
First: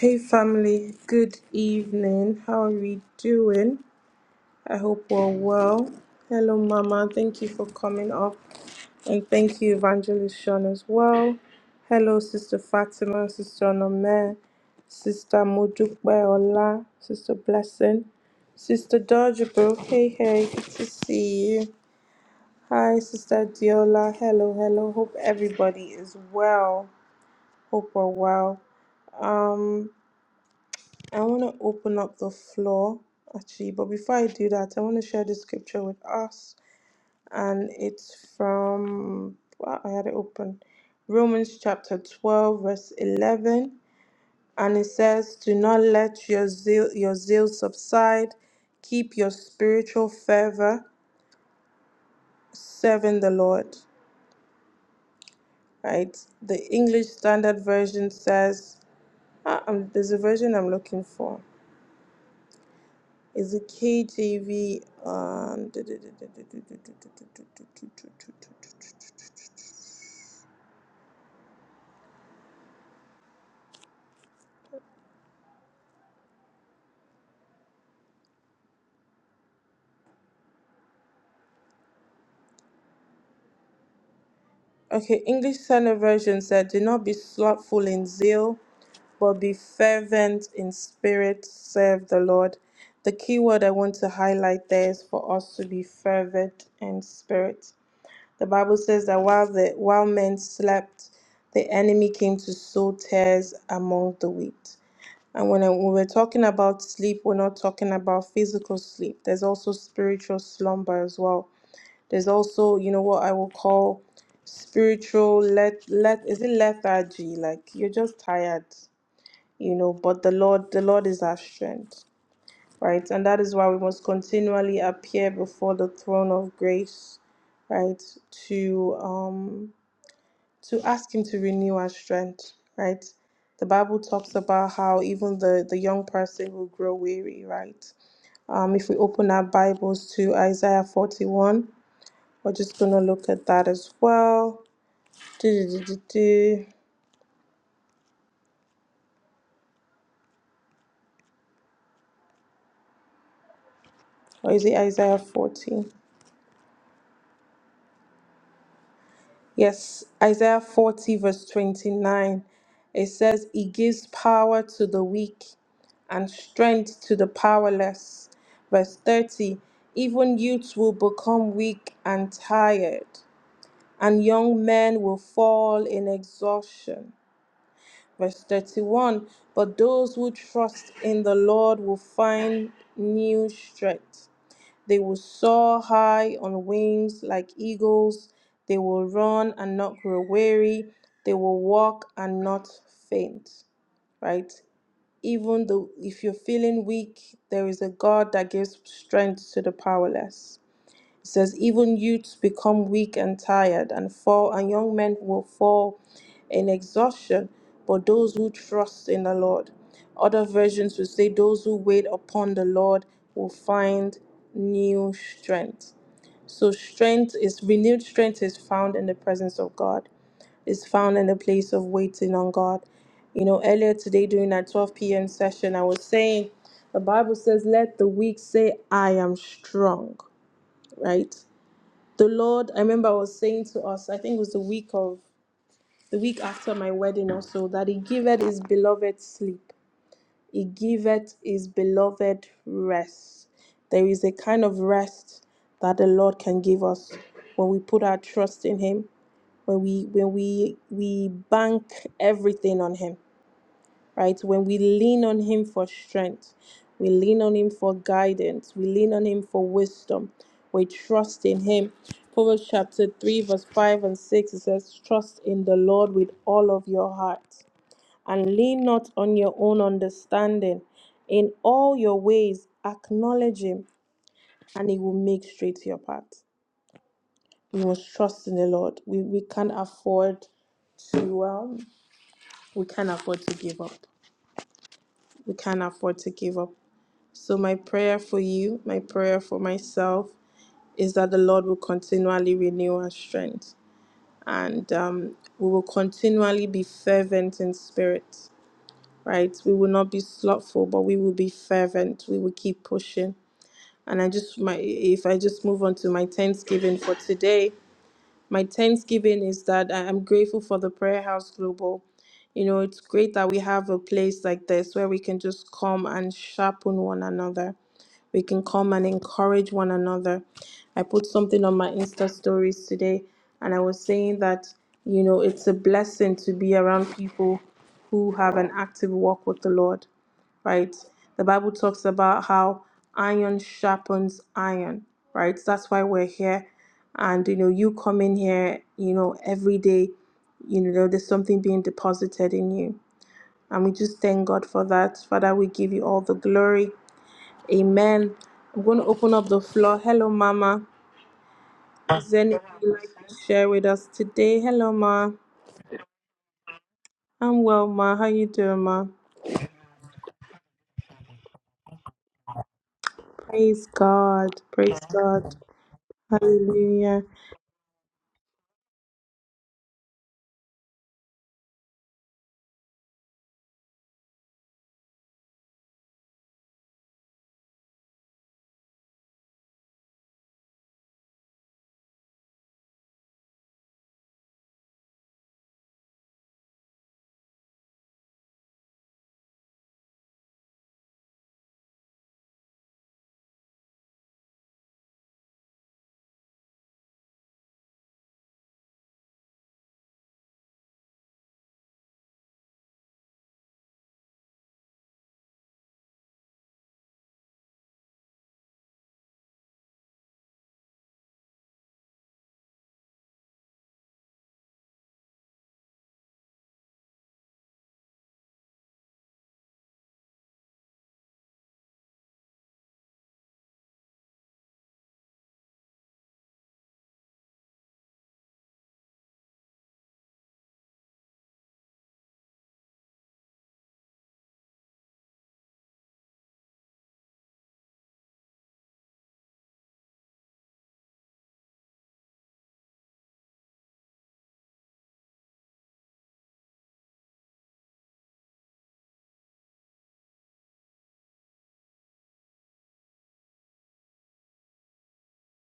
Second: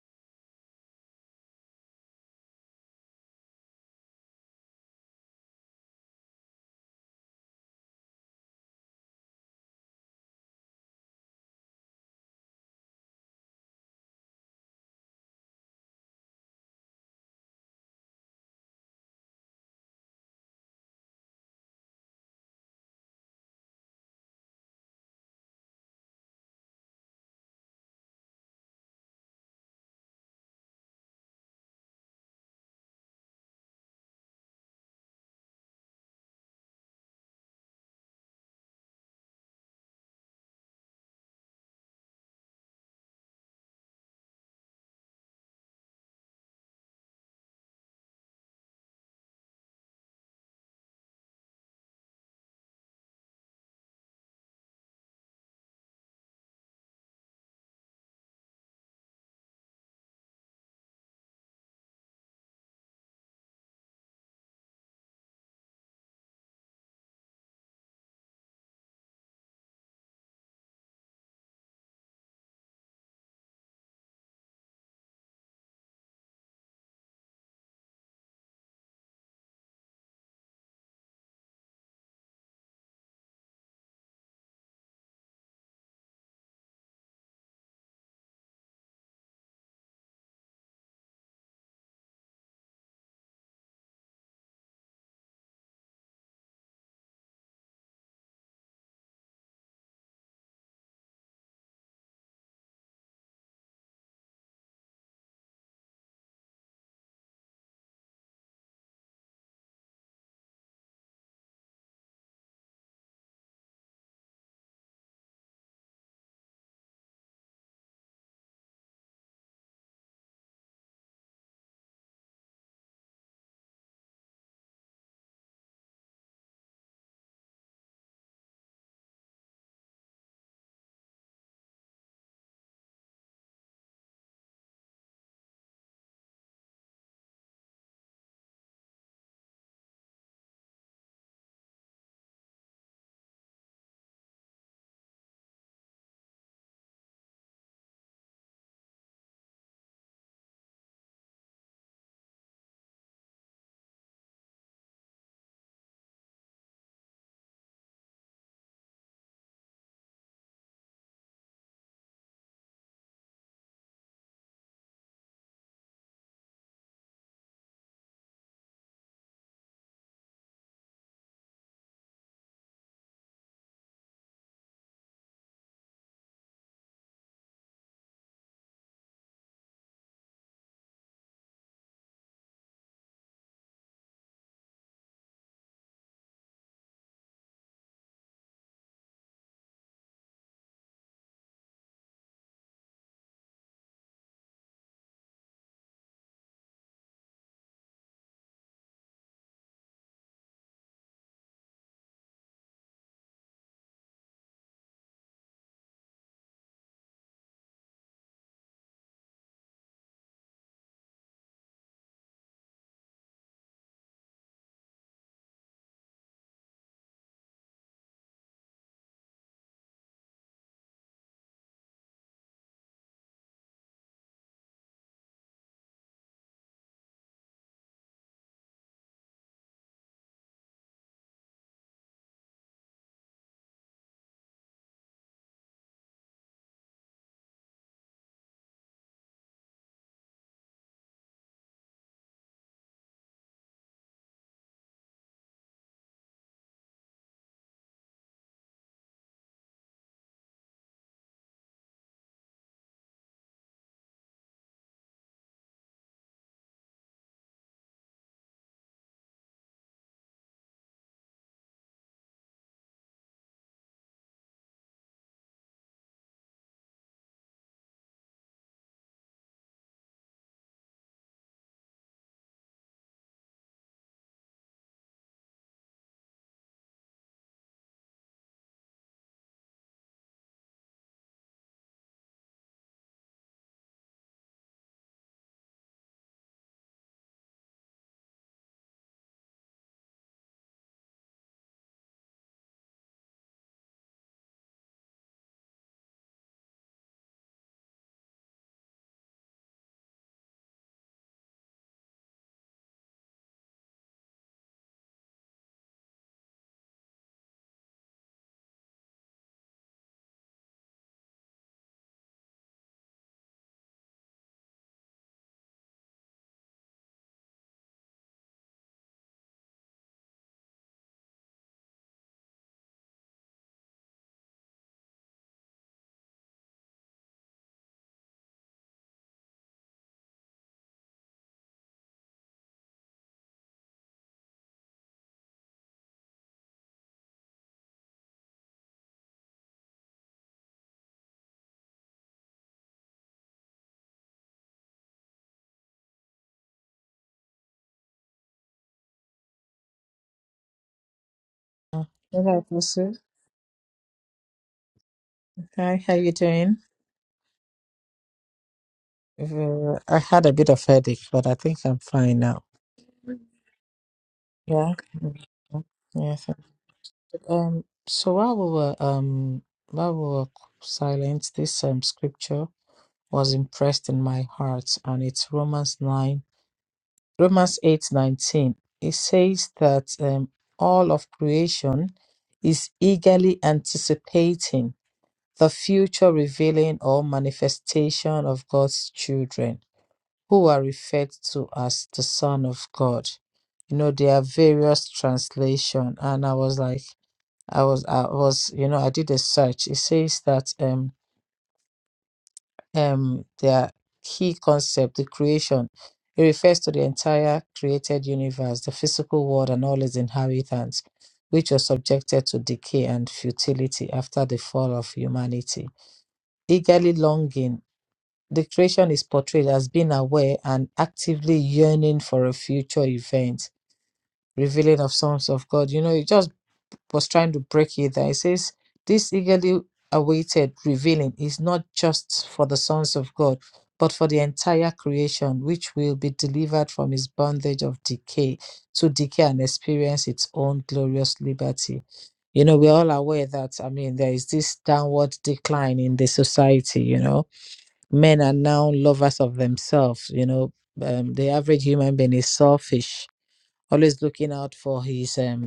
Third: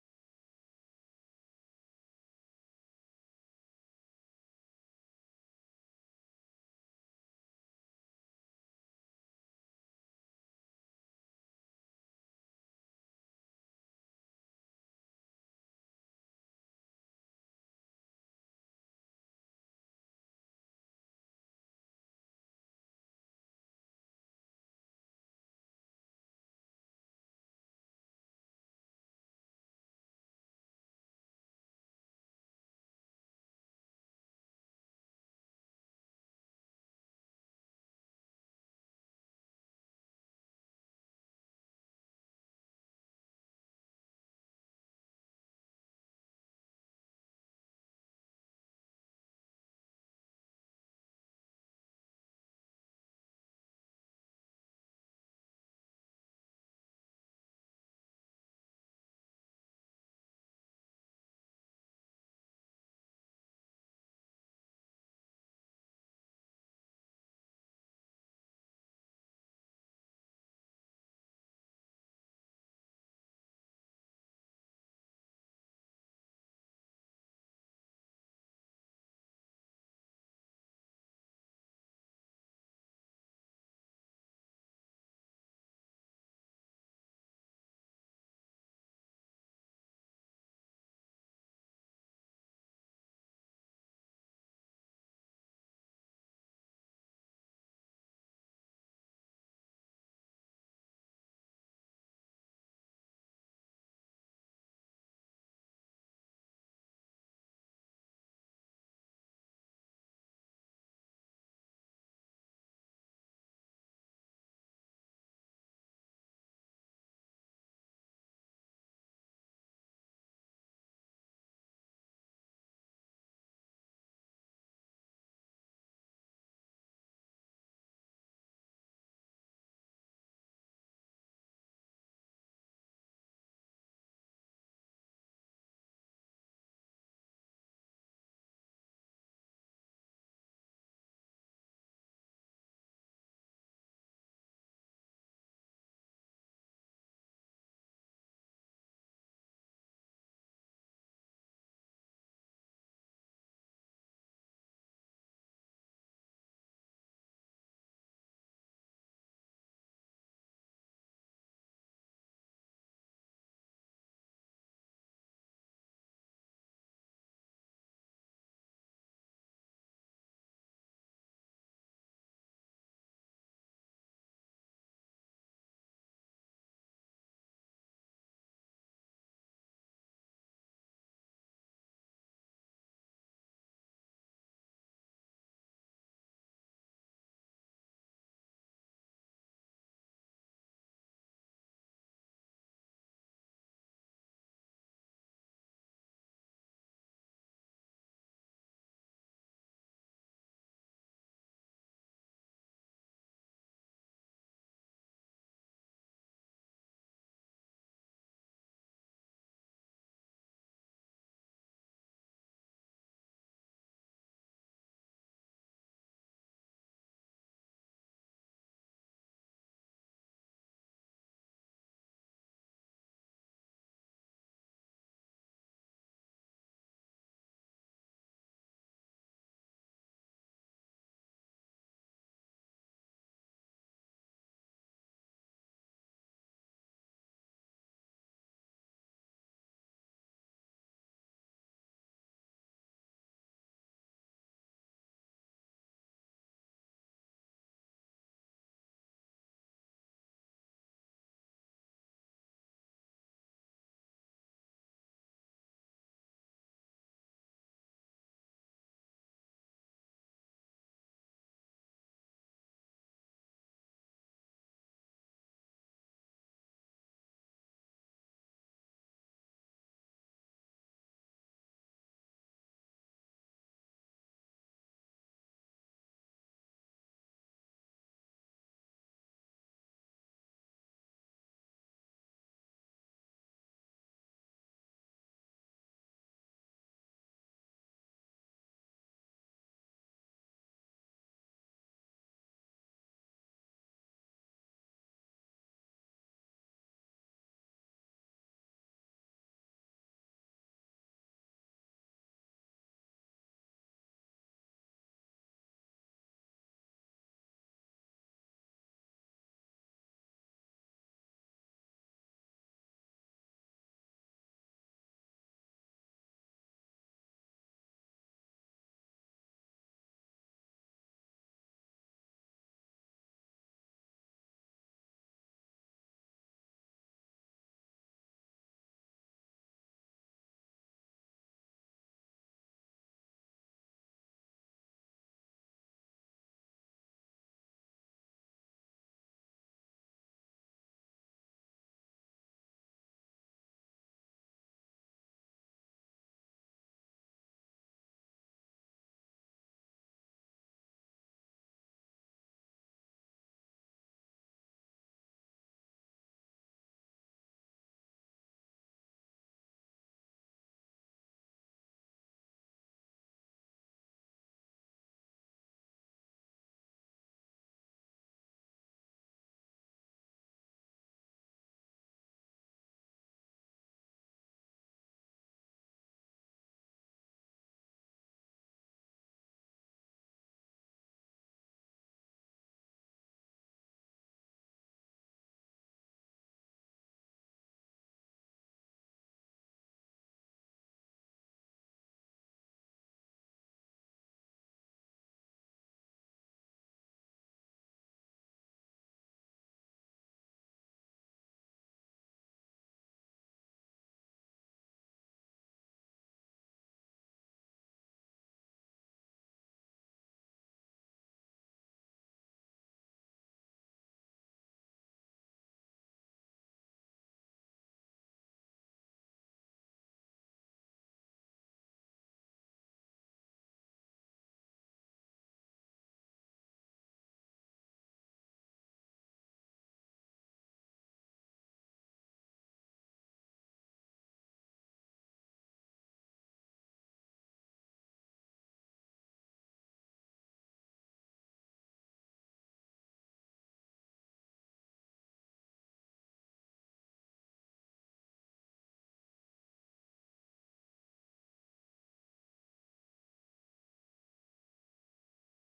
S1: Hey family, good evening. How are we doing? I hope we're well. Hello, Mama. Thank you for coming up. And thank you, Evangelist Sean, as well. Hello, Sister Fatima, Sister Onome, Sister Modupe Ola, Sister Blessing, Sister Dodgebro. Hey, hey, good to see you. Hi, Sister Diola. Hello, hello. Hope everybody is well. Hope we're well. Um, I want to open up the floor actually, but before I do that, I want to share the scripture with us, and it's from well, I had it open Romans chapter 12, verse 11, and it says, Do not let your zeal, your zeal subside, keep your spiritual fervor, serving the Lord. Right? The English Standard Version says, ah, um, there's a version I'm looking for. Is it KJV? Um, okay, English Standard Version said, Do not be slothful in zeal, but be fervent in spirit, serve the Lord. The key word I want to highlight there is for us to be fervent in spirit. The Bible says that while the while men slept, the enemy came to sow tares among the wheat. And when I- when we're talking about sleep, we're not talking about physical sleep. There's also spiritual slumber as well. There's also, you know, what I will call spiritual let let is it lethargy? Like you're just tired, you know. But the Lord, the Lord is our strength, right? And that is why we must continually appear before the throne of grace, right? To um to ask him to renew our strength right the bible talks about how even the the young person will grow weary right um if we open our bibles to isaiah 41 we're just going to look at that as well Do, do, do, do, do. or is it isaiah 40 Yes, Isaiah 40, verse 29. It says, He gives power to the weak and strength to the powerless. Verse 30. Even youths will become weak and tired, and young men will fall in exhaustion. Verse 31. But those who trust in the Lord will find new strength. They will soar high on wings like eagles. They will run and not grow weary. They will walk and not faint. Right? Even though if you're feeling weak, there is a God that gives strength to the powerless. It says, Even youths become weak and tired and fall, and young men will fall in exhaustion, but those who trust in the Lord. Other versions will say, Those who wait upon the Lord will find new strength. So, strength is renewed strength is found in the presence of God, is found in the place of waiting on God. You know, earlier today during our 12 p.m. session, I was saying, the Bible says, Let the weak say, I am strong, right? the Lord, I remember I was saying to us, I think it was the week of the week after my wedding also, that He giveth His beloved sleep. He giveth His beloved rest. There is a kind of rest that the Lord can give us when we put our trust in Him, when we when we we bank everything on Him right? When we lean on Him for strength, we lean on Him for guidance, we lean on Him for wisdom, we trust in Him. Proverbs chapter 3, verse 5 and 6 it says, Trust in the Lord with all of your heart and lean not on your own understanding. In all your ways, acknowledge Him and He will make straight your path. We must trust in the Lord. We, we can't afford to um, we can't afford to give up. We can't afford to give up. So, my prayer for you, my prayer for myself, is that the Lord will continually renew our strength and um, we will continually be fervent in spirit, right? We will not be slothful, but we will be fervent. We will keep pushing. And I just, my, if I just move on to my thanksgiving for today, my thanksgiving is that I- I'm grateful for the Prayer House Global. You know, it's great that we have a place like this where we can just come and sharpen one another. We can come and encourage one another. I put something on my Insta stories today and I was saying that, you know, it's a blessing to be around people who have an active walk with the Lord right? The Bible talks about how iron sharpens iron, right? So That's why we're here. And you know, you come in here, you know, every day, you know, there's something being deposited in you. And we just thank God for that. Father, we give you all the glory. Amen. I'm going to open up the floor. Hello, Mama. Is there anything
S2: Hello,
S1: you'd
S2: Pastor.
S1: like to share with us today? Hello, Ma.
S2: Hi, how you doing?
S1: I'm well, Ma. How you doing, Ma?
S2: Uh, I had a bit of headache, but I think I'm fine now.
S1: Praise God.
S2: Yeah.
S1: Praise God.
S2: Mhm. Yes.
S1: Hallelujah.
S2: Um, so while we were um while we were silent, this um scripture was impressed in my heart, and it's Romans nine, Romans eight nineteen. It says that um all of creation is eagerly anticipating the future revealing or manifestation of God's children, who are referred to as the Son of God. You know, there are various translation, and I was like. I was I was you know I did a search. It says that um um their key concept, the creation, it refers to the entire created universe, the physical world, and all its inhabitants, which was subjected to decay and futility after the fall of humanity. Eagerly longing, the creation is portrayed as being aware and actively yearning for a future event, revealing of sons of God. You know, it just was trying to break you there. It says, This eagerly awaited revealing is not just for the sons of God, but for the entire creation, which will be delivered from its bondage of decay to decay and experience its own glorious liberty. You know, we're all aware that, I mean, there is this downward decline in the society, you know. Men are now lovers of themselves, you know. Um, the average human being is selfish, always looking out for his um,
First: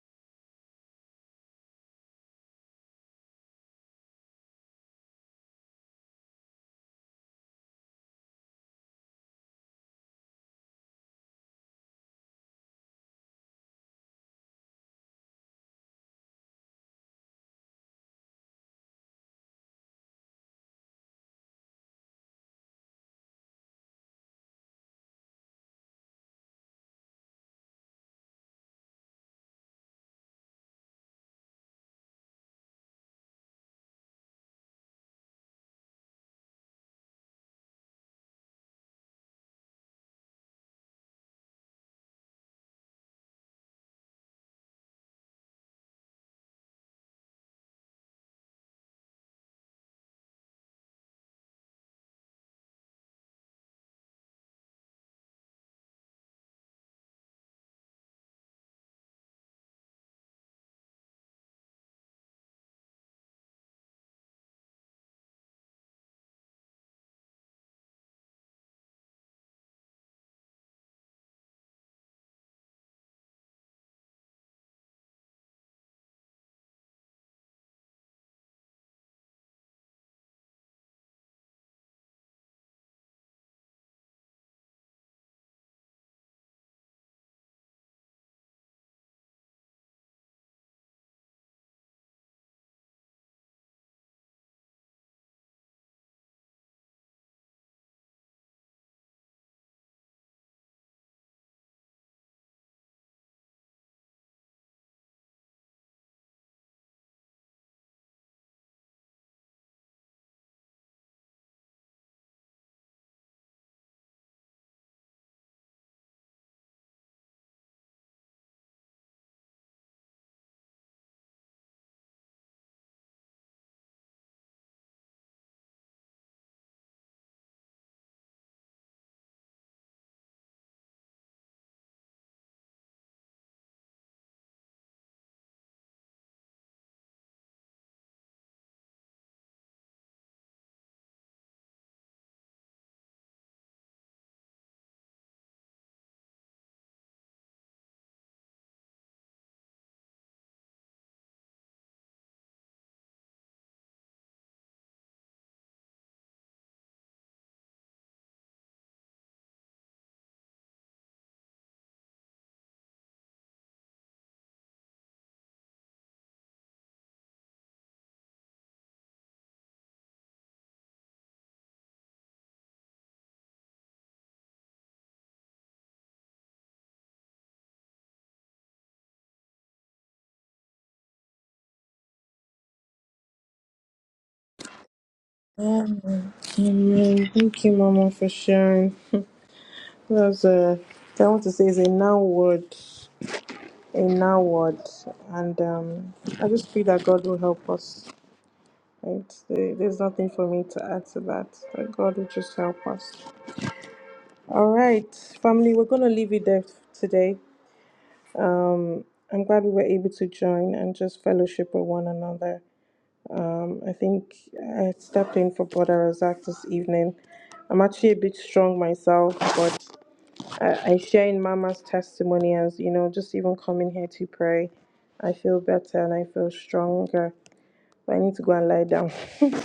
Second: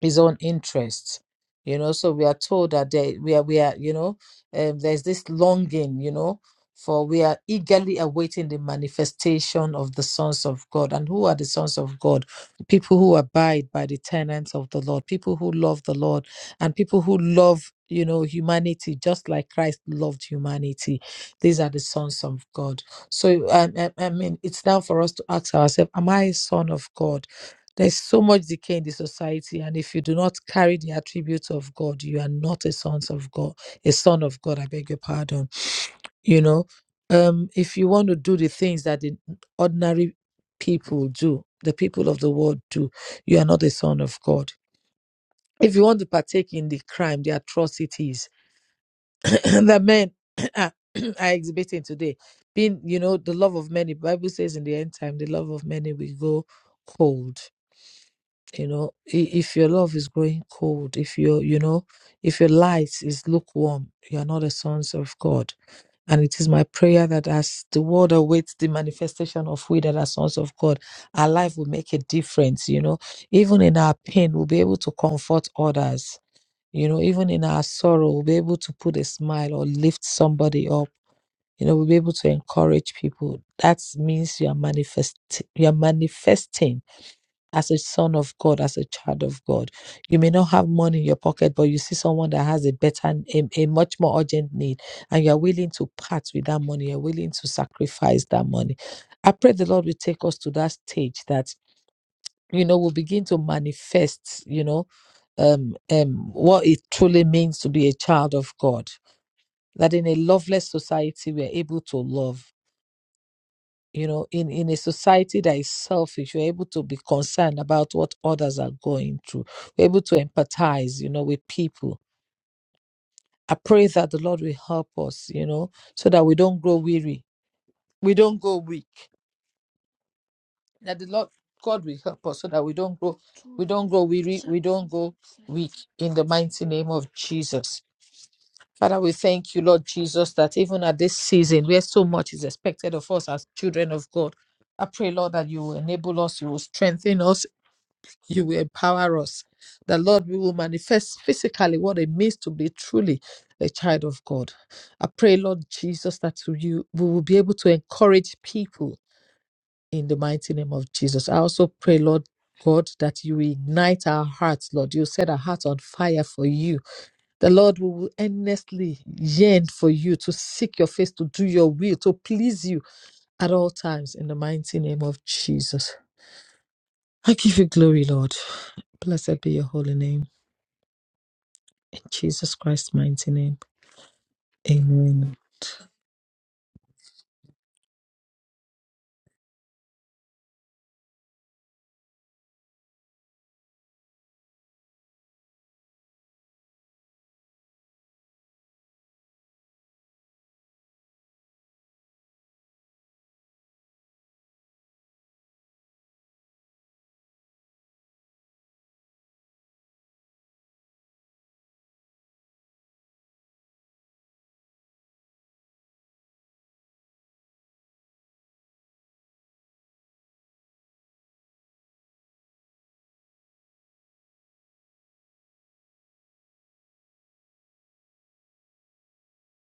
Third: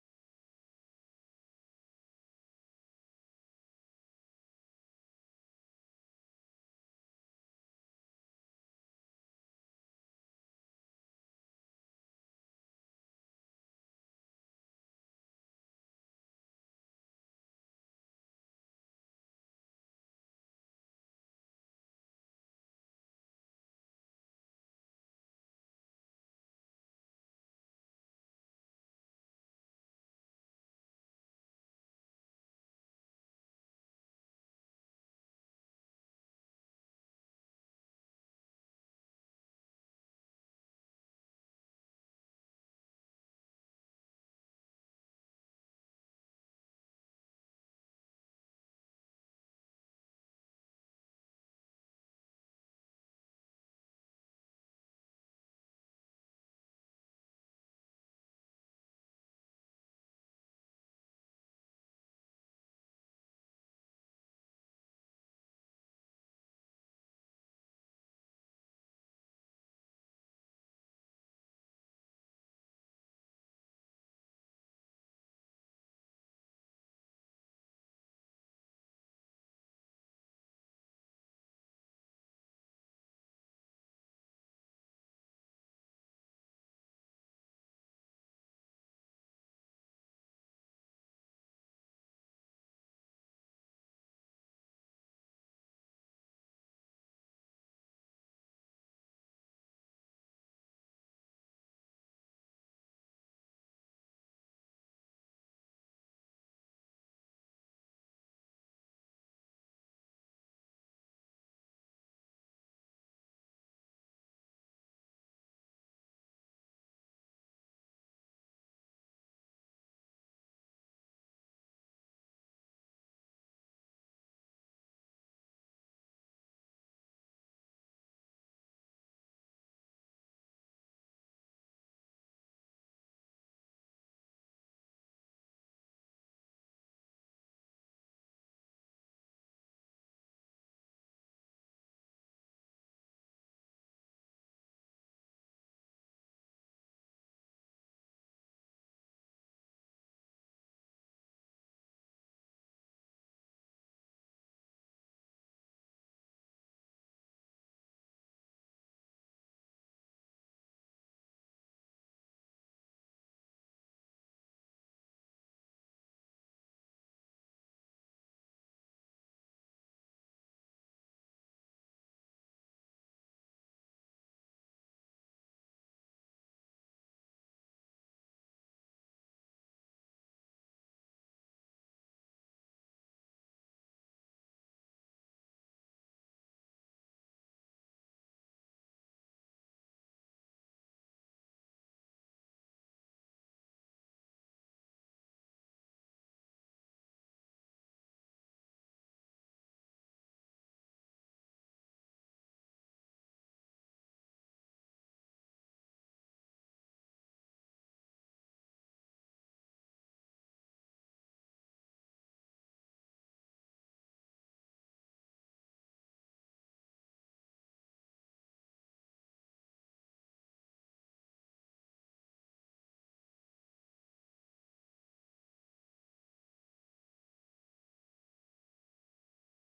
S2: his own interests you know so we are told that there, we are we are you know um, there's this longing you know for we are eagerly awaiting the manifestation of the sons of god and who are the sons of god people who abide by the tenets of the lord people who love the lord and people who love you know humanity just like christ loved humanity these are the sons of god so um, i, I mean it's now for us to ask ourselves am i a son of god there's so much decay in the society, and if you do not carry the attributes of God, you are not a son of God. A son of God, I beg your pardon. You know, um, if you want to do the things that the ordinary people do, the people of the world do, you are not a son of God. If you want to partake in the crime, the atrocities that men are are exhibiting today, being, you know, the love of many, the Bible says in the end time, the love of many will go cold you know i- if your love is growing cold if your you know if your light is lukewarm you are not the sons of god and it is my prayer that as the world awaits the manifestation of we that are sons of god our life will make a difference you know even in our pain we'll be able to comfort others you know even in our sorrow we'll be able to put a smile or lift somebody up you know we'll be able to encourage people that means you are manifest you are manifesting as a son of God, as a child of God. You may not have money in your pocket, but you see someone that has a better, a, a much more urgent need, and you're willing to part with that money, you're willing to sacrifice that money. I pray the Lord will take us to that stage that, you know, we'll begin to manifest, you know, um, um, what it truly means to be a child of God. That in a loveless society, we're able to love you know in in a society that is selfish you're able to be concerned about what others are going through we are able to empathize you know with people i pray that the lord will help us you know so that we don't grow weary we don't go weak that the lord god will help us so that we don't grow we don't grow weary we don't go weak in the mighty name of jesus Father, we thank you, Lord Jesus, that even at this season where so much is expected of us as children of God, I pray, Lord, that you will enable us, you will strengthen us, you will empower us. the Lord, we will manifest physically what it means to be truly a child of God. I pray, Lord Jesus, that to you we will be able to encourage people in the mighty name of Jesus. I also pray, Lord God, that you will ignite our hearts, Lord. You set our hearts on fire for you. The Lord we will earnestly yearn for you to seek your face, to do your will, to please you at all times in the mighty name of Jesus. I give you glory, Lord. Blessed be your holy name. In Jesus Christ's mighty name. Amen.
S1: Amen. Amen. Thank you, Mama, for sharing. That's a, I want to say is a now word, a now word, and um, I just pray that God will help us. Right? There- There's nothing for me to add to that. That God will just help us. All right, family, we're gonna leave it there today. I'm glad we were able to join and just fellowship with one another. Um, I think I stepped in for Brother Razak this evening. I'm actually a bit strong myself, I, I share in Mama's testimony as you know, just even coming here to pray, I feel better and I feel stronger. But I need to go and lie down.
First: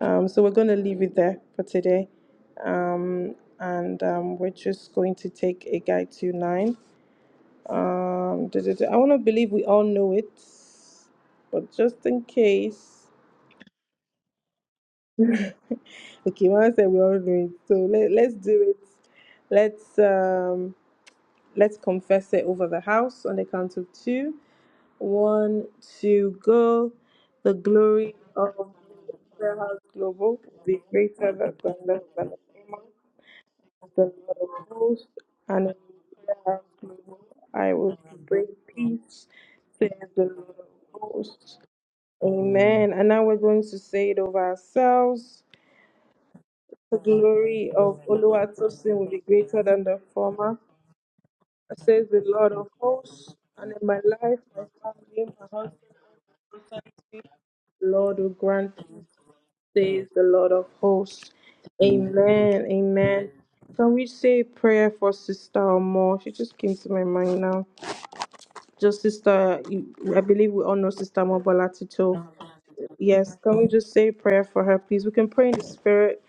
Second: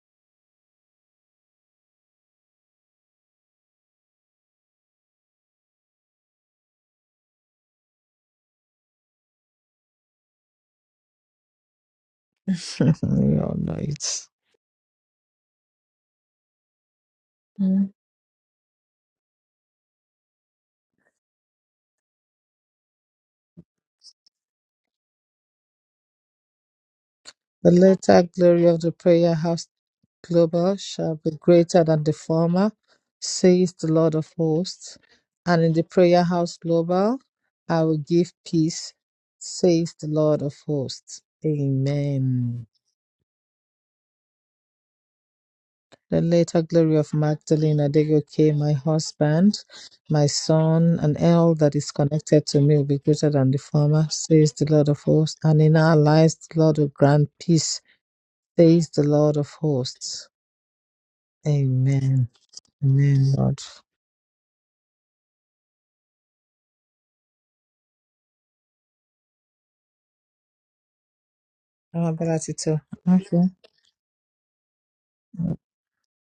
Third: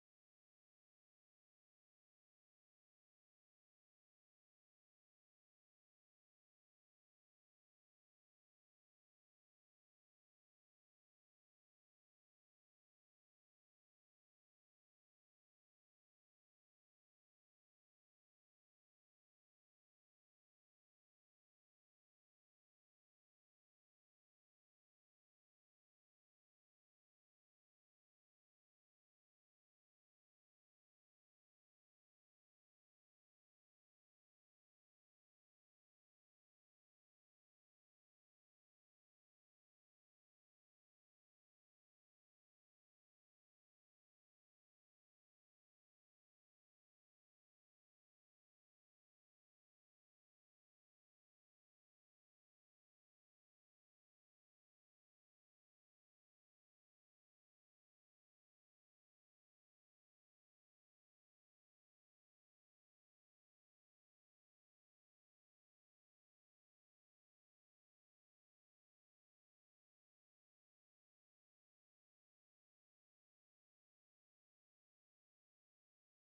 S1: um, so we're going to leave it there for today, um, and um, we're just going to take a guide to nine. Um, duh, duh, duh. I want to believe we all know it, but just in case.
S2: We all know it.
S1: okay, Mama said we all know it, so
S2: Mm.
S1: let, let's do it. Let's. Um, Let's confess it over the house on the count of two. One, two, go. The
S2: The
S1: glory
S2: latter glory
S1: of
S2: of the prayer
S1: Prayer
S2: house
S1: House Global
S2: global
S1: be
S2: shall be
S1: greater than the
S2: greater than
S1: left
S2: the
S1: than the
S2: former,
S1: Amen.
S2: says the
S1: The
S2: Lord of
S1: Lord of
S2: hosts.
S1: hosts
S2: And
S1: and
S2: in
S1: in
S2: the prayer
S1: Prayer
S2: house
S1: House
S2: global,
S1: Global, I
S2: I will
S1: will
S2: give
S1: bring
S2: peace,
S1: peace, says
S2: says the
S1: the
S2: Lord
S1: Lord
S2: of
S1: of
S2: hosts.
S1: hosts.
S2: Amen.
S1: Amen. And now we're going to say it over ourselves.
S2: The later glory
S1: The
S2: of
S1: glory
S2: Magdalene
S1: of
S2: Adegoke, my
S1: Oluwatosin will be
S2: husband,
S1: greater than the
S2: my
S1: former.
S2: son, and all that
S1: I
S2: is
S1: says the
S2: connected
S1: Lord
S2: to
S1: of
S2: me will be greater
S1: hosts,
S2: than the
S1: and in my
S2: former,
S1: life,
S2: says
S1: my
S2: the Lord of
S1: family,
S2: hosts.
S1: my
S2: And
S1: husband,
S2: in our lives,
S1: my
S2: the Lord will
S1: sanity,
S2: grant peace,
S1: the Lord will grant
S2: says the
S1: it,
S2: Lord of
S1: says the
S2: hosts.
S1: Lord of hosts.
S2: Amen.
S1: Amen, amen.
S2: Amen, Lord.
S1: Can we say a prayer for Sister Omo? She just came to my mind now. Just Sister, you- I believe we all know Sister Omo
S2: Ah,
S1: Bolatito.
S2: Gratitude.
S1: Yes,
S2: Okay.
S1: can we just say a prayer for her, please? We can pray in the spirit.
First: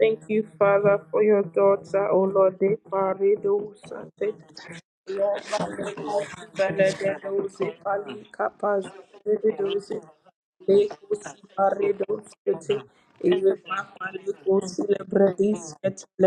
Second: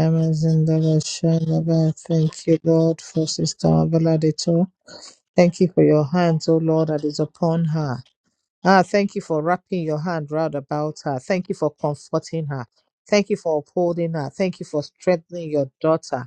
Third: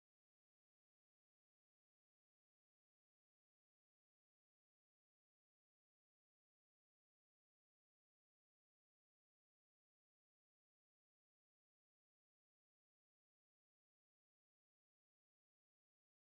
S1: Thank you, Father, for your daughter, O
S2: Thank
S1: Lord,
S2: you,
S1: de
S2: Lord, for Sister
S1: parido sante.
S2: Abeladito.
S1: Lord,
S2: Thank you for
S1: Mother,
S2: your
S1: Lord,
S2: hands, O Lord, that
S1: Belede,
S2: is upon
S1: Dose,
S2: her.
S1: Pali,
S2: Ah,
S1: Kapaz,
S2: thank you for
S1: Bede,
S2: wrapping
S1: Dose,
S2: your hand round about her.
S1: Lekos,
S2: Thank you for
S1: Parido,
S2: comforting her.
S1: Skete,
S2: Thank you for
S1: Eve, Mama,
S2: upholding her. Thank you
S1: Lekos,
S2: for strengthening your
S1: Lebredis, Et,
S2: daughter.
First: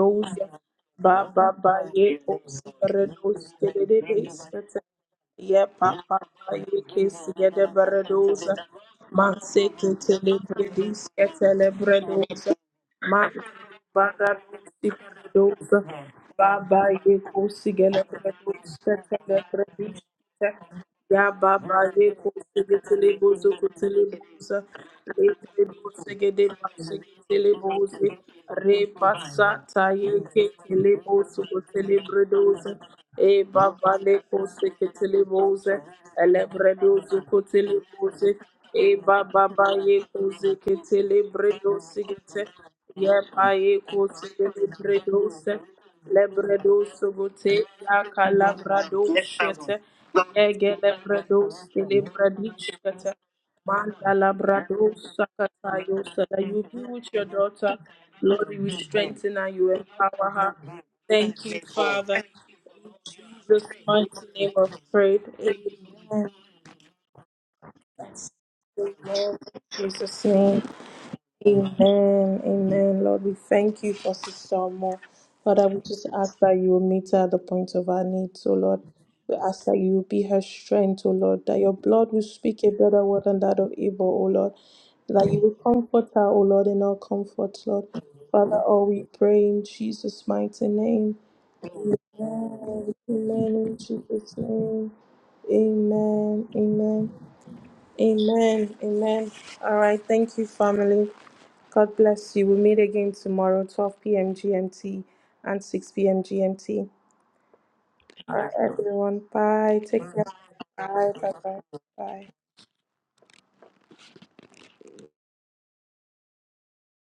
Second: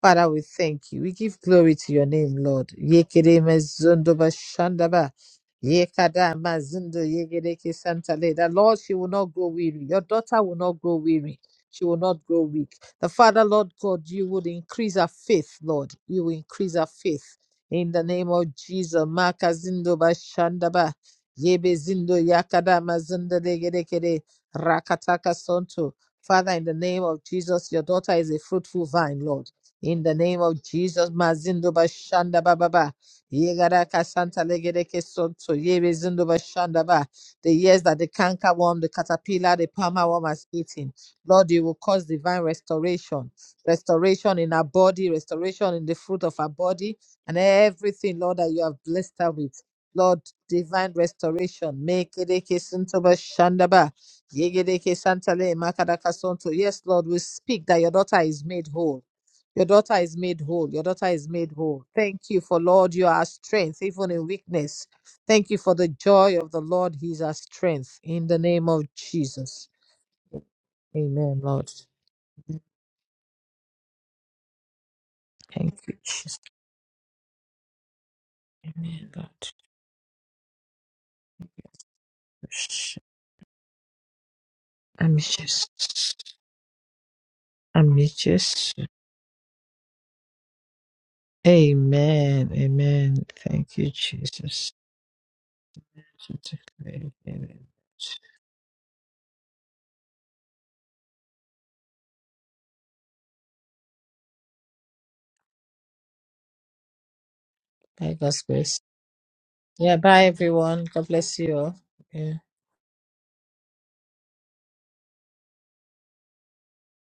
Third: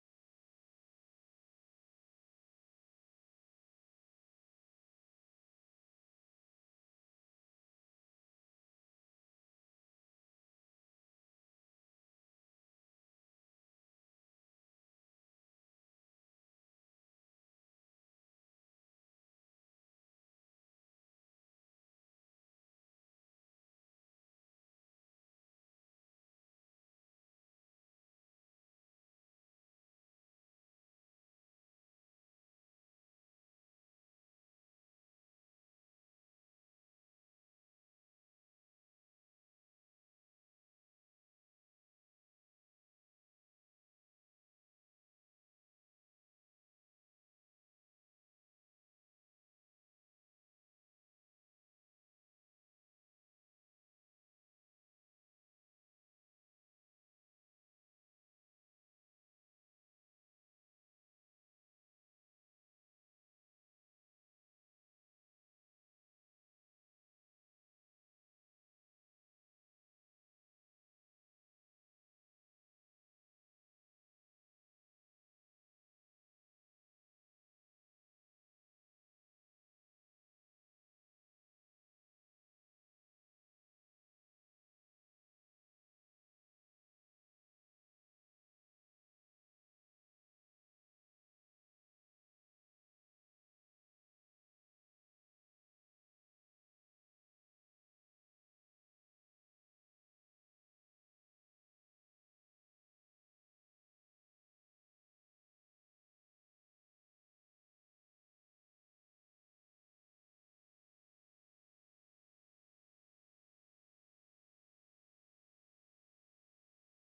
S2: Father, we thank you. We give
S1: Baba,
S2: glory to your
S1: Baye,
S2: name,
S1: Os,
S2: Lord. Yekere mezundo
S1: Redos,
S2: bashandaba.
S1: Ye papa
S2: Yekada
S1: ye
S2: mazundo
S1: kesi ye de
S2: yegereke santale. That
S1: beredoza.
S2: Lord, she will not grow
S1: Manse
S2: weary.
S1: ke
S2: Your daughter will not grow
S1: telebredis ke
S2: weary. She will not grow
S1: telebredoza.
S2: weak. The
S1: Ma
S2: Father, Lord God, you would
S1: baradusi
S2: increase her faith,
S1: beredoza.
S2: Lord. You will increase
S1: Baba
S2: her
S1: ye
S2: faith.
S1: kosi
S2: In
S1: gele
S2: the name of
S1: beredoza
S2: Jesus,
S1: ke
S2: Makazindo
S1: telebredis
S2: Bashandaba.
S1: Ya
S2: Yebe
S1: baba ye
S2: zindo
S1: kosege
S2: yakada
S1: tele
S2: mazinda
S1: bozo kotele
S2: degerekere
S1: boza re
S2: rakataka
S1: tele
S2: sonto.
S1: bozege de
S2: Father, in the name
S1: basege
S2: of
S1: tele
S2: Jesus, your
S1: boze
S2: daughter is a
S1: re
S2: fruitful vine, Lord.
S1: pasata
S2: In
S1: ye
S2: the name
S1: ke
S2: of
S1: tele
S2: Jesus,
S1: bozo
S2: mazindo
S1: kotele
S2: bashanda
S1: bredoza
S2: bababa.
S1: e
S2: Yegara
S1: baba le
S2: kasanta
S1: kosege
S2: legereke
S1: tele
S2: sonto.
S1: boze
S2: Yebe zindo
S1: ele
S2: bashanda ba.
S1: bredozo
S2: The
S1: kotele
S2: years that the
S1: boze
S2: canker worm,
S1: e
S2: the
S1: baba
S2: caterpillar,
S1: ba
S2: the
S1: ye
S2: palmer worm has
S1: kosege
S2: eaten.
S1: tele
S2: Lord, you will
S1: bredoze
S2: cause
S1: gete
S2: divine
S1: ye
S2: restoration.
S1: ba ye
S2: Restoration
S1: kosege
S2: in our body,
S1: bredoze
S2: restoration in the fruit of our
S1: Lebredo
S2: body, and
S1: sogote ya
S2: everything, Lord, that you have
S1: kalabrado
S2: blessed her with.
S1: shete
S2: Lord
S1: ege
S2: divine
S1: lebredo
S2: restoration.
S1: celebradi
S2: Mekereke
S1: shete
S2: suntoba shandaba.
S1: manda labrado
S2: Yegereke santale
S1: sakata yo
S2: makadaka
S1: sada.
S2: sonto.
S1: You be
S2: Yes,
S1: with
S2: Lord, we
S1: your
S2: speak
S1: daughter,
S2: that your daughter is
S1: Lord.
S2: made
S1: You
S2: whole.
S1: strengthen her,
S2: Your
S1: you
S2: daughter is
S1: empower
S2: made
S1: her.
S2: whole. Your daughter is
S1: Thank
S2: made
S1: you,
S2: whole. Thank
S1: Father.
S2: you for Lord, you are our
S1: In Jesus'
S2: strength, even
S1: mighty
S2: in
S1: name of
S2: weakness.
S1: prayer.
S2: Thank you for the
S1: Amen.
S2: joy of the Lord. He's our strength. In the name of
S1: Amen. In
S2: Jesus.
S1: Jesus' name.
S2: Amen, Lord.
S1: Amen. Amen. Lord, we thank you for Sister Mo. Lord, I
S2: Thank
S1: would
S2: you,
S1: just ask
S2: Jesus.
S1: that you will meet her at the point of her need. So, Lord,
S2: Amen,
S1: we
S2: Lord.
S1: ask that you will be her strength, O Lord, that your blood will speak a better word than that of Abel, O Lord,
S2: I'm
S1: that you will comfort her,
S2: just,
S1: O Lord, in our comfort, Lord.
S2: I'm
S1: Father,
S2: just.
S1: all we pray in Jesus' mighty name.
S2: Amen.
S1: Amen.
S2: Amen. Thank
S1: Amen. In
S2: you,
S1: Jesus'
S2: Jesus.
S1: name. Amen. Amen. Amen. Amen. All right. Thank you, family. God bless you. We'll meet again tomorrow, 12 p.m. GMT and 6 p.m. GMT. All
S2: Lagos
S1: right,
S2: grace,
S1: everyone. Bye.
S2: Yeah,
S1: Take care.
S2: bye everyone.
S1: Bye.
S2: God
S1: Bye.
S2: bless you all.
S1: Bye. Bye.
S2: Yeah.